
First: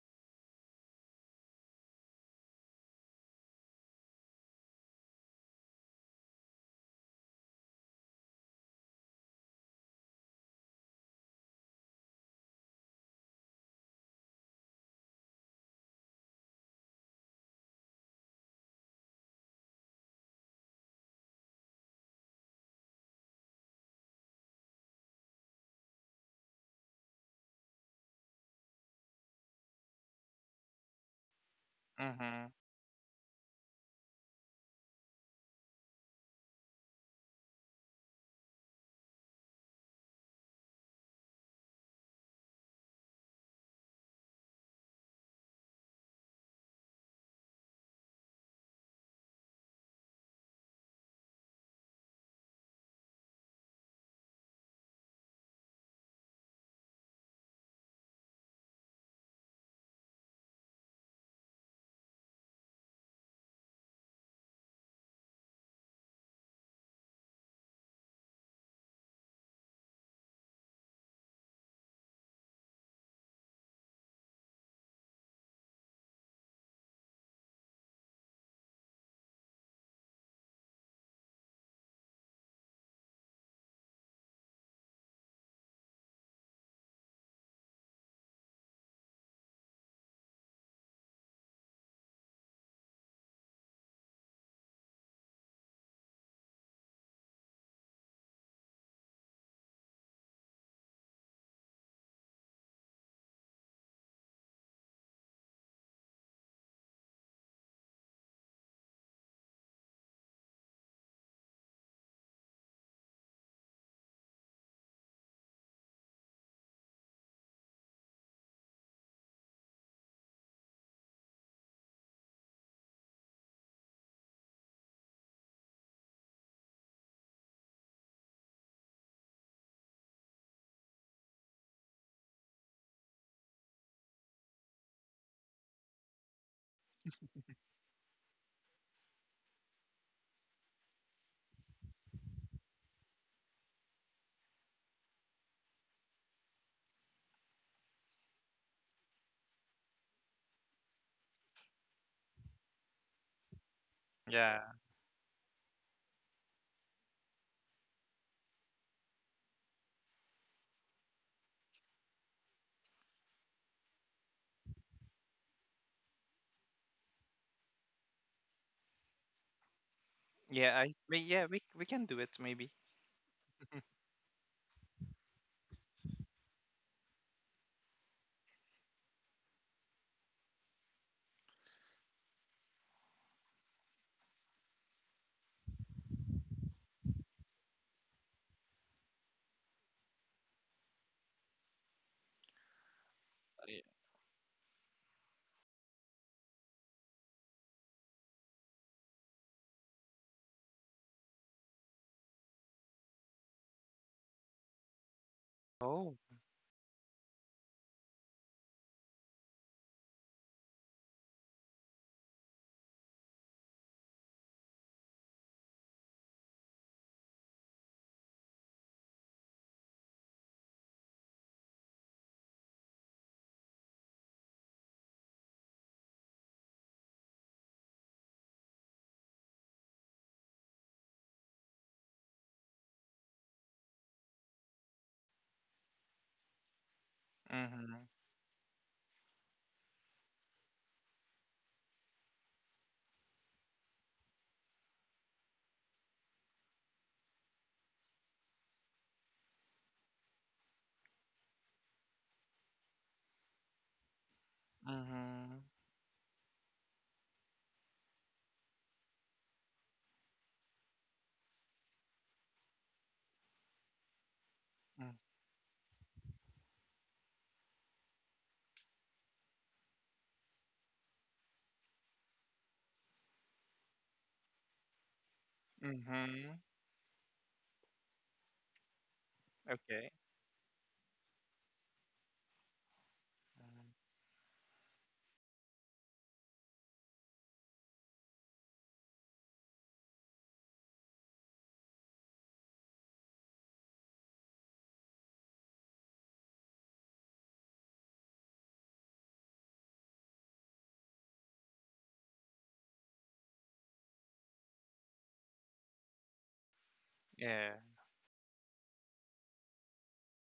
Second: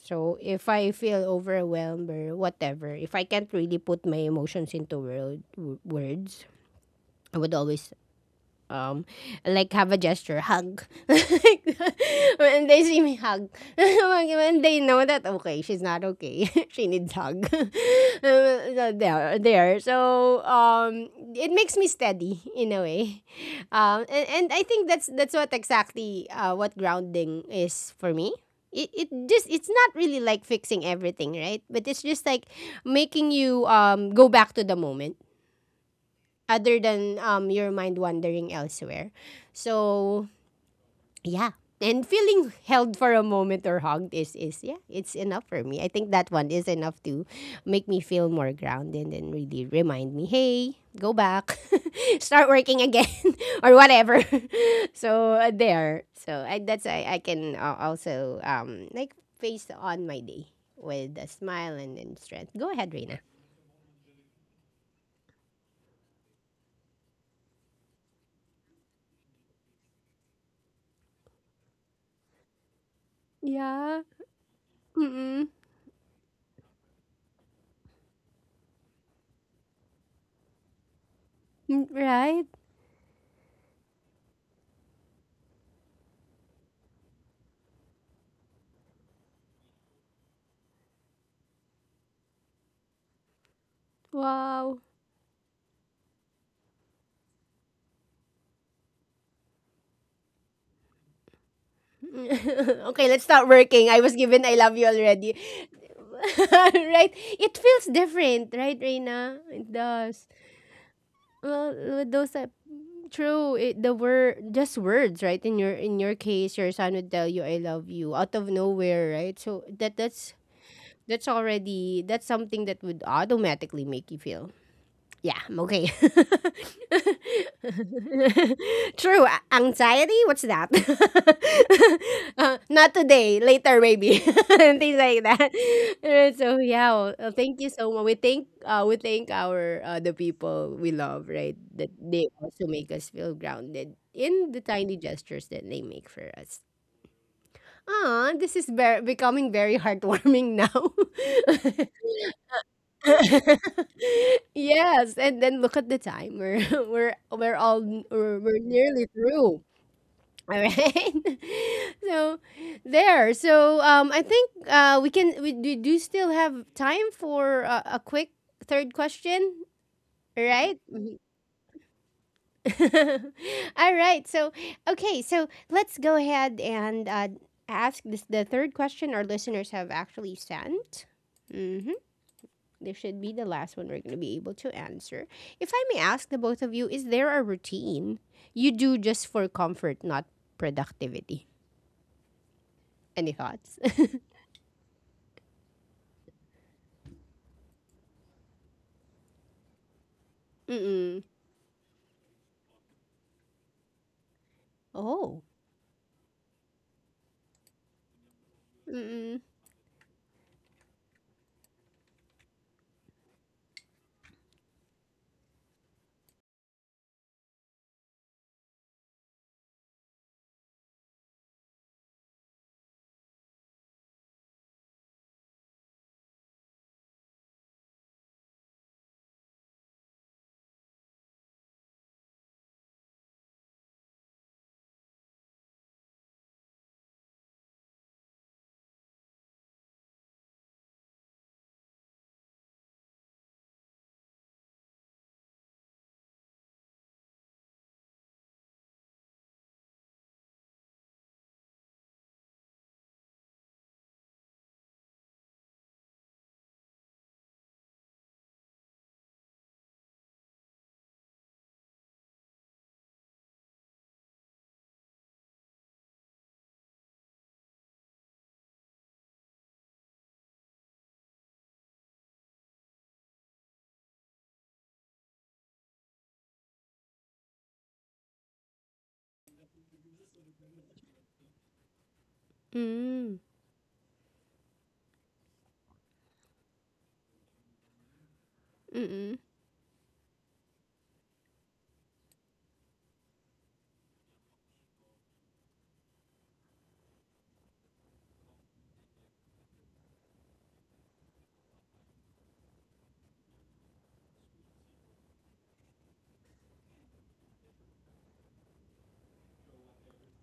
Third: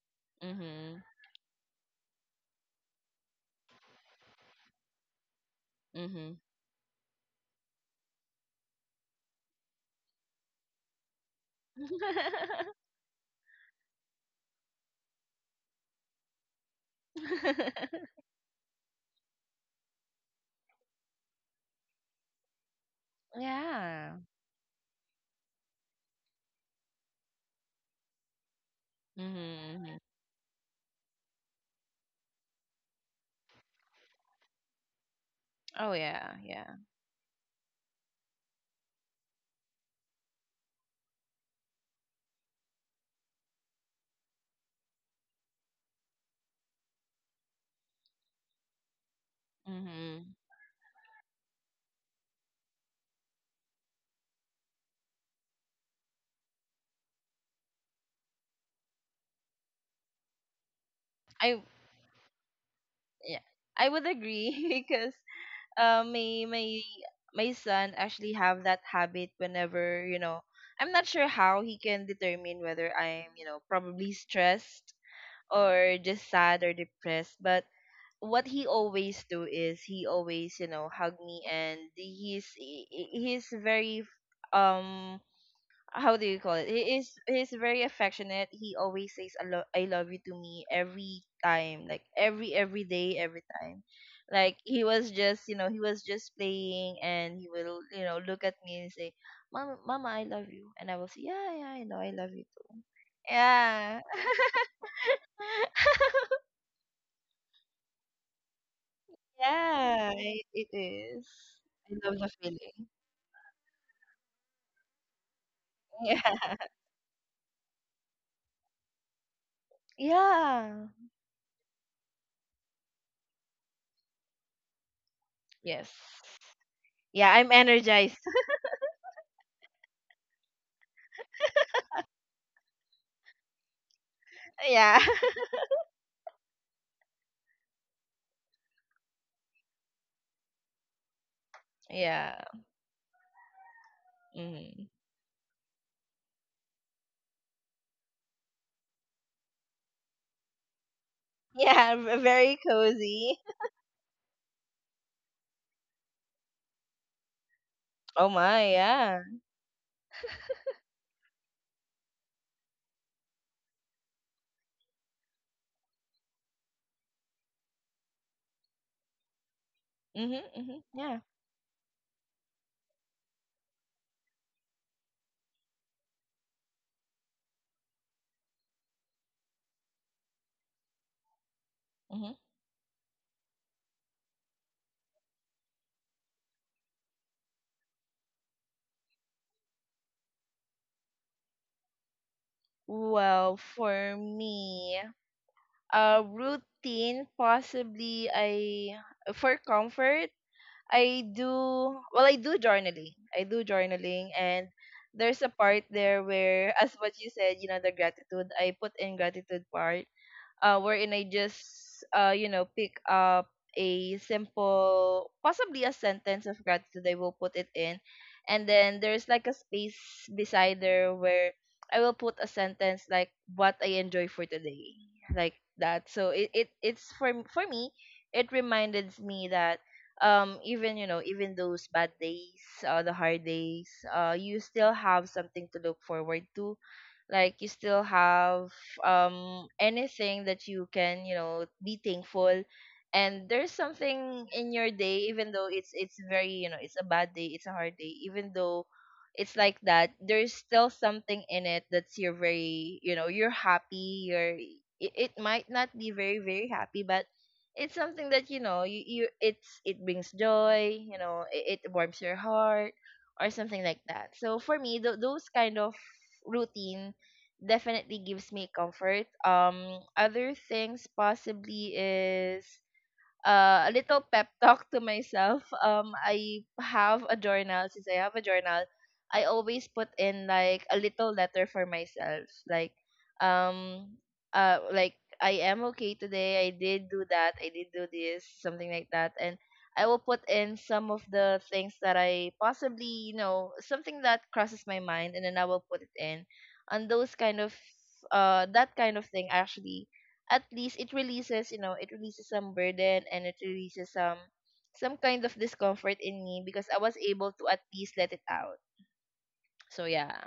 Speaker 1: So, if I
Speaker 2: mhm,
Speaker 1: feel overwhelmed or whatever, if I can't really put my emotions into world, w-
Speaker 2: mhm.
Speaker 1: words, I would always um like have a gesture hug like when they see me hug, when they know that, okay, she's not okay, she needs hug. So there, so it makes me steady in a way um,
Speaker 2: Yeah.
Speaker 1: and I think that's what exactly what grounding is for me. It just, it's
Speaker 2: Mhm,
Speaker 1: not
Speaker 2: mhm.
Speaker 1: really like fixing everything, right, but it's just like
Speaker 3: Mhm.
Speaker 1: making you go back to the moment,
Speaker 2: Oh, yeah, yeah.
Speaker 1: other than your mind wandering elsewhere. So yeah. And feeling held for a moment or hugged is yeah, it's enough for me. I think that one is enough to make me feel more grounded and really remind me,
Speaker 2: Mhm.
Speaker 1: hey, go back, start working again or whatever. So there. So I, that's, I can also like face on my day with a
Speaker 2: I
Speaker 1: smile, and strength. Go ahead, Reina.
Speaker 2: yeah, I would agree because uh, my my my son actually have that habit whenever I'm not sure how he can determine whether I'm
Speaker 1: Yeah.
Speaker 2: probably stressed
Speaker 1: Mm-mm.
Speaker 2: or just sad or depressed, but what he always do is he always hug me, and
Speaker 1: Mm,
Speaker 2: he's
Speaker 1: right.
Speaker 2: he- he's very, um how do you call it? He's very affectionate. He always says I love you to me every time, like every day, every time. Like he
Speaker 1: Wow.
Speaker 2: was just you know he was just playing and he will look at me and say, "Mama, Mama, I love you," and I will say, "Yeah, yeah, I know, I love you too."
Speaker 1: Okay, let's start working.
Speaker 2: Yeah,
Speaker 1: I was given I love you already. Right? It feels different, right, Reina? It
Speaker 2: yeah,
Speaker 1: does.
Speaker 2: it is.
Speaker 1: Well,
Speaker 2: I
Speaker 1: with
Speaker 2: love the
Speaker 1: those, that
Speaker 2: feeling.
Speaker 1: true, it, the word, just words, right? In your, in your
Speaker 2: Yeah,
Speaker 1: case, your son would tell you I love you out of nowhere, right? So that's
Speaker 2: yeah,
Speaker 1: already, that's something that would automatically make you feel, yeah, I'm
Speaker 2: yes,
Speaker 1: okay.
Speaker 2: yeah. I'm energized.
Speaker 1: True. A- Anxiety? What's that? Uh, not today. Later, maybe.
Speaker 2: yeah,
Speaker 1: Things like that. So yeah. Well, thank you so much. We thank our the people we love, right? That they
Speaker 2: yeah.
Speaker 1: also make us feel grounded in the
Speaker 2: Mhm.
Speaker 1: tiny gestures that they make for us. Ah, this is very, becoming very heartwarming now.
Speaker 2: Yeah, very cozy.
Speaker 3: Yeah.
Speaker 1: Yes, and then look at the time. We're we're all,
Speaker 2: Oh
Speaker 1: we're
Speaker 2: my,
Speaker 1: nearly
Speaker 2: yeah.
Speaker 1: through. All right. So there. So I think we do still have time for a quick third question.
Speaker 2: Mhm,
Speaker 1: All
Speaker 3: Yeah.
Speaker 1: right.
Speaker 2: mhm,
Speaker 3: I.
Speaker 2: yeah.
Speaker 1: Mhm.
Speaker 3: Yeah. We. We can do it. Maybe. Mhm.
Speaker 1: All right. So okay. So let's go ahead and ask this the third question our listeners have actually sent. Mm-hmm.
Speaker 2: Mhm.
Speaker 1: This should be the last one we're going to be able to answer. If I may ask the both of you, is there a routine you do just for comfort, not productivity? Any
Speaker 2: Well,
Speaker 3: Yeah.
Speaker 1: thoughts?
Speaker 2: for me, routine possibly I for comfort, I
Speaker 1: Mm-mm.
Speaker 2: do well, I do journaling. I do journaling, and there's a
Speaker 1: Oh.
Speaker 2: part
Speaker 3: Oh.
Speaker 2: there where, as what you said, the gratitude, I put in
Speaker 1: Mm-mm.
Speaker 2: gratitude part, wherein I just pick up a simple, possibly a sentence of gratitude. I will put it in, and then there's like a space beside there where I will put a sentence like what I enjoy for today, like that. So it's for me, it reminded me that, even you know even those bad days, the hard days, you still have something to look forward to, like you still
Speaker 3: Mhm.
Speaker 2: have anything that you can be thankful, and there's something in your day even though it's very, it's a bad day, it's a hard day, even though it's like that, there's still something in it that's, you're very, you're happy, you're, it
Speaker 3: Mhm.
Speaker 2: might not be very very happy, but it's something that, you it brings joy, it warms your heart or something like that. So for me,
Speaker 3: Mm.
Speaker 2: those kind of routine definitely gives me comfort. Other things possibly is a little pep talk to myself.
Speaker 3: Mhm.
Speaker 2: I have a journal. Since I have a journal, I always put
Speaker 3: Okay.
Speaker 2: in like a little letter for myself.
Speaker 1: Mm.
Speaker 2: Um, like, I am okay today. I did do that. I did do this. Something like that.
Speaker 1: Mm-mm.
Speaker 2: And I will put in some of the things that I possibly, something that crosses my mind, and then I will put it in. And those kind of, that kind of thing actually, at least it releases, it releases some burden, and it releases some kind of discomfort in me, because I was able to
Speaker 3: Yeah.
Speaker 2: at least let it out, so yeah.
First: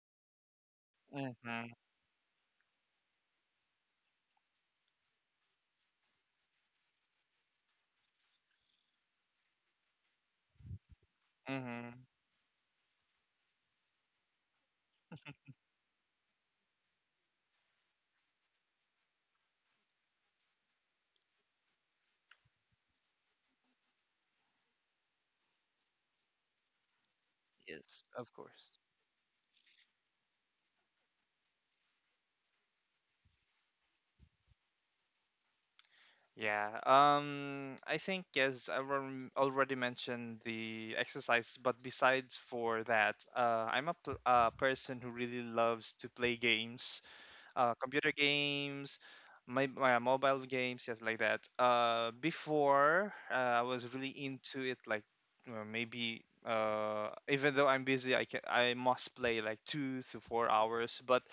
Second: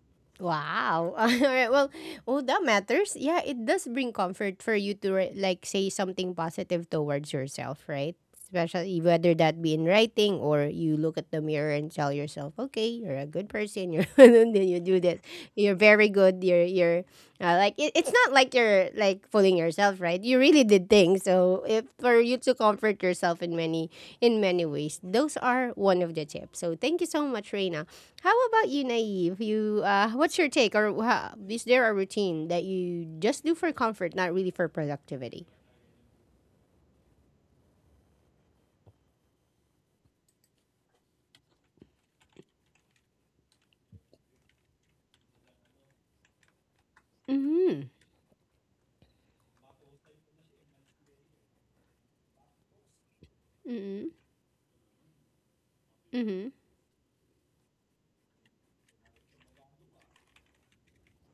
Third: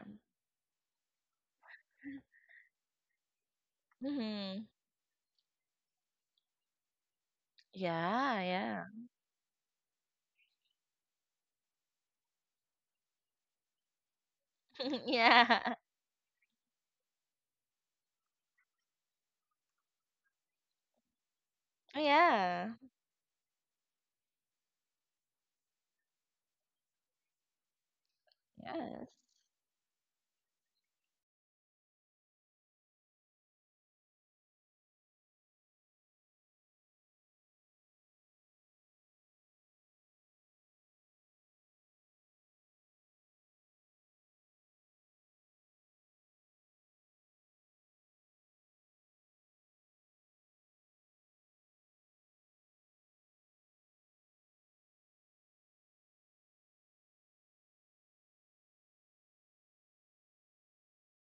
Speaker 1: Wow. All right.
Speaker 3: Mhm.
Speaker 1: Well, oh, that matters. Yeah, it does bring comfort
Speaker 2: Mm-hmm.
Speaker 1: for you to write- like say something positive towards yourself, right?
Speaker 2: Yeah, yeah.
Speaker 1: Especially whether that be in writing, or you look at the mirror and
Speaker 3: Mhm.
Speaker 1: tell yourself, "Okay, you're a good person. You're and then you do this. You're
Speaker 2: Yeah,
Speaker 1: very good. You're like it, it's not like you're like fooling yourself, right? You really did things. So if for you to
Speaker 2: yeah,
Speaker 1: comfort yourself in many, in many ways, those are one of the tips. So thank you so much, Reina.
Speaker 3: Yes. Of
Speaker 1: How about
Speaker 3: course.
Speaker 1: you,
Speaker 2: yes.
Speaker 1: Naive? You, what's your take, or wha- is there a routine that you just do for comfort, not really for productivity?
Speaker 3: Yeah, I think as I already mentioned the exercise, but besides for that, I'm person who really loves to play games,
Speaker 1: Mm-hmm.
Speaker 3: computer games, my mobile games, just like that. Before I was
Speaker 1: Mm-hmm.
Speaker 3: really into it, like maybe
Speaker 1: Mm-hmm.
Speaker 3: even though I'm busy, I must play like 2 to 4 hours. But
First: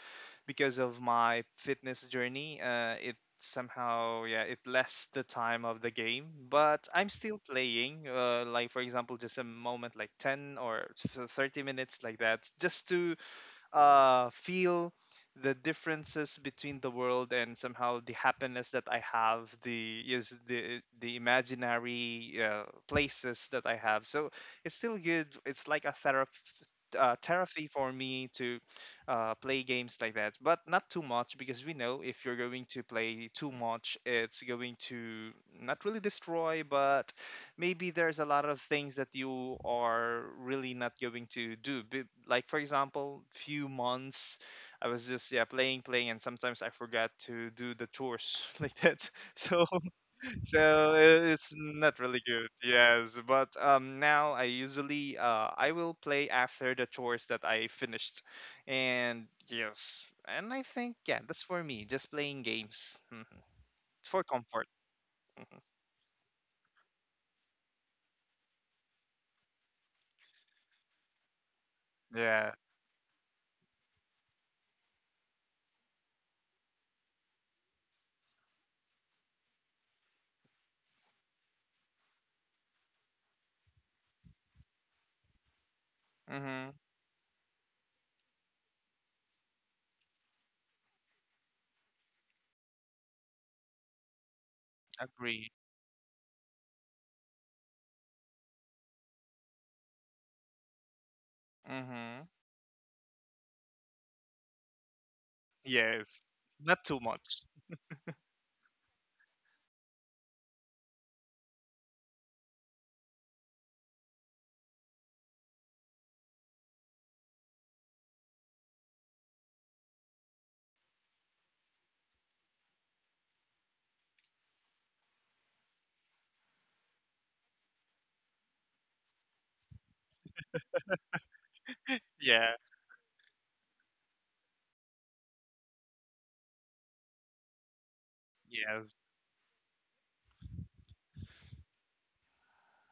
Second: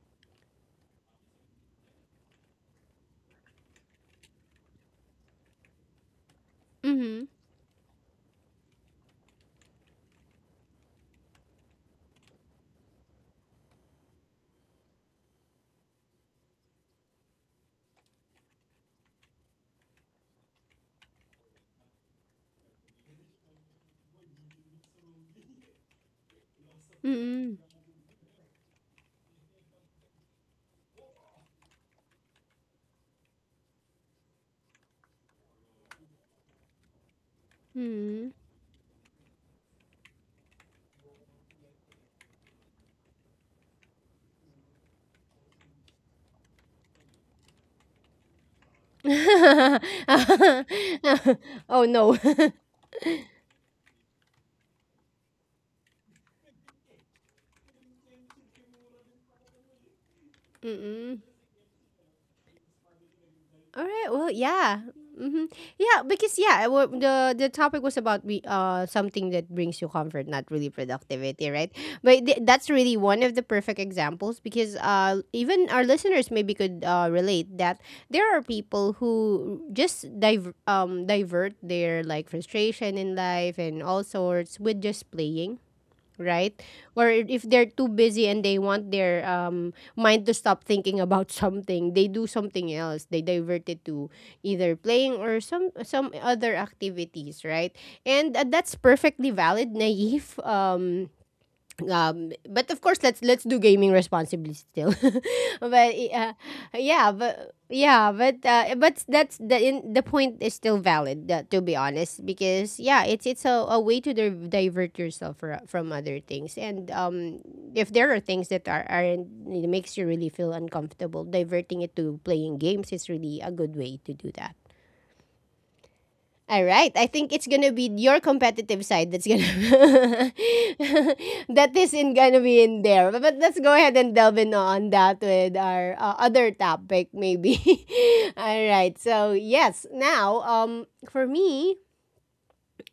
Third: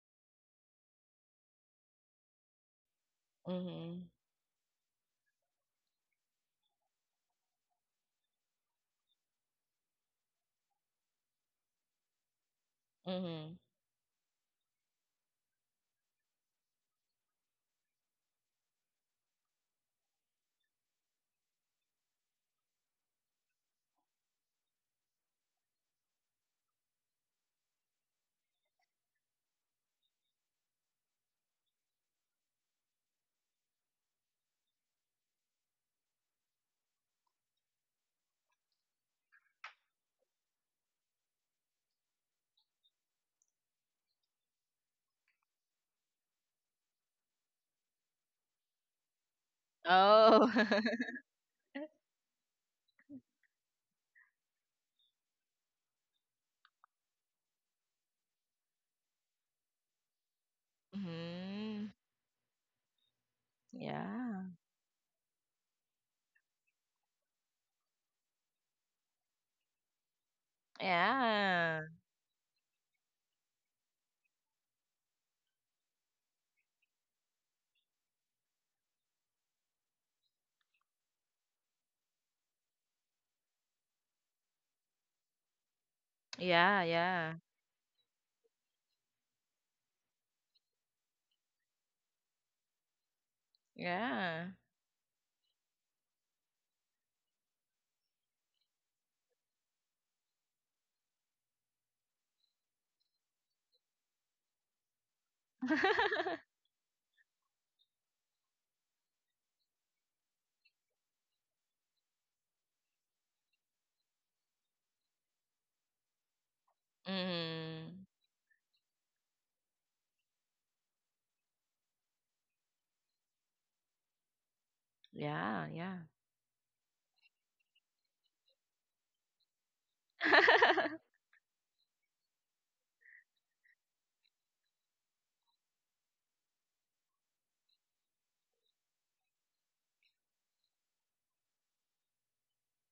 Speaker 3: because of my fitness journey, it
Speaker 2: Mm-hmm.
Speaker 3: somehow yeah it less the time of the game, but I'm
Speaker 1: Mm-hmm.
Speaker 3: still playing like for example just a moment like 10 or 30 minutes like that, just to
Speaker 2: Mm-hmm.
Speaker 3: feel the differences between the world and somehow the happiness that I have, the is the imaginary places that I have. So it's still good. It's like a therapy.
Speaker 1: Mm-hmm.
Speaker 3: Therapy for me to play games like that, but not too much because we know if you're going to play too much, it's going to not really destroy, but maybe there's a
Speaker 1: Mm-hmm.
Speaker 3: lot of things that you are really not going to do. Like for example, few months I was just yeah playing, playing, and sometimes I forgot to do the chores like that. So
Speaker 2: Oh.
Speaker 3: it's
Speaker 1: Oh
Speaker 3: not
Speaker 1: no.
Speaker 3: really good. Yes, but now I usually I will play after the chores that I finished, and yes, and I think
Speaker 1: Mm-hmm.
Speaker 3: yeah that's for me
Speaker 2: Mm-hmm.
Speaker 3: just playing games. Mhm.
Speaker 1: Alright.
Speaker 3: For
Speaker 1: Well,
Speaker 2: Yeah,
Speaker 3: comfort.
Speaker 1: yeah. Hmm.
Speaker 3: Mhm.
Speaker 1: Yeah, because yeah, I wa- the topic was about we something that brings you comfort, not really productivity, right?
Speaker 2: yeah,
Speaker 1: But th-
Speaker 3: Yeah.
Speaker 1: that's really one of the perfect examples because even our listeners maybe could relate that there are people who just divert their like frustration in life and all sorts with just playing, right?
Speaker 3: Mm-hmm.
Speaker 2: yeah,
Speaker 1: Or
Speaker 2: yeah,
Speaker 1: if they're too busy and they want their mind to stop thinking about something, they do something else. They divert it to
Speaker 2: yeah.
Speaker 1: either playing or
Speaker 3: Agree.
Speaker 1: some other activities, right? And that's perfectly valid, naive.
Speaker 3: Mm-hmm.
Speaker 1: But of course, let's do gaming responsibly still. but
Speaker 3: Yes, not too
Speaker 1: yeah
Speaker 3: much.
Speaker 1: but yeah but that's the point is still valid, to be honest, because yeah, it's a way to divert yourself from other things. And if
Speaker 2: Mm-hmm.
Speaker 1: there are things that aren't it makes you really feel uncomfortable, diverting it to playing games is really a good way to do that.
Speaker 2: Yeah, yeah.
Speaker 1: All right. I think it's gonna be your competitive side that's gonna that is in gonna
Speaker 3: Yeah.
Speaker 1: be in there. But let's go ahead and delve in on that with our other topic, maybe. All right.
Speaker 3: Yes.
Speaker 1: So yes, now for me,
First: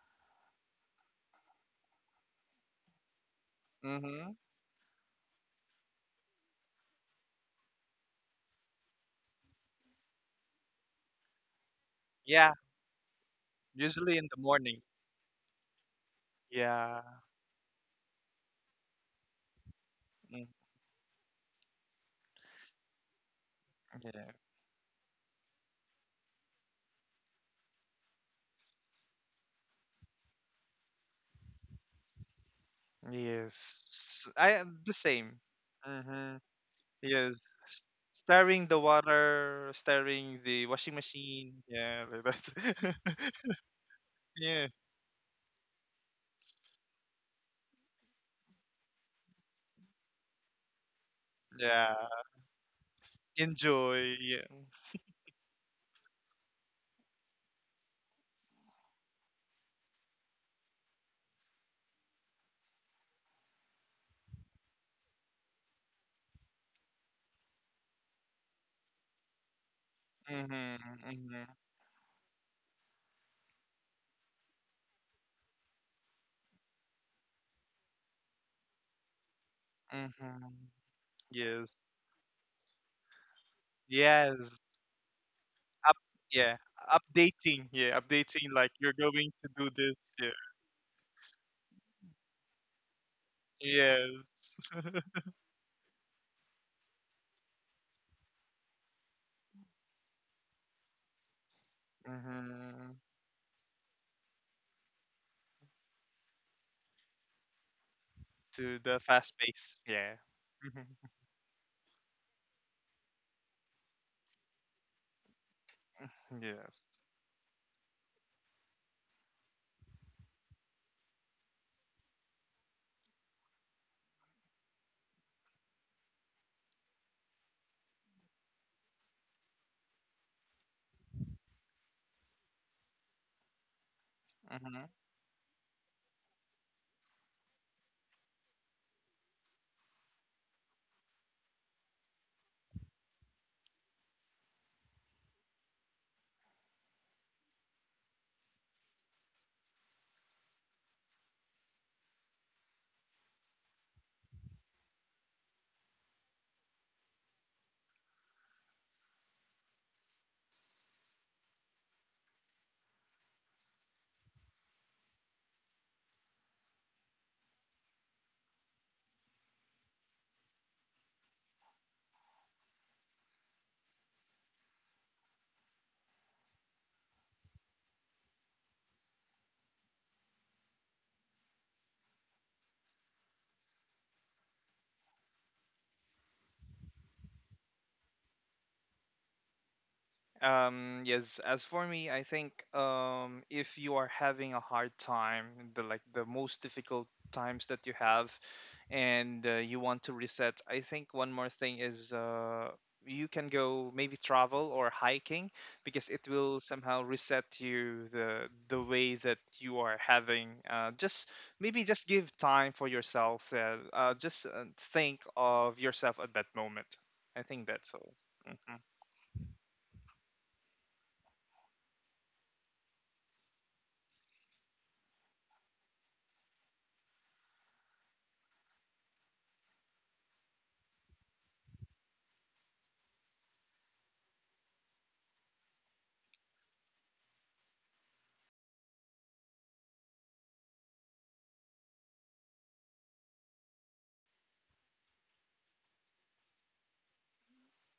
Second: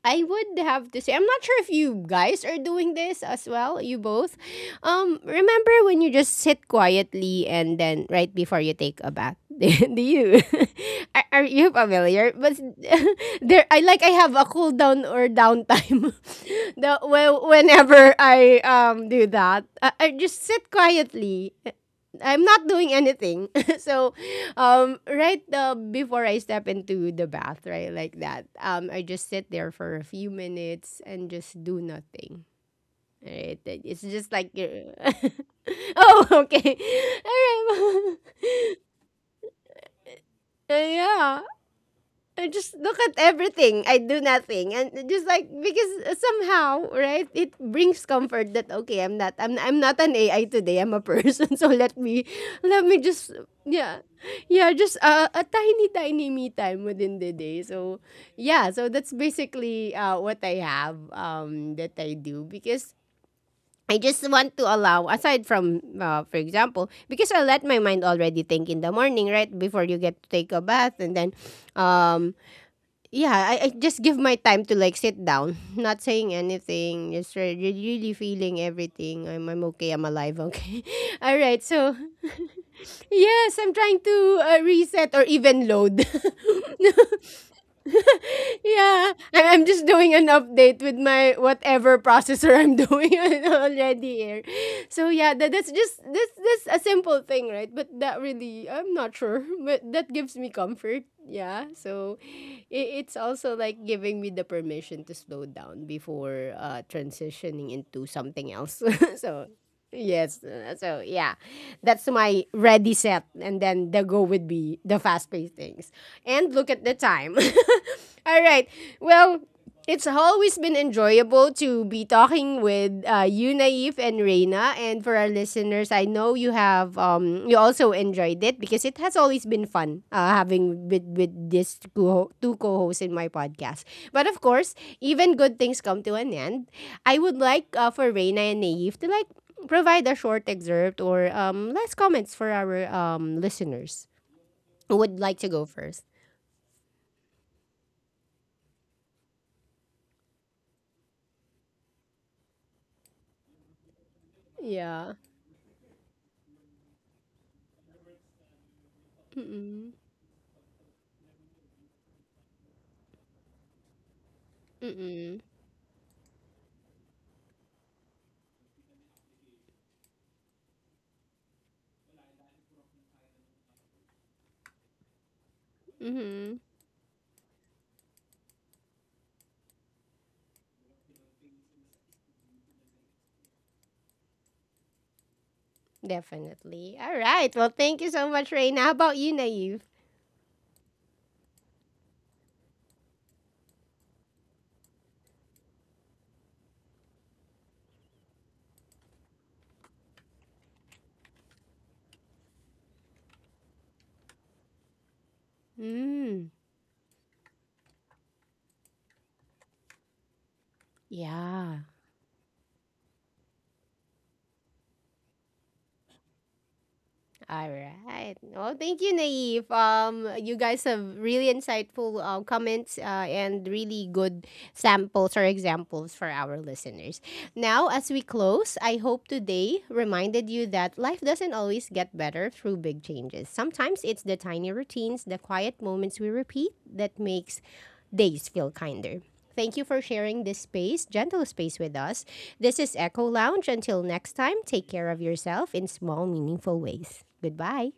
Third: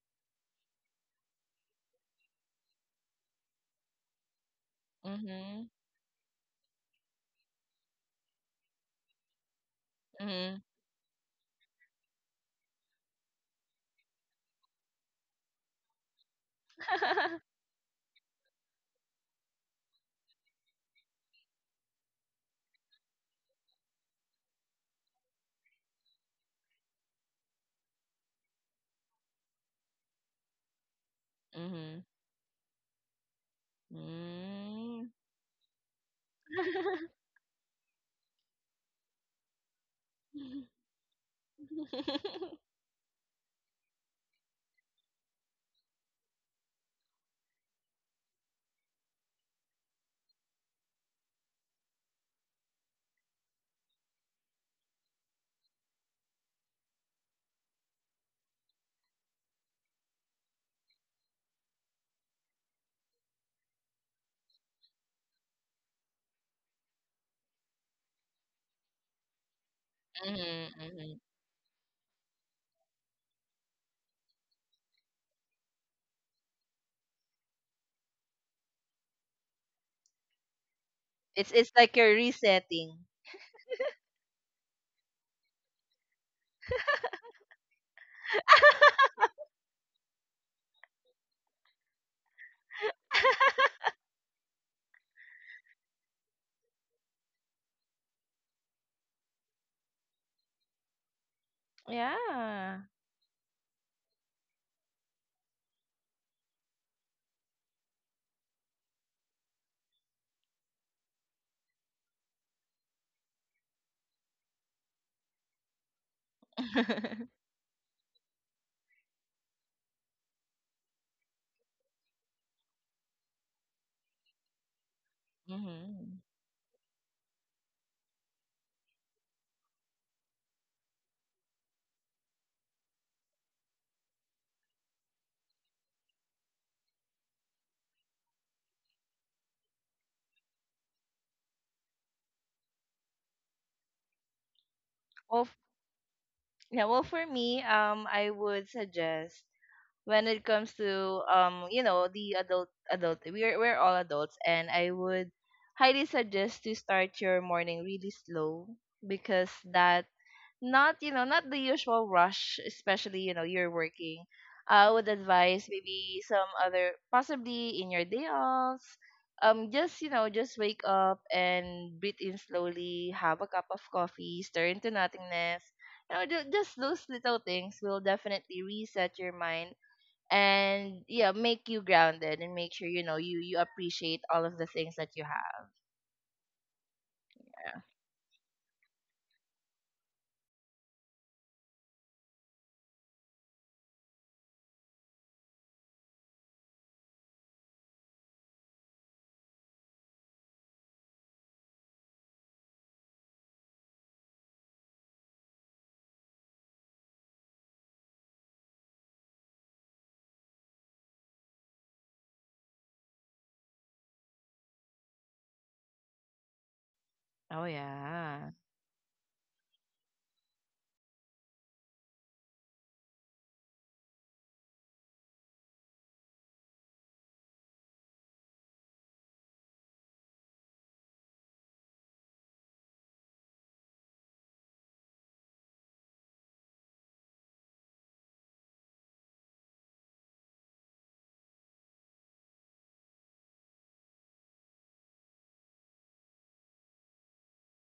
Speaker 1: I would have to say, I'm not sure if you guys are doing this as well, you
Speaker 3: Mm-hmm.
Speaker 1: both.
Speaker 2: Mm-hmm.
Speaker 1: Remember when you just sit quietly and then right before you take a bath? Do you?
Speaker 2: Mm-hmm.
Speaker 1: Are you familiar?
Speaker 3: Yeah.
Speaker 1: But there, I like I
Speaker 3: Usually in
Speaker 1: have
Speaker 3: the
Speaker 1: a cool
Speaker 3: morning.
Speaker 1: down or downtime. The,
Speaker 3: Yeah.
Speaker 1: well, whenever I do that, I
Speaker 3: Mm,
Speaker 1: just sit quietly. I'm not doing anything. So
Speaker 3: yeah.
Speaker 1: right before I step into the bath, right, like that, I just sit there for a few minutes and just do
Speaker 2: Mhm.
Speaker 1: nothing. Right.
Speaker 3: Yes.
Speaker 1: It's just like
Speaker 3: I the
Speaker 1: you're—
Speaker 2: Mm.
Speaker 3: same.
Speaker 1: oh,
Speaker 3: Mm-hmm.
Speaker 1: okay,
Speaker 3: Yes.
Speaker 1: all right,
Speaker 3: S- Stirring the water, stirring the washing
Speaker 1: yeah,
Speaker 3: machine. Yeah, like
Speaker 1: I just
Speaker 3: that.
Speaker 1: look at everything. I do
Speaker 3: yeah.
Speaker 1: nothing, and just like because somehow, right? It brings comfort that okay, I'm not an AI today. I'm a person, so
Speaker 3: Yeah.
Speaker 1: let me just, yeah,
Speaker 3: Enjoy. Yeah.
Speaker 1: yeah, just a tiny, tiny me time within the day. So yeah, so that's basically what I have that I do, because I just want to allow, aside from, for example, because I let my mind already think in the morning, right? Before you get to
Speaker 3: Mm-hmm.
Speaker 1: take a
Speaker 2: Mhm.
Speaker 1: bath, and
Speaker 2: Mhm.
Speaker 1: then,
Speaker 3: Mm-hmm.
Speaker 1: um, yeah, I just give my time to like sit down, not saying anything, just really feeling everything. I'm okay, I'm alive,
Speaker 3: Mm-hmm.
Speaker 1: okay. All
Speaker 2: It's
Speaker 1: right,
Speaker 2: it's
Speaker 3: Yes.
Speaker 2: like
Speaker 1: so
Speaker 2: you're resetting.
Speaker 1: yes, I'm trying to
Speaker 3: Yes.
Speaker 1: reset or even
Speaker 3: Up.
Speaker 1: load.
Speaker 3: Yeah. Updating. Yeah. Updating. Like you're
Speaker 1: Yeah,
Speaker 3: going to
Speaker 1: I'm
Speaker 3: do
Speaker 1: just
Speaker 3: this.
Speaker 1: doing an
Speaker 3: Yeah.
Speaker 1: update with my whatever processor I'm doing.
Speaker 3: Yes.
Speaker 1: Already here. So yeah, that's just this a simple thing, right? But that really, I'm not sure, but that gives me comfort. Yeah, so
Speaker 2: Yeah.
Speaker 3: hmm.
Speaker 1: it, it's also like giving me the permission to slow down before transitioning into something
Speaker 3: To
Speaker 1: else.
Speaker 3: the fast
Speaker 1: So
Speaker 3: pace. Yeah.
Speaker 1: yes. uh,
Speaker 3: hmm.
Speaker 1: So yeah, that's my ready set, and then the go would be the fast paced things. And look
Speaker 3: Yes.
Speaker 1: at the time. All right. Well, it's always been enjoyable to be talking with you, Naif and Reina. And for our listeners, I
Speaker 2: Mhm.
Speaker 1: know you have you also enjoyed it because it has always been fun, having with this two two co-hosts in my podcast. But of course,
Speaker 3: Mm-hmm.
Speaker 1: even good things come to an end. I would like, for Reina and Naif to like provide a short excerpt or less comments for our listeners. Who would
Speaker 2: Well,
Speaker 1: like to
Speaker 2: f-
Speaker 1: go first?
Speaker 2: yeah, well, for me, I would suggest, when it comes to, the adult, we're all adults, and I
Speaker 1: Yeah.
Speaker 2: would highly suggest to start your morning really slow, because
Speaker 1: Mm-mm.
Speaker 2: that, not you know not the usual rush, especially you're working. I would
Speaker 1: Mm-mm.
Speaker 2: advise maybe some other, possibly in your day offs, just you know just wake up and breathe in slowly, have a cup of coffee, stir into nothingness. you know ju-
Speaker 1: Mm-hmm.
Speaker 2: just those little things will definitely reset your mind, and yeah, make you grounded and make sure you appreciate all of the things that you have.
Speaker 1: Definitely. All right. Well, thank you so much, Raina. How about you, Naive?
Speaker 3: Yes, as for me, I think if you are having a hard time, the like the most difficult times that you have, and you want to reset, I think one more thing is you can go maybe travel or hiking, because it
Speaker 1: Mm.
Speaker 3: will somehow reset you the way that you are having. Just
Speaker 1: Yeah.
Speaker 3: maybe just give time for yourself. Just think of yourself at that moment. I
Speaker 2: Oh,
Speaker 3: think
Speaker 1: All
Speaker 3: that's all.
Speaker 1: right.
Speaker 2: yeah.
Speaker 1: Well,
Speaker 3: Mm-hmm.
Speaker 1: thank you, Naive. You guys have really insightful comments, and really good samples or examples for our listeners. Now, as we close, I hope today reminded you that life doesn't always get better through big changes. Sometimes it's the tiny routines, the quiet moments we repeat that makes days feel kinder. Thank you for sharing this space, gentle space with us. This is Echo Lounge. Until next time, take care of yourself in small, meaningful ways. Goodbye.